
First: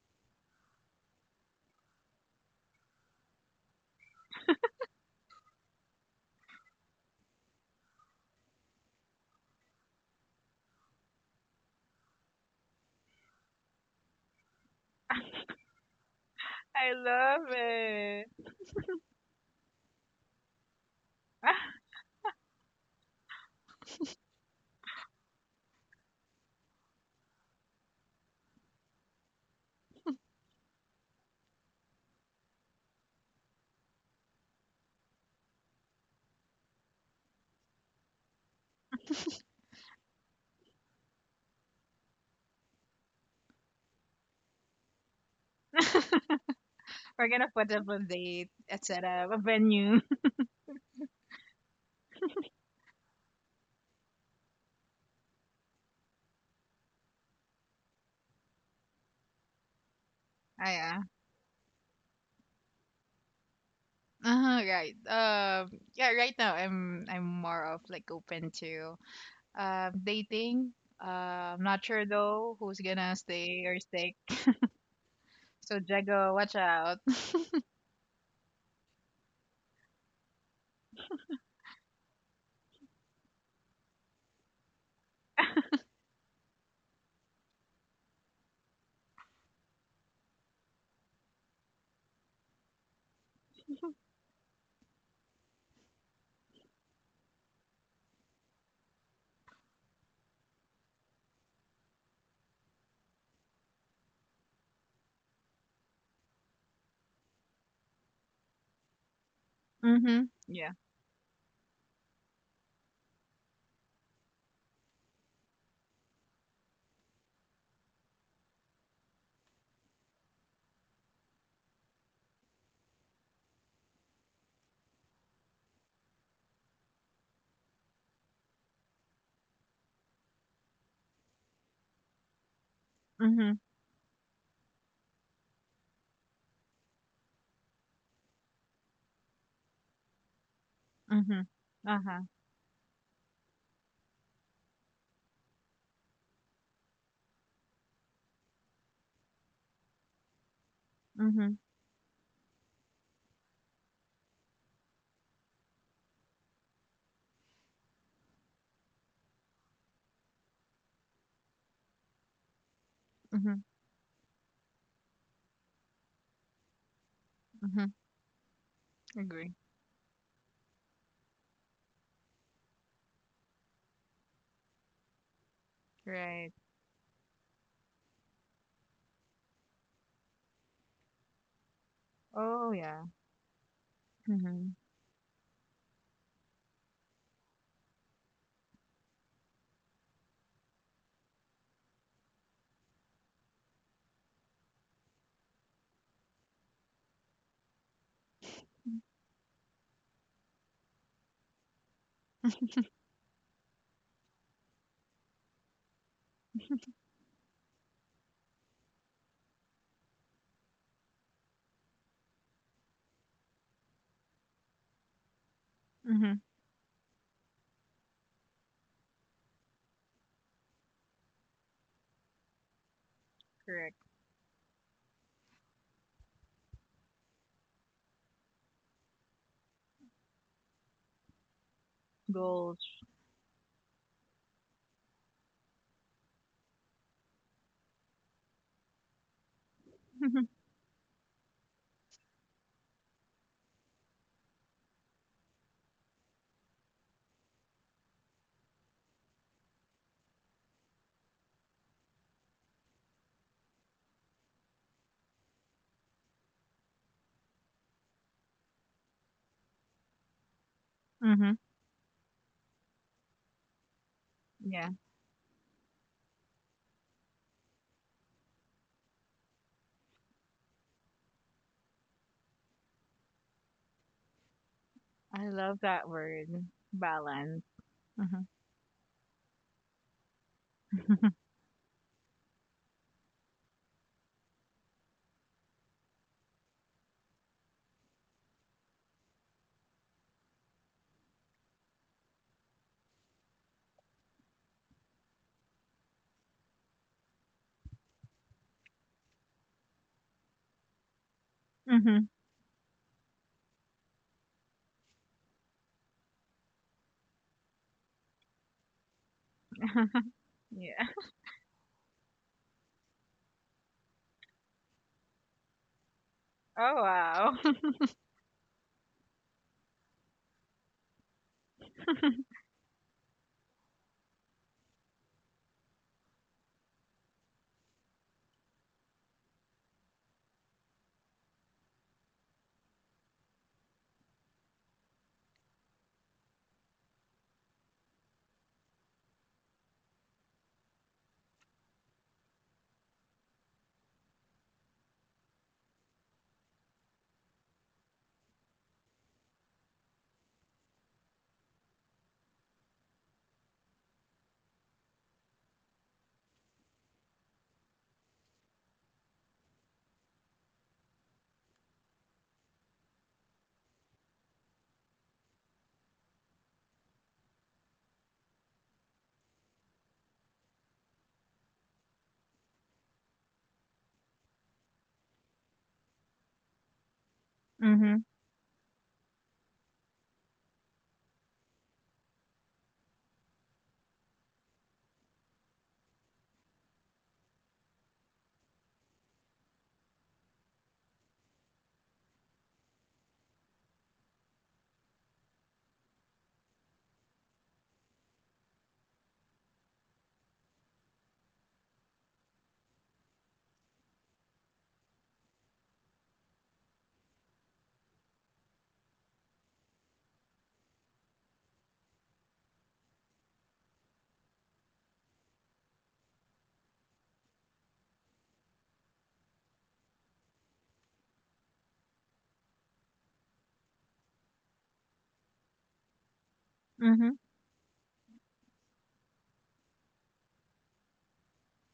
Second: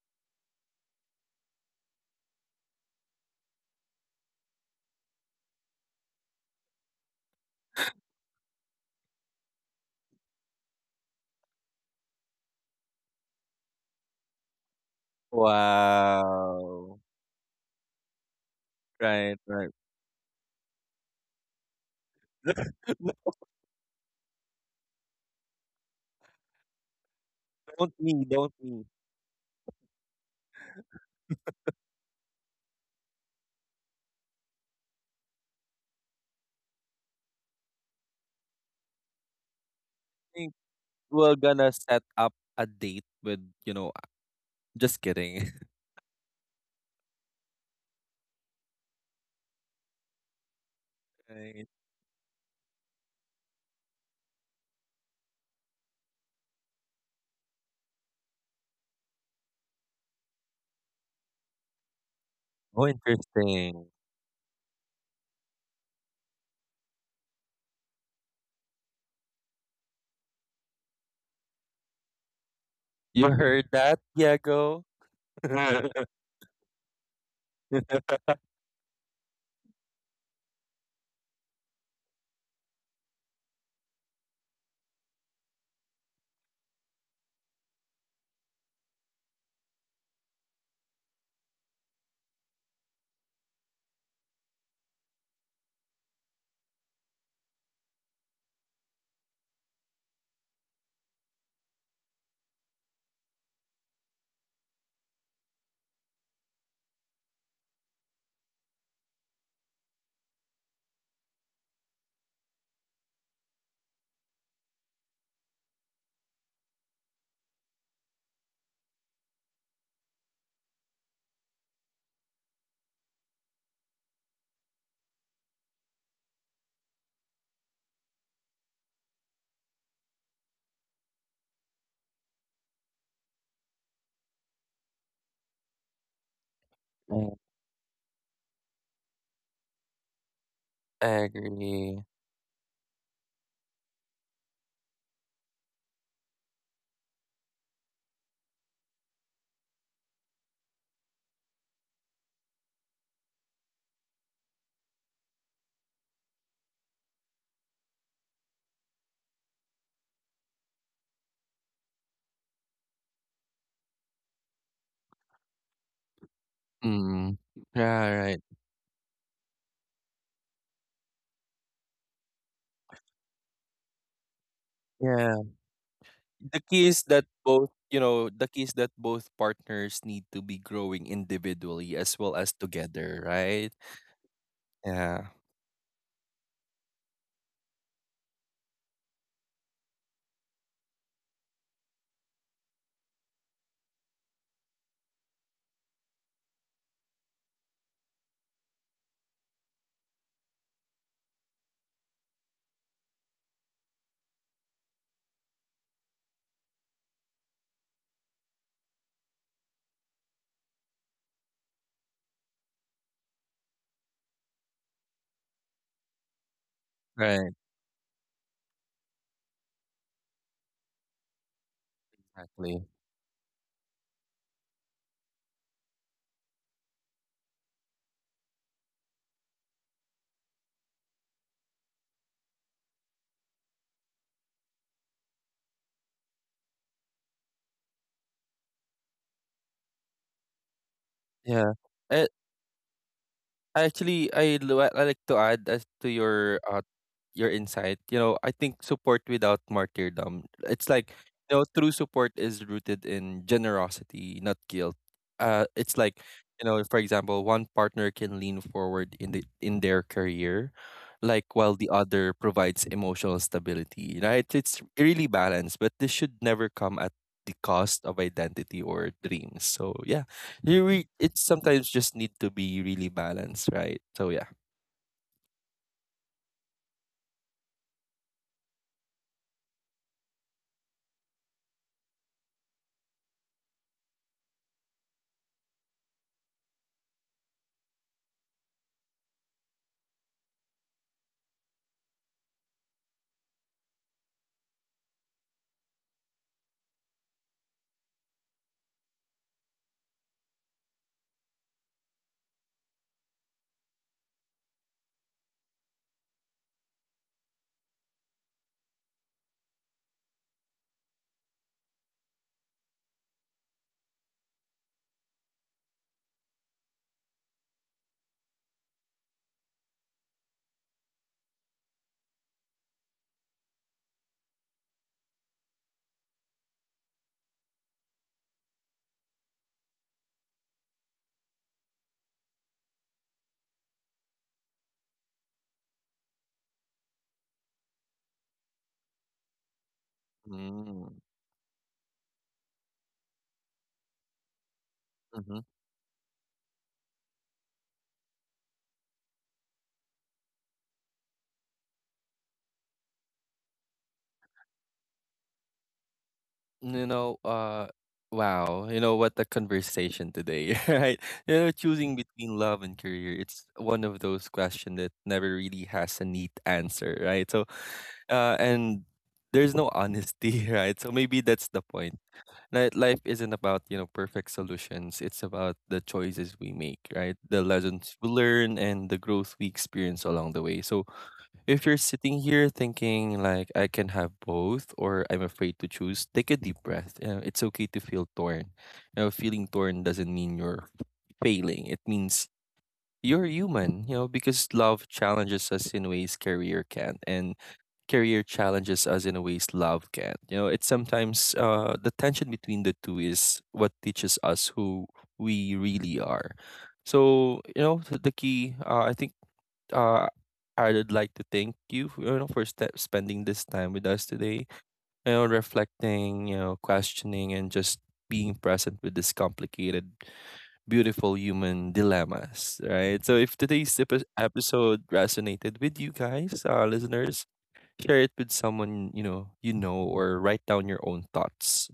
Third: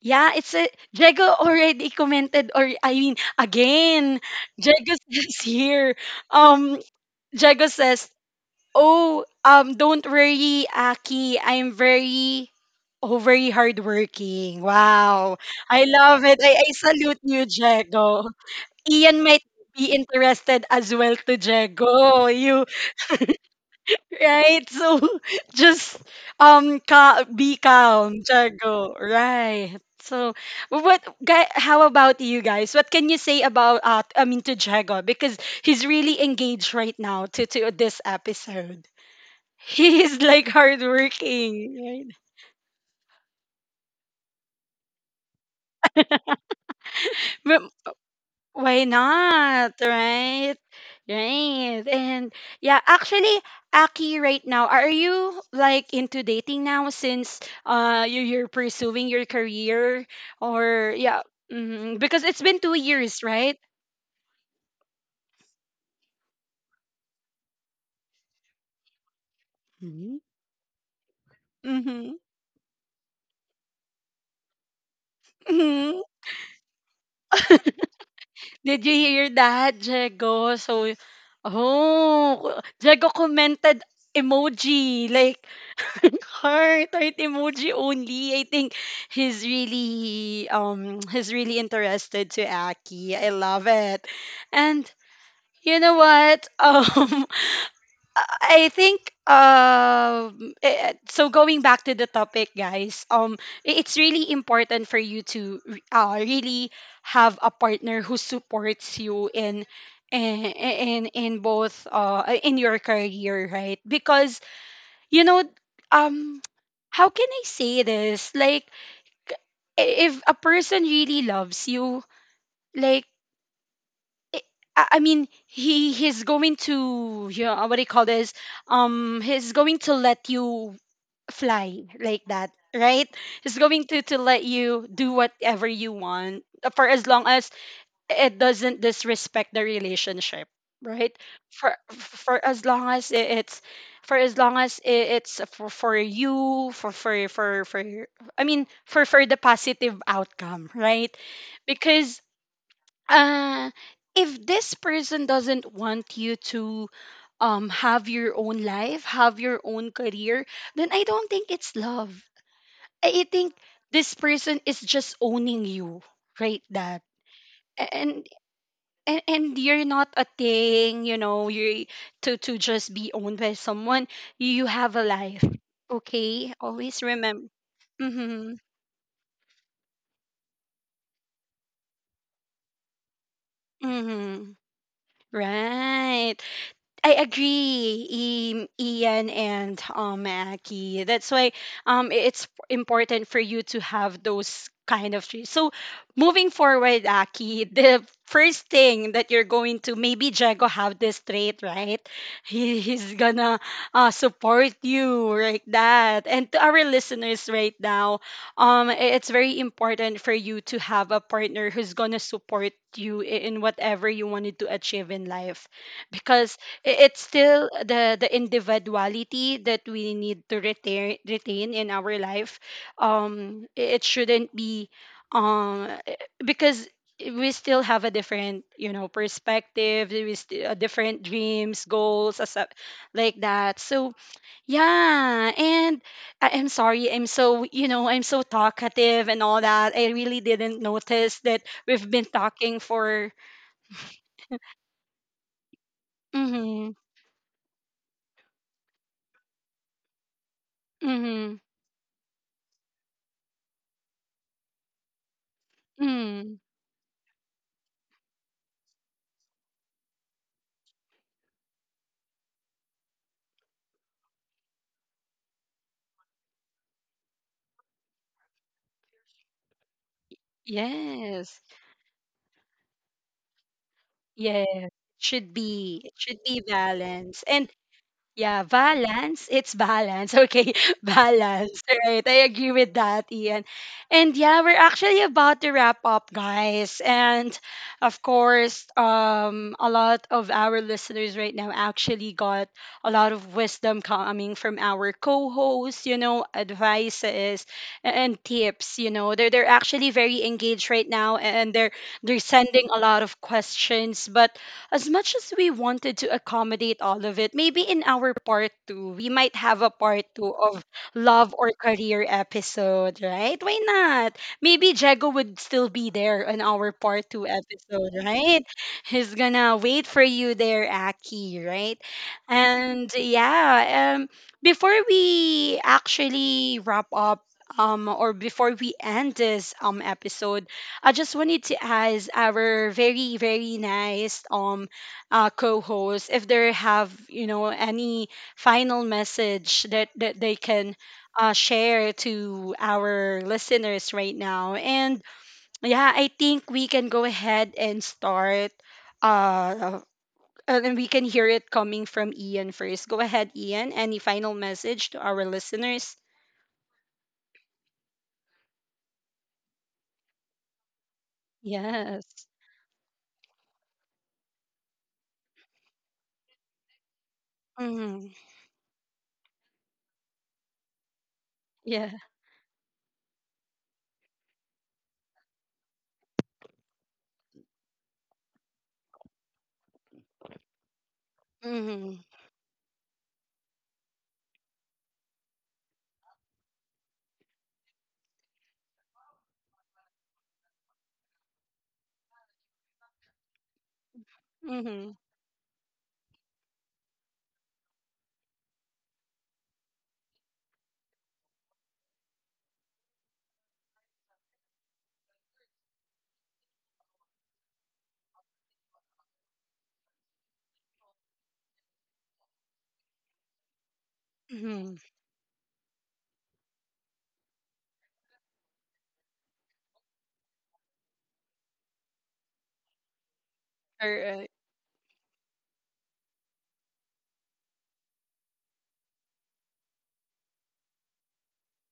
Speaker 1: yeah, it's a Jago already commented, or I mean again, Jago says here. Um Jago says, "Oh, don't worry, Aki. I'm very, oh, very hardworking." Wow. I love it. I
Speaker 3: I
Speaker 2: Wow.
Speaker 1: salute
Speaker 3: love
Speaker 1: you, Jago.
Speaker 3: it.
Speaker 1: Ian
Speaker 2: Right,
Speaker 1: might
Speaker 2: right.
Speaker 1: be interested as well to Jago. You, right? So just be
Speaker 2: Don't me,
Speaker 1: calm,
Speaker 2: don't me.
Speaker 1: Jago. Right. So what guy how about you guys? What can you say about I mean to Jago, because he's really engaged right now to this episode. He is
Speaker 2: I
Speaker 1: like
Speaker 2: think we're gonna set
Speaker 1: hardworking,
Speaker 2: up a date with, just kidding.
Speaker 3: We're gonna
Speaker 1: right?
Speaker 3: put up a date,
Speaker 1: Why
Speaker 3: etc. A
Speaker 1: not,
Speaker 3: venue.
Speaker 1: right?
Speaker 2: Right.
Speaker 1: Right. And yeah, actually, Aki, right now, are you like into dating now since you're pursuing your career,
Speaker 3: Ah,
Speaker 1: or
Speaker 3: yeah.
Speaker 1: yeah, hmm, because it's been two
Speaker 2: Oh,
Speaker 1: years, right?
Speaker 2: interesting.
Speaker 3: Uh-huh, right. Yeah. Right now, I'm more of like open to
Speaker 1: Mhm.
Speaker 3: dating. I'm not sure
Speaker 1: Mm-hmm.
Speaker 3: though who's gonna
Speaker 2: You
Speaker 3: stay
Speaker 2: heard
Speaker 3: or
Speaker 2: that,
Speaker 3: stick.
Speaker 2: Diego?
Speaker 3: So
Speaker 2: I
Speaker 1: Mm-hmm.
Speaker 3: Jago, watch out.
Speaker 1: Did you hear that, Jego? So, oh, Jego commented emoji, like heart, heart emoji only. I think he's really interested to Aki. I love it. And you know what? I think so going back to the topic, guys, it's really important for you to really have a partner who supports you in
Speaker 3: Mhm.
Speaker 1: in
Speaker 3: Yeah.
Speaker 1: in, in both in your career, right? Because you know, um how can I say this, like if a person really loves you, like I mean, he he's going to, you know, what do you call this? He's going to let you fly like that, right?
Speaker 3: Mhm.
Speaker 1: He's going to let you do whatever you want, for as long as it doesn't disrespect the relationship,
Speaker 2: I
Speaker 1: right?
Speaker 3: Mhm.
Speaker 1: For
Speaker 3: Uh
Speaker 2: agree.
Speaker 3: huh.
Speaker 1: for as long as I- it's for as long as it's for you for for, I mean for the positive outcome, right?
Speaker 3: Mhm.
Speaker 1: Because uh, if this person doesn't want you to have your own life, have your own career, then I don't think it's love. I
Speaker 3: Mhm.
Speaker 1: think this person is just owning you, right? That
Speaker 2: Mm. Yeah,
Speaker 3: Mhm.
Speaker 1: and
Speaker 2: right.
Speaker 1: and,
Speaker 3: Agree.
Speaker 1: and you're not a thing, you know, you to just be owned by someone. You have a
Speaker 2: Yeah.
Speaker 1: life.
Speaker 3: Right.
Speaker 2: the
Speaker 1: Okay?
Speaker 2: key is
Speaker 1: Always
Speaker 2: that
Speaker 1: remember.
Speaker 2: both you know the key
Speaker 1: Mm-hmm.
Speaker 2: is that both partners need to be growing individually as well as
Speaker 3: Oh yeah.
Speaker 2: together, right?
Speaker 1: Mm-hmm.
Speaker 3: Mhm.
Speaker 2: Yeah,
Speaker 1: Right. I agree, Ian and Aki. That's why it's important for you to have those kind of trees. So, moving forward, Aki, the first thing that you're going to, maybe Jago have this trait, right? He's gonna support you like that. And to our listeners right now, it's very important for you to have a partner who's gonna support you in whatever you wanted to achieve in life,
Speaker 3: Mhm.
Speaker 1: because it's
Speaker 2: right,
Speaker 1: still the individuality that we need to retain in our life.
Speaker 2: exactly,
Speaker 3: Correct.
Speaker 1: It shouldn't be um eh, because we still have a different, you know, perspective, we still, different dreams, goals, as
Speaker 3: Goals.
Speaker 1: like that. So yeah. And I'm sorry, I'm so, you know, I'm so talkative and all that, I really didn't notice that
Speaker 2: yeah.
Speaker 1: we've been
Speaker 2: I,
Speaker 1: talking for
Speaker 2: actually, I like to add as to your
Speaker 1: mm-hmm,
Speaker 2: insight. You know, I think support without martyrdom. It's like,
Speaker 1: mm-hmm,
Speaker 2: true support is rooted in generosity, not guilt. It's like,
Speaker 1: mm,
Speaker 2: for example, one partner can lean forward in their career, like
Speaker 3: Mhm.
Speaker 2: while the other provides emotional stability. Right? It's
Speaker 3: Yeah.
Speaker 2: really balanced, but this should never come at the cost of identity or dreams. So yeah, it
Speaker 1: yes.
Speaker 2: sometimes just need to be really balanced, right? So yeah.
Speaker 1: Yeah, it
Speaker 3: I
Speaker 1: should
Speaker 3: love that
Speaker 1: be, it should
Speaker 3: word.
Speaker 1: be balance.
Speaker 3: Balance.
Speaker 1: And
Speaker 3: Mhm.
Speaker 1: yeah, balance, it's balance. Okay, balance, right? I agree with that, Ian. And yeah, we're actually about to wrap up, guys. And of course, a lot of our listeners right now actually got a lot of wisdom coming from our co-hosts, you know, advices and tips, you know. They're actually very engaged right now and they're
Speaker 3: Mhm.
Speaker 1: they're sending a lot of questions, but as much as we wanted to accommodate all of it, maybe in our part two, we might have a part two of
Speaker 3: Yeah.
Speaker 1: love or career episode, right? Why not? Maybe Jago would still be there on
Speaker 3: Oh
Speaker 1: our part
Speaker 3: wow.
Speaker 1: two episode, right? He's gonna wait for you there, Aki, right? And yeah, before we actually wrap up, or before we end this episode, I just wanted to ask our very very nice co-host if they have, you know, any final message that that they can
Speaker 2: Mm-hmm.
Speaker 1: share to our listeners right now. And yeah, I think we can go ahead and start. Uh, uh, and then we can hear it coming from Ian first. Go ahead, Ian. Any final message to our listeners?
Speaker 2: You know, uh, wow, you know what a conversation today, right? Choosing
Speaker 1: Yes.
Speaker 2: between love and career, it's one of those questions that never really has a neat answer, right? So,
Speaker 1: Hmm.
Speaker 2: and there's no honesty, right? So maybe that's the
Speaker 1: Yeah.
Speaker 2: point. Right? Life isn't about, perfect solutions. It's about the choices we make, right? The lessons
Speaker 3: Mhm.
Speaker 2: we learn and the growth we experience along the way. So if you're
Speaker 1: Mm-hmm.
Speaker 2: sitting here thinking like I can have both or I'm afraid to choose, take a deep breath. It's okay to feel torn. Feeling torn doesn't mean you're failing. It means you're human, because love
Speaker 1: Mm-hmm.
Speaker 2: challenges us in ways career can't, and career challenges us in ways love can't. It's sometimes, the tension between the two is what teaches us who we really are. So, the key, I think, uh, I would like to thank you for spending this time with us today.
Speaker 1: Mm-hmm.
Speaker 2: Reflecting, questioning, and just being present with this complicated, beautiful human dilemmas, right? So, if today's episode resonated with you guys,
Speaker 3: Mhm.
Speaker 2: listeners, share it with someone you know, or write down your own thoughts.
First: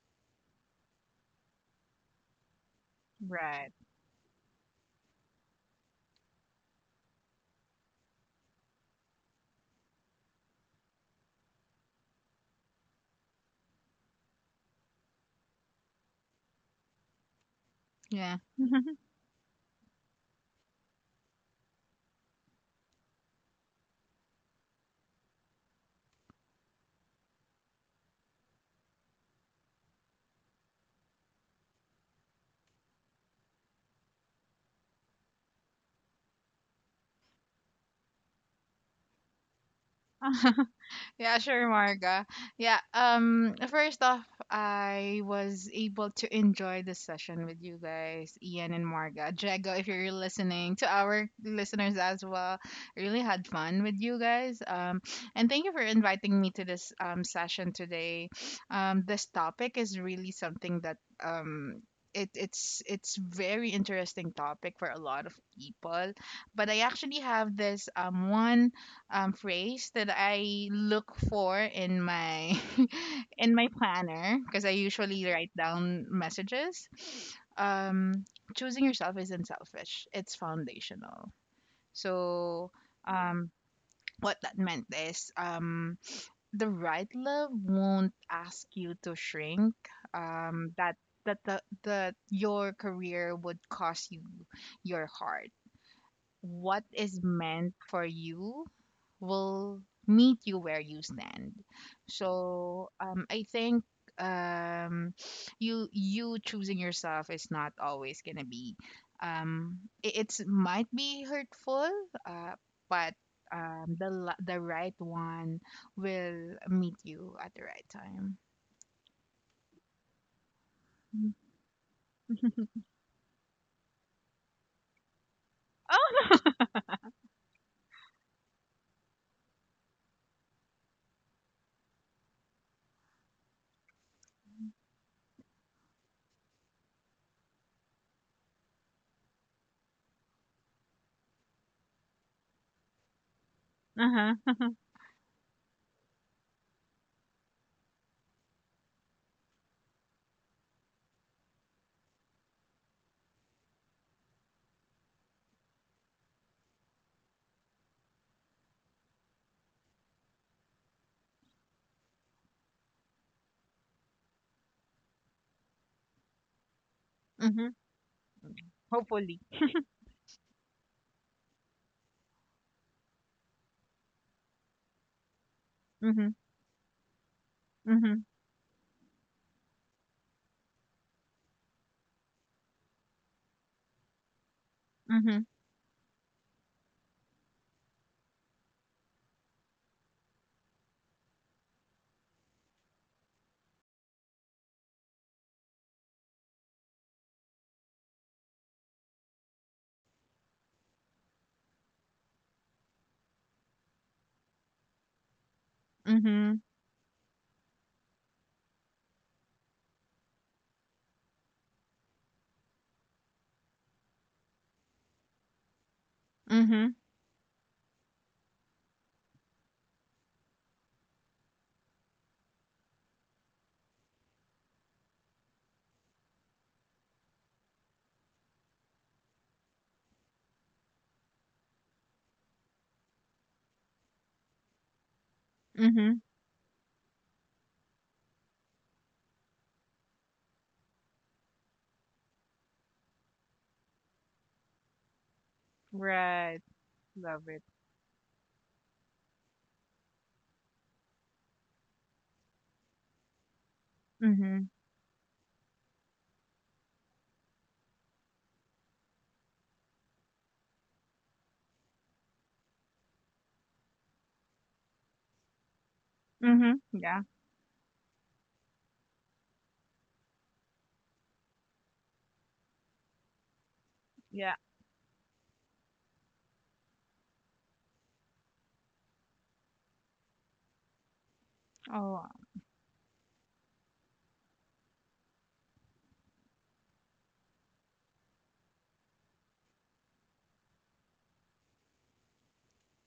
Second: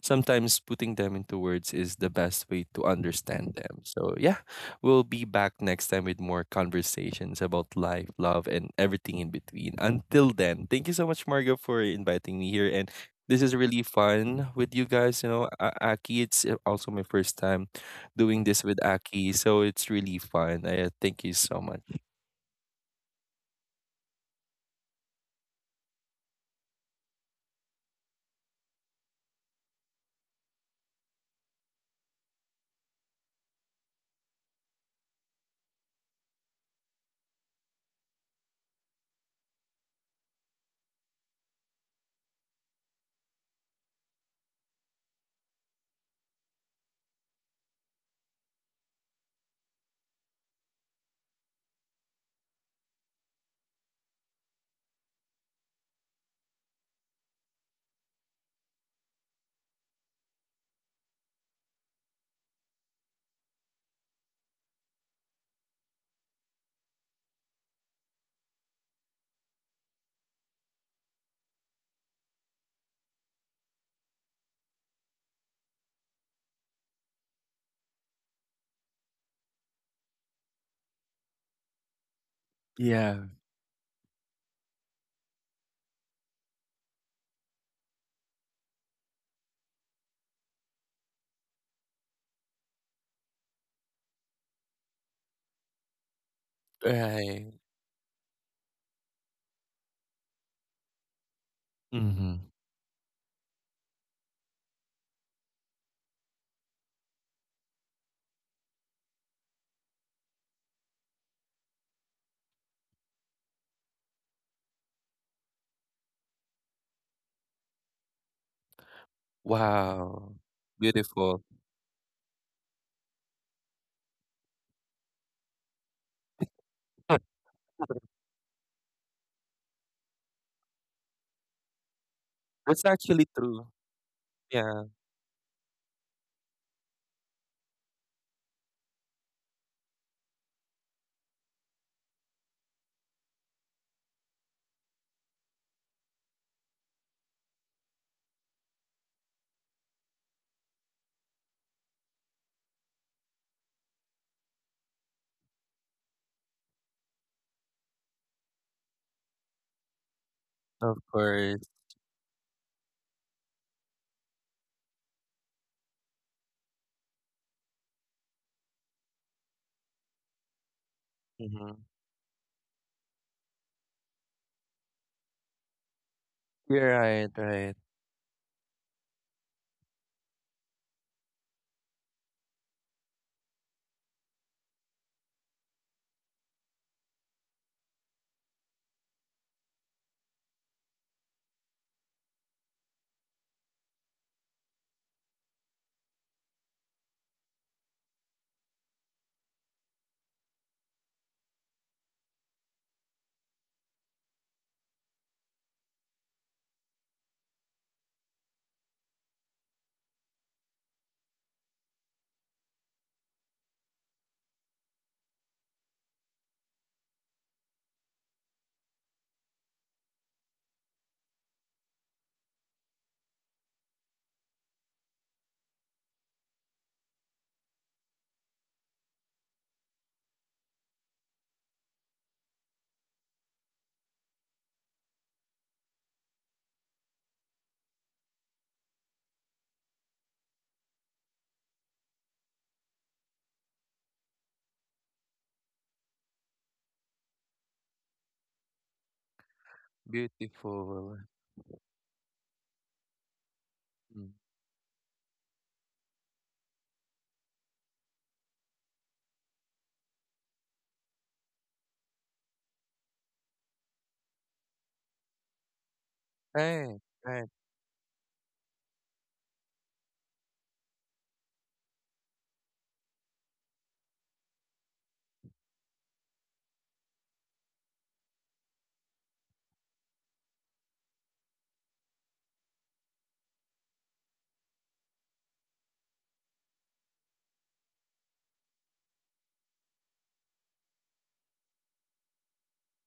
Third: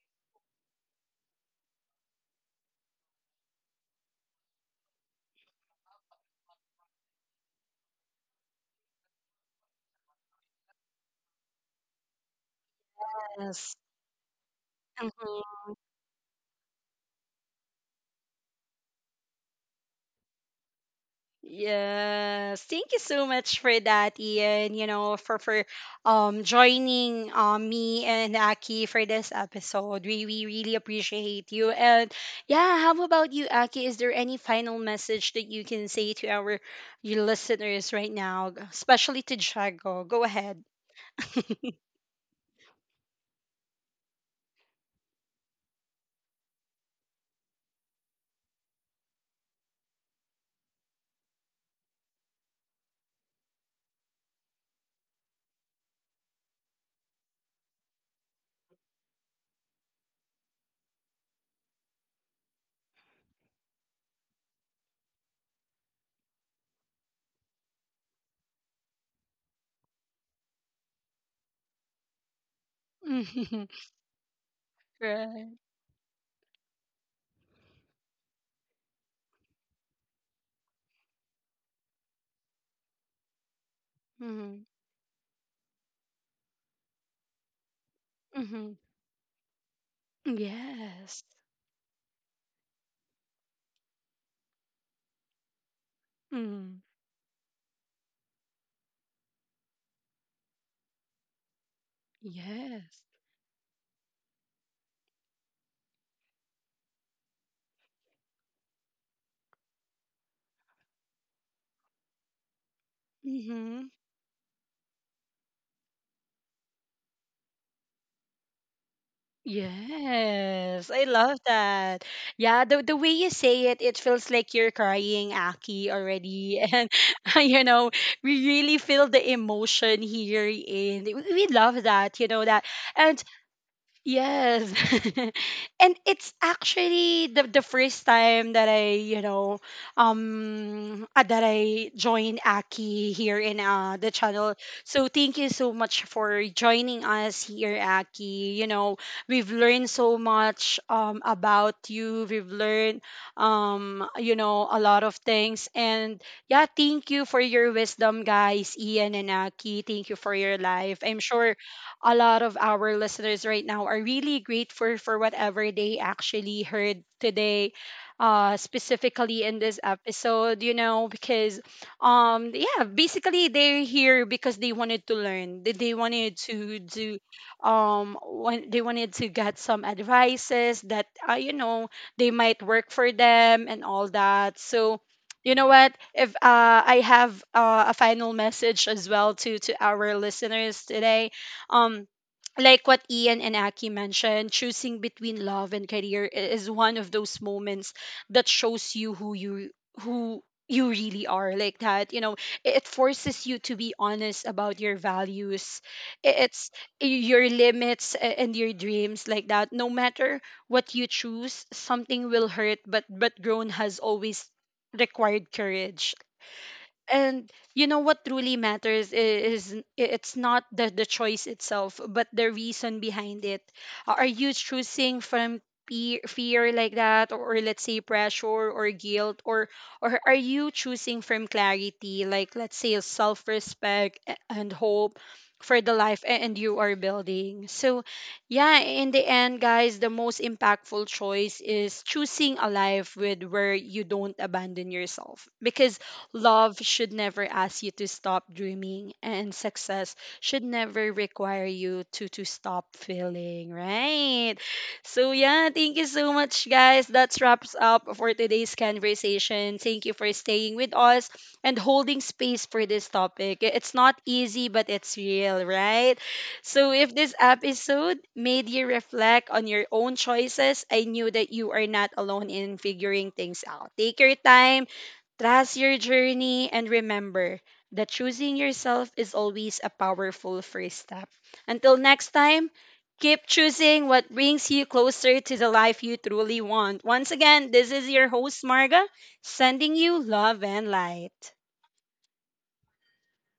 Speaker 2: Sometimes putting them into words is the best way to understand
Speaker 3: Right.
Speaker 2: them. So, yeah, we'll be back next time with more conversations about life, love, and everything in between. Until then, thank you so much, Margo, for inviting me here. And this is
Speaker 1: Yes.
Speaker 2: really fun with you guys. You know,
Speaker 1: Mhm.
Speaker 2: Aki, it's also my first time
Speaker 3: Yeah.
Speaker 2: doing this with Aki. So, it's really fun. I thank you so much.
Speaker 1: Yes. Thank you so much for that, Ian. You know, for joining me and Aki for this episode. We really appreciate you. And yeah, how about you, Aki? Is there any final message that you can say to our your listeners right now, especially to Jago? Go ahead.
Speaker 3: Yeah, sure, Marga. Yeah, first off, I was able to enjoy this session with you guys, Ian and Marga. Jago, if you're listening, to our listeners as well, I really had fun with you guys. And thank you for inviting me to this session today. This topic is really something that um, it's very interesting topic for a lot of people, but I actually have this one phrase that I look for in my in my
Speaker 1: Mhm.
Speaker 3: planner, because I usually write
Speaker 1: Right.
Speaker 3: down messages. Um Choosing yourself isn't selfish. It's foundational. So
Speaker 2: Yeah,
Speaker 3: um what that
Speaker 1: Mm-hmm.
Speaker 3: meant is, the right love won't ask
Speaker 1: Mm-hmm.
Speaker 3: you to shrink. That
Speaker 1: Yes.
Speaker 3: that the your career would cost you your heart.
Speaker 1: Mm.
Speaker 3: What is
Speaker 2: right.
Speaker 3: meant for you will meet you where you stand.
Speaker 2: Mm-hmm.
Speaker 3: So
Speaker 1: Yes.
Speaker 3: I think um, you choosing yourself is not always gonna be. It's might be hurtful, uh, but
Speaker 1: Mm-hmm.
Speaker 3: the right one will meet you at the right time.
Speaker 2: Wow.
Speaker 1: Yes, I
Speaker 3: Mhm.
Speaker 1: love
Speaker 2: Beautiful.
Speaker 1: that. Yeah, the way you say it, it feels like you're crying, Aki,
Speaker 3: Oh.
Speaker 1: already. And you know, we really feel the emotion here in we love that, you know that.
Speaker 2: That's
Speaker 1: And
Speaker 2: actually true.
Speaker 1: yes.
Speaker 2: Yeah,
Speaker 1: And it's actually the first time that you know, that I joined Aki here in the
Speaker 3: Uh-huh.
Speaker 1: channel. So thank you so much for joining us here, Aki. You know, we've learned so much about you. We've learned you know a lot of things. And yeah, thank you for your wisdom, guys, Ian and Aki. Thank you for your
Speaker 2: of
Speaker 1: life. I'm sure
Speaker 2: course.
Speaker 1: a lot of our listeners right now are really grateful for whatever they actually heard today,
Speaker 3: Mm-hmm. Hopefully.
Speaker 1: specifically in this episode, you know, because
Speaker 2: Mhm.
Speaker 1: yeah, basically they're here because they wanted to learn. They
Speaker 3: Mm-hmm.
Speaker 1: wanted to
Speaker 2: You're
Speaker 1: do
Speaker 2: right, right.
Speaker 3: Mm-hmm.
Speaker 1: when they wanted to get some advices that, you know, they might work for them and all that. So
Speaker 3: Mm-hmm.
Speaker 1: you know what, if I have a final message as well to our listeners today. um like what Ian and Aki mentioned, choosing between love and career is one of those moments that shows you who you, who you really are like that, you know. It forces you to be honest about your values, I-
Speaker 3: Mm-hmm.
Speaker 1: it's your limits and your dreams like that. No matter what you choose, something will hurt, but grown has always required courage.
Speaker 3: Mm-hmm.
Speaker 1: And you know what truly matters is, it's not the, the choice itself but the reason behind it. Are you choosing from fear like that, or let's say pressure or guilt, or are you choosing from clarity, like let's say self-respect and hope for the
Speaker 3: Mm-hmm.
Speaker 1: life and you are building. So yeah, in the end, guys, the most impactful choice is choosing a life with where you don't abandon yourself, because
Speaker 3: Right.
Speaker 1: love should never
Speaker 3: Love it.
Speaker 1: ask you to stop dreaming, and success should never
Speaker 2: Beautiful.
Speaker 1: require you to stop feeling,
Speaker 2: Mm.
Speaker 1: right?
Speaker 3: Mm-hmm.
Speaker 1: So yeah, thank you so much, guys. That wraps up for today's conversation. Thank you for staying with us and holding space for this topic. It's not easy, but it's real, right?
Speaker 3: Mhm.
Speaker 1: So
Speaker 2: Right,
Speaker 1: if
Speaker 3: Yeah.
Speaker 1: this
Speaker 2: right.
Speaker 1: episode made you reflect on your own choices, I knew that you are not alone in figuring things out. Take your
Speaker 3: Yeah.
Speaker 1: time. Trust your journey and remember that choosing yourself is always a powerful first step. Until next
Speaker 3: Oh,
Speaker 1: time, keep choosing what brings you closer to the life you truly want. Once again, this is your host, Marga, sending you love and light.